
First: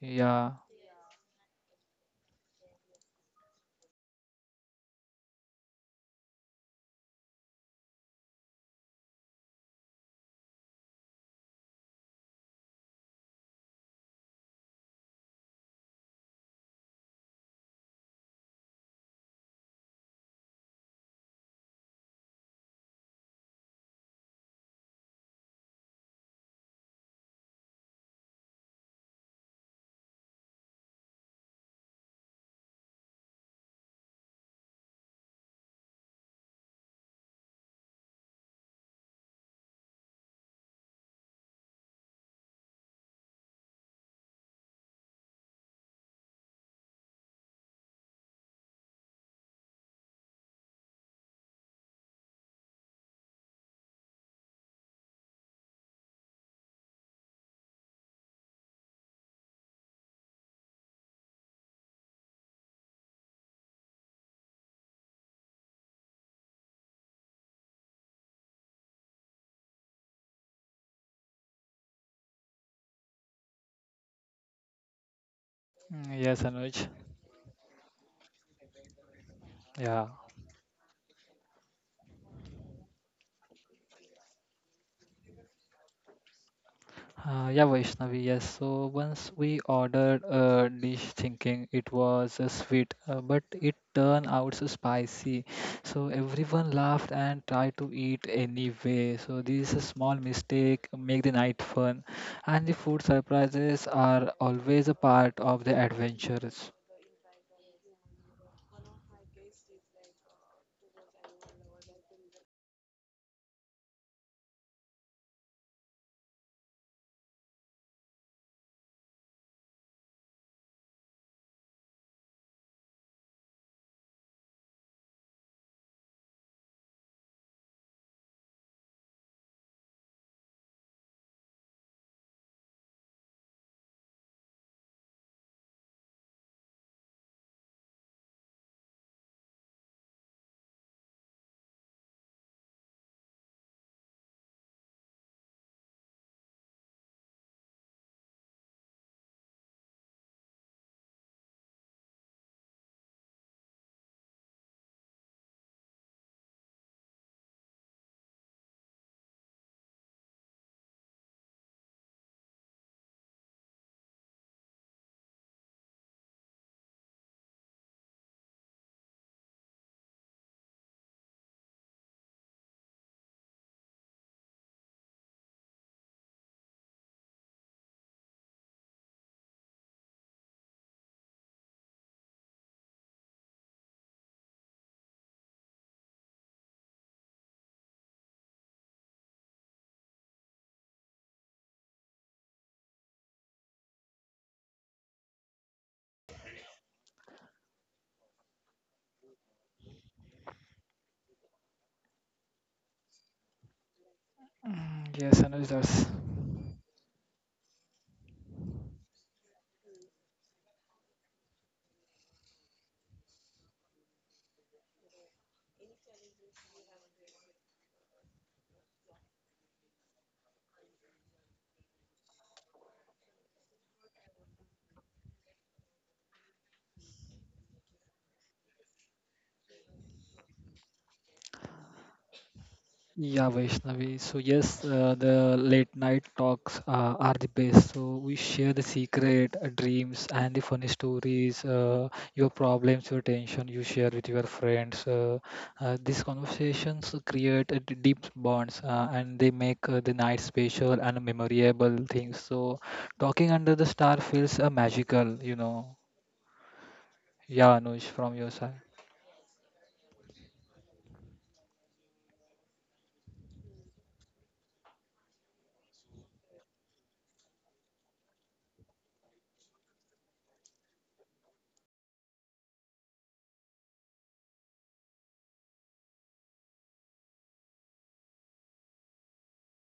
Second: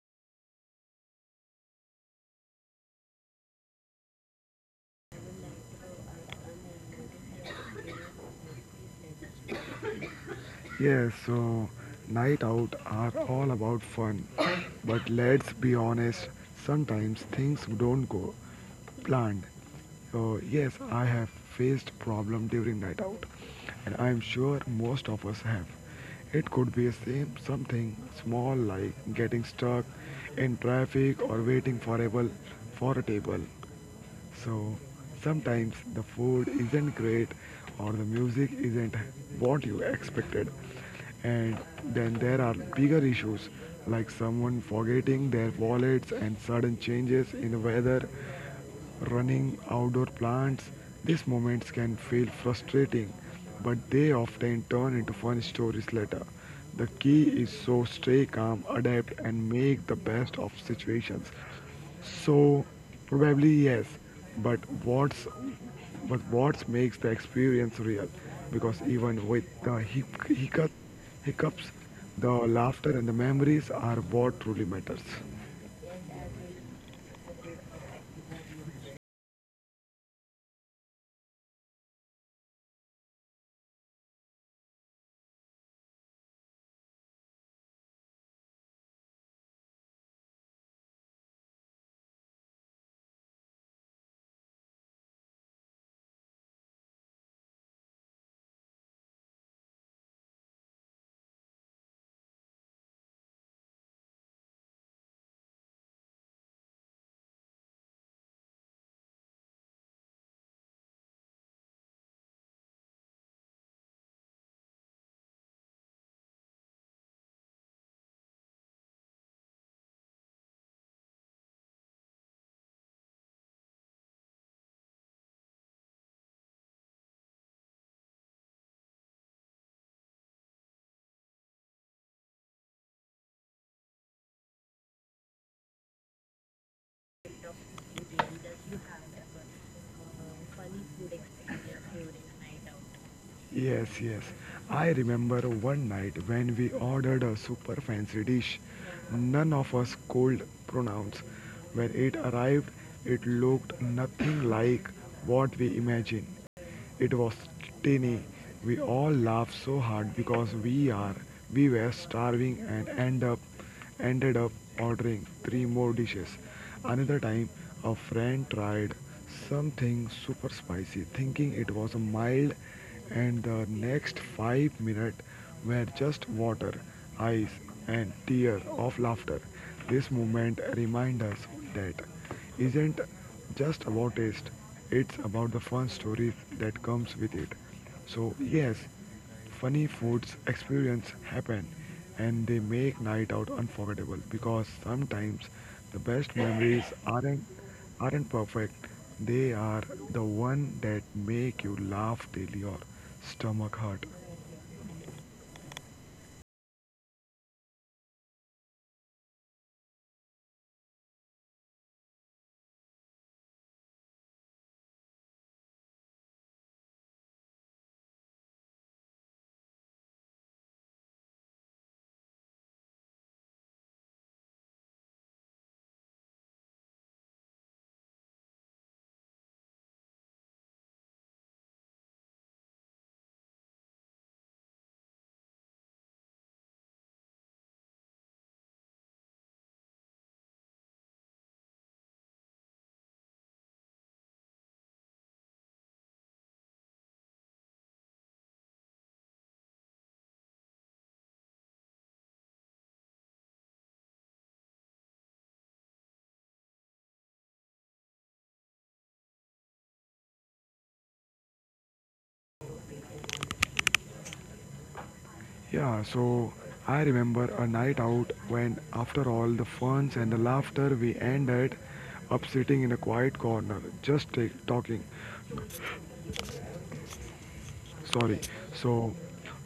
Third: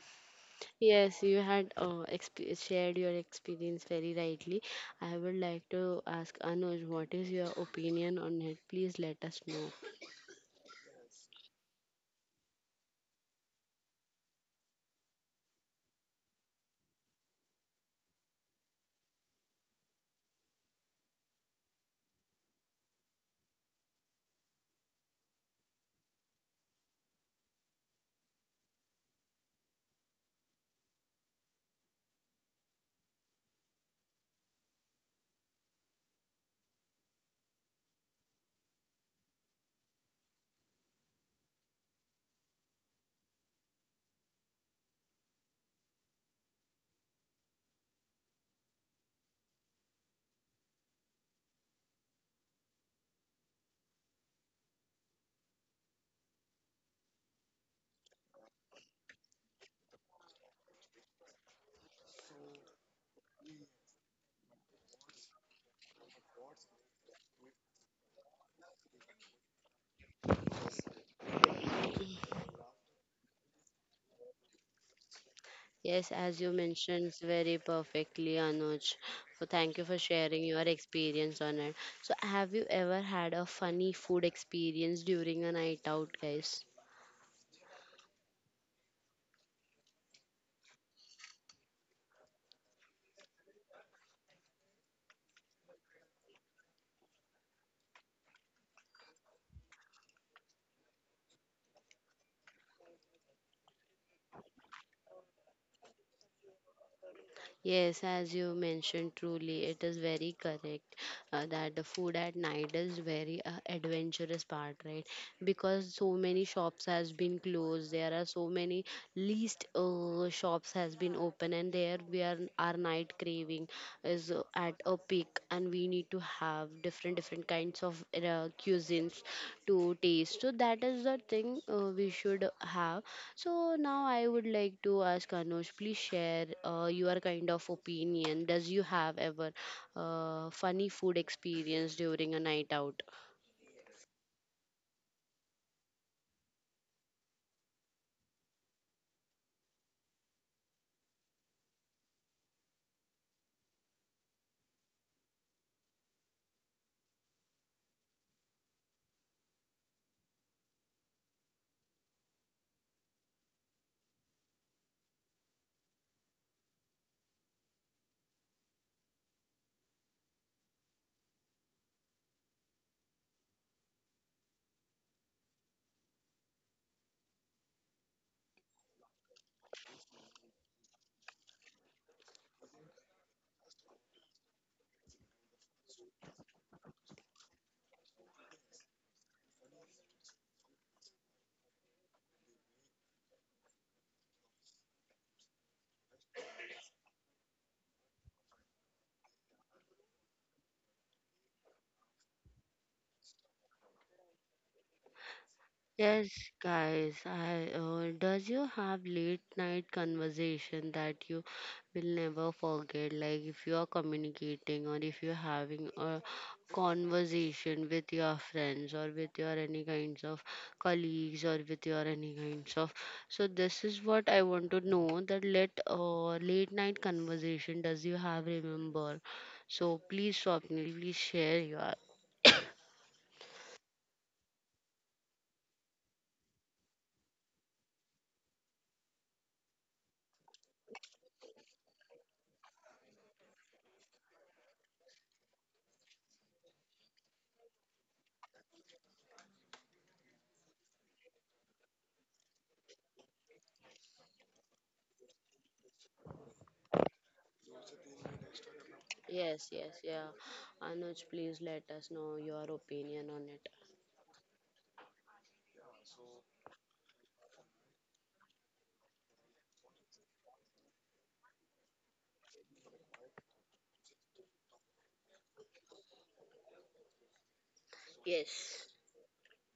Speaker 2: Yeah.
Speaker 1: Yes, you had shared your experience very rightly. I would like to ask Anuj, what is your opinion on it? Please let us know.
Speaker 3: Yes, so night out are all about fun. But let's be honest, sometimes things don't go planned. So yes, I have faced problem during night out, and I am sure most of us have. It could be a same something small like getting stuck in traffic or waiting forever for a table. So sometimes the food isn't great or the music isn't what you expected. And then there are bigger issues like someone forgetting their wallets and sudden changes in the weather, running outdoor plants. These moments can feel frustrating, but they often turn into fun stories later. The key is so stay calm, adapt and make the best of situations. So probably yes, but what makes the experience real? Because even with the hiccups, the laughter and the memories are what truly matters.
Speaker 1: Yes, as
Speaker 2: Yes,
Speaker 1: you
Speaker 2: Anuj.
Speaker 1: mentioned very perfectly, Anuj. So thank you for
Speaker 2: Yeah.
Speaker 1: sharing your experience on it. So have you ever had a funny food experience during a night out, guys?
Speaker 2: Yeah, Vaishnavi, yes. So once we ordered a dish thinking it was a sweet, but it turned out so spicy. So everyone laughed and tried to eat anyway. So this is a small mistake, make the night fun. And the food surprises are always a part of the adventures.
Speaker 1: Yes, as you mentioned, truly, it is very correct, that the food at night is very adventurous part, right? Because so many shops has been closed, there are so many least shops has been open, and there we are our night craving is at a peak, and we need to have different different kinds of cuisines to taste. So that is the thing, we should have. So now I would like to ask Anush, please share your kind of opinion. Does you have ever funny food experience during a night out?
Speaker 3: Yes, yes. I remember one night when we ordered a super fancy dish. None of us could pronounce. When it arrived, it looked nothing like what we imagined. It was tiny. We all laughed so hard because we were starving and ended up ordering three more dishes. Another time, a friend tried something super spicy, thinking it was mild, and the next 5 minutes were just water, ice, and tears of laughter. This moment reminds us that isn't just about taste, it's about the fun stories that comes with it. So yes, funny foods experience happen and they make night out unforgettable, because sometimes the best memories aren't perfect. They are the one that make you laugh daily or stomach hurt.
Speaker 2: Mm, yes, Anuj does.
Speaker 1: Yes, guys, I does you have late night conversation that you will never forget? Like if you are communicating or if you're having a conversation with your friends or with your any kinds of colleagues or with your any kinds of, so this is what I want to know, that let late night conversation does you have remember? So please Swapnil, please share your
Speaker 2: Yeah, Vaishnavi. So yes, the late night talks are the best. So we share the secret, dreams, and the funny stories, your problems, your tension. You share with your friends. These conversations create a deep bonds, and they make the night special and memorable things. So talking under the star feels magical, you know. Yeah, Anush, from your side.
Speaker 1: Yes, yes, yeah. Anuj, please let us know your opinion on it.
Speaker 3: Yeah, so I remember a night out when after all the funs and the laughter we ended up sitting in a quiet corner just talking. Sorry.
Speaker 1: Yes.
Speaker 3: So,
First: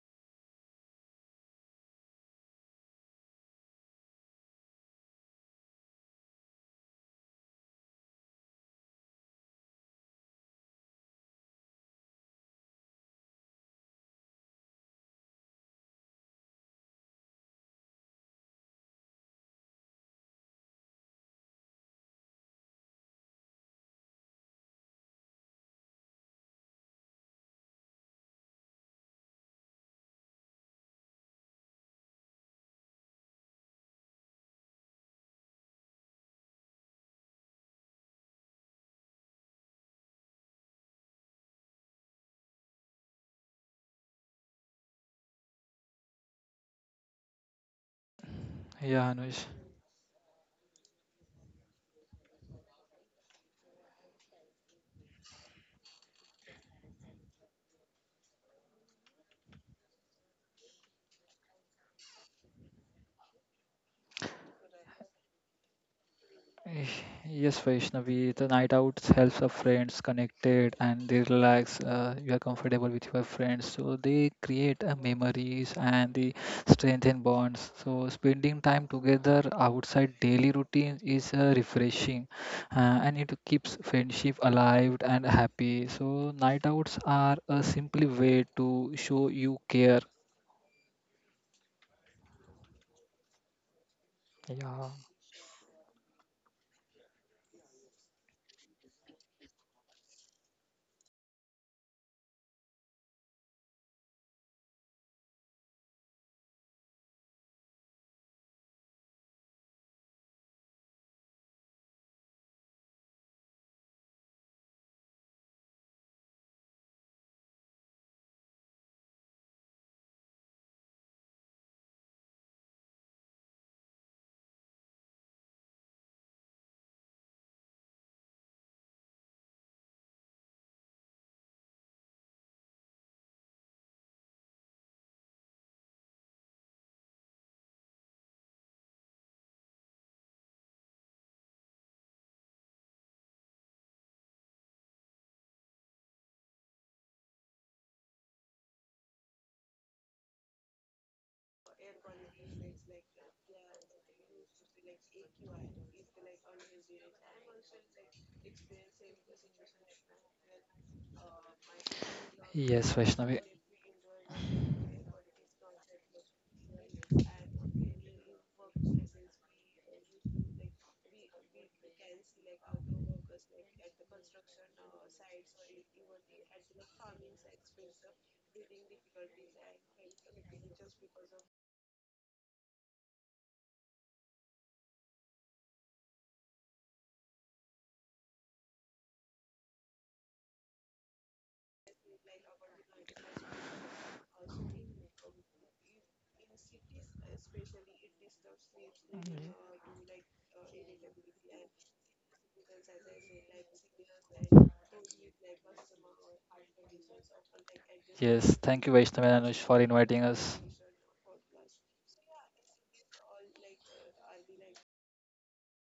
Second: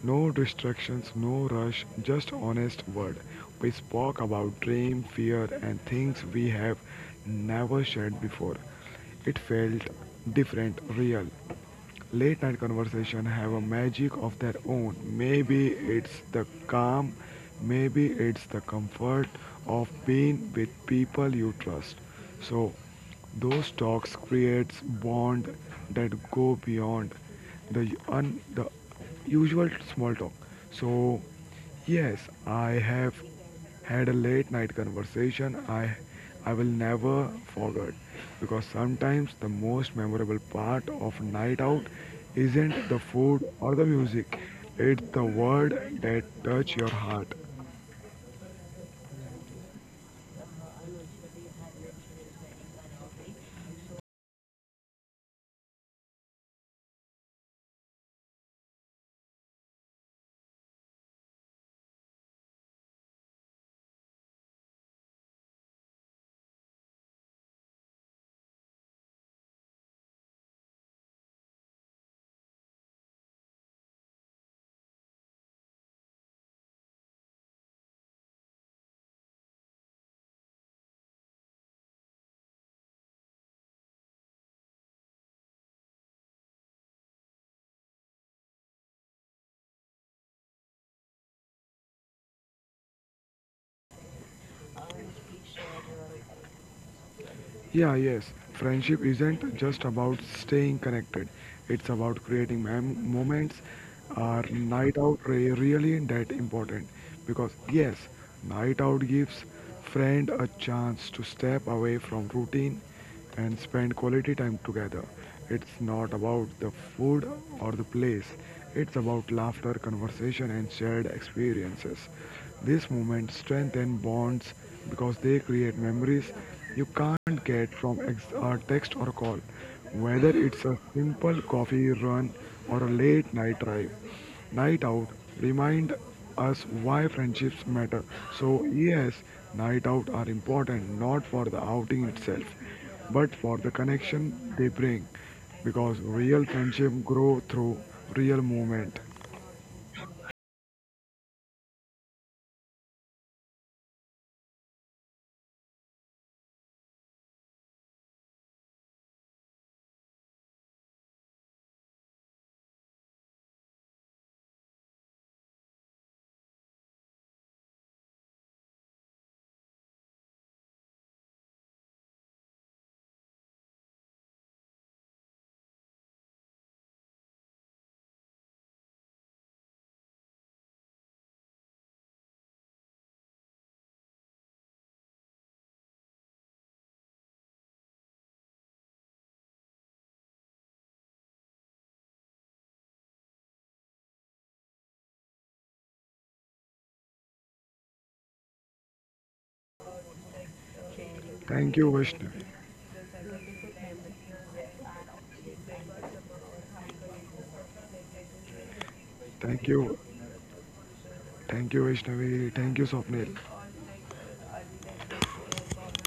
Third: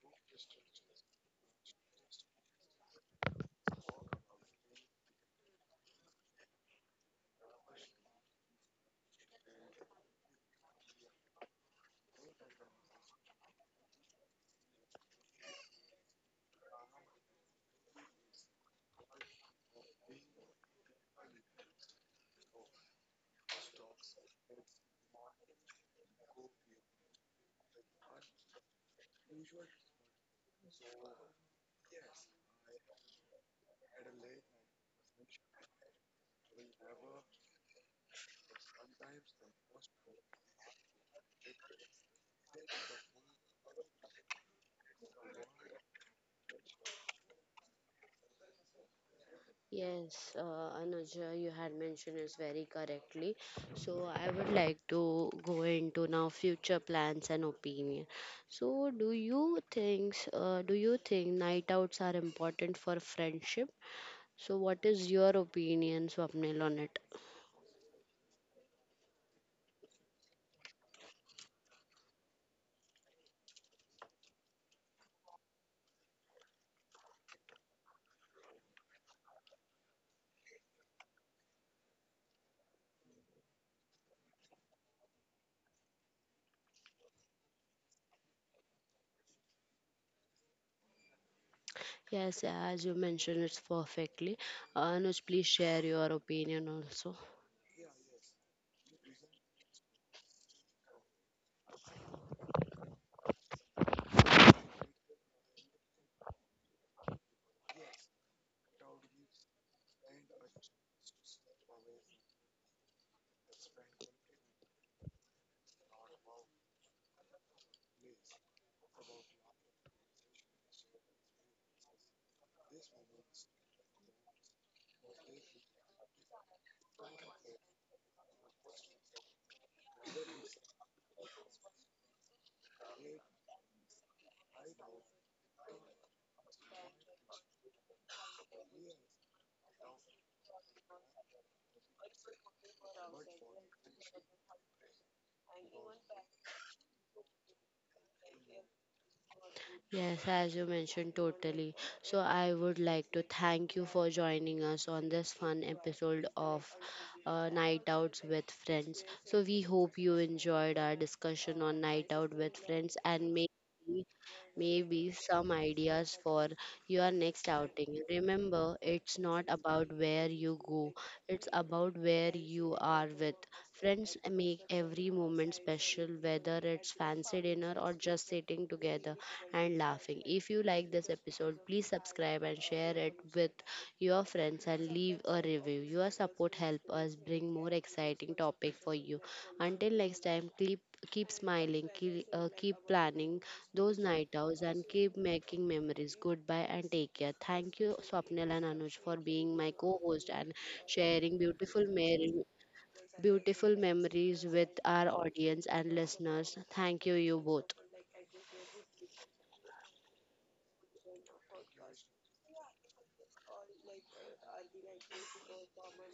Speaker 3: no distractions, no rush, just honest word. We spoke about dream, fear, and things we have never shared before. It felt different, real. Late night conversation have a magic of their own. Maybe it's the calm, maybe it's the comfort of being with people you trust. So those talks creates bond that go beyond the the usual small talk. So yes, I have had a late night conversation I will never forget, because sometimes the most memorable part of night out isn't the food or the music. It's the word that touch your heart.
Speaker 2: Yeah, Anush.
Speaker 1: Yes, Anuj, you had mentioned is very correctly. So I would like to go into now future plans and opinion. So do you think night outs are important for friendship? So what is your opinion, Swapnil, on
Speaker 2: Eh,
Speaker 1: it?
Speaker 2: Yes, Vaishnavi, the night out helps our friends connected and they relax. You are comfortable with your friends, so they create memories and they strengthen bonds. So spending time together outside daily routines is refreshing, and it keeps friendship alive and happy. So night outs are a simple way to show you care.
Speaker 1: Yes, as you mentioned, it's perfectly.
Speaker 2: Yeah.
Speaker 1: Anuj, please share your opinion also.
Speaker 3: Yeah, yes. Friendship isn't just about staying connected. It's about creating moments. Are night out really that important? Because yes, night out gives friend a chance to step away from routine and spend quality time together. It's not about the food or the place, it's about laughter, conversation, and shared experiences. These moments strengthen bonds because they create memories you can't get from a text or a call, whether it's a simple coffee run or a late night drive. Night out remind us why friendships matter. So yes, night out are important not for the outing itself but for the connection they bring, because real friendship grow through real movement.
Speaker 1: Yes, as you mentioned, totally. So, I would like to thank you for joining us on this fun episode of Night Outs with Friends. So, we hope you enjoyed our discussion on Night Out with
Speaker 2: Yes,
Speaker 1: Friends, and
Speaker 2: Vaishnavi.
Speaker 1: maybe, maybe some ideas for your next outing. Remember, it's not about where you go, it's about where you are with. Friends make every moment special, whether it's fancy dinner or just sitting together and laughing. If you like this episode, please subscribe and share it with your friends and leave a review. Your support help us bring more exciting topic for you. Until next time, keep keep smiling, keep, keep planning those night outs and keep making memories. Goodbye and take care. Thank you Swapnil and Anuj for being my co-host and sharing
Speaker 3: Thank you, Vaishnavi.
Speaker 1: beautiful memories with our audience and listeners. Thank you you both.
Speaker 2: Yes, thank you, Vaishnavi and
Speaker 3: Thank
Speaker 2: Anush, for
Speaker 3: you.
Speaker 2: inviting us.
Speaker 3: Thank you, Vaishnavi. Thank you, Swapnil.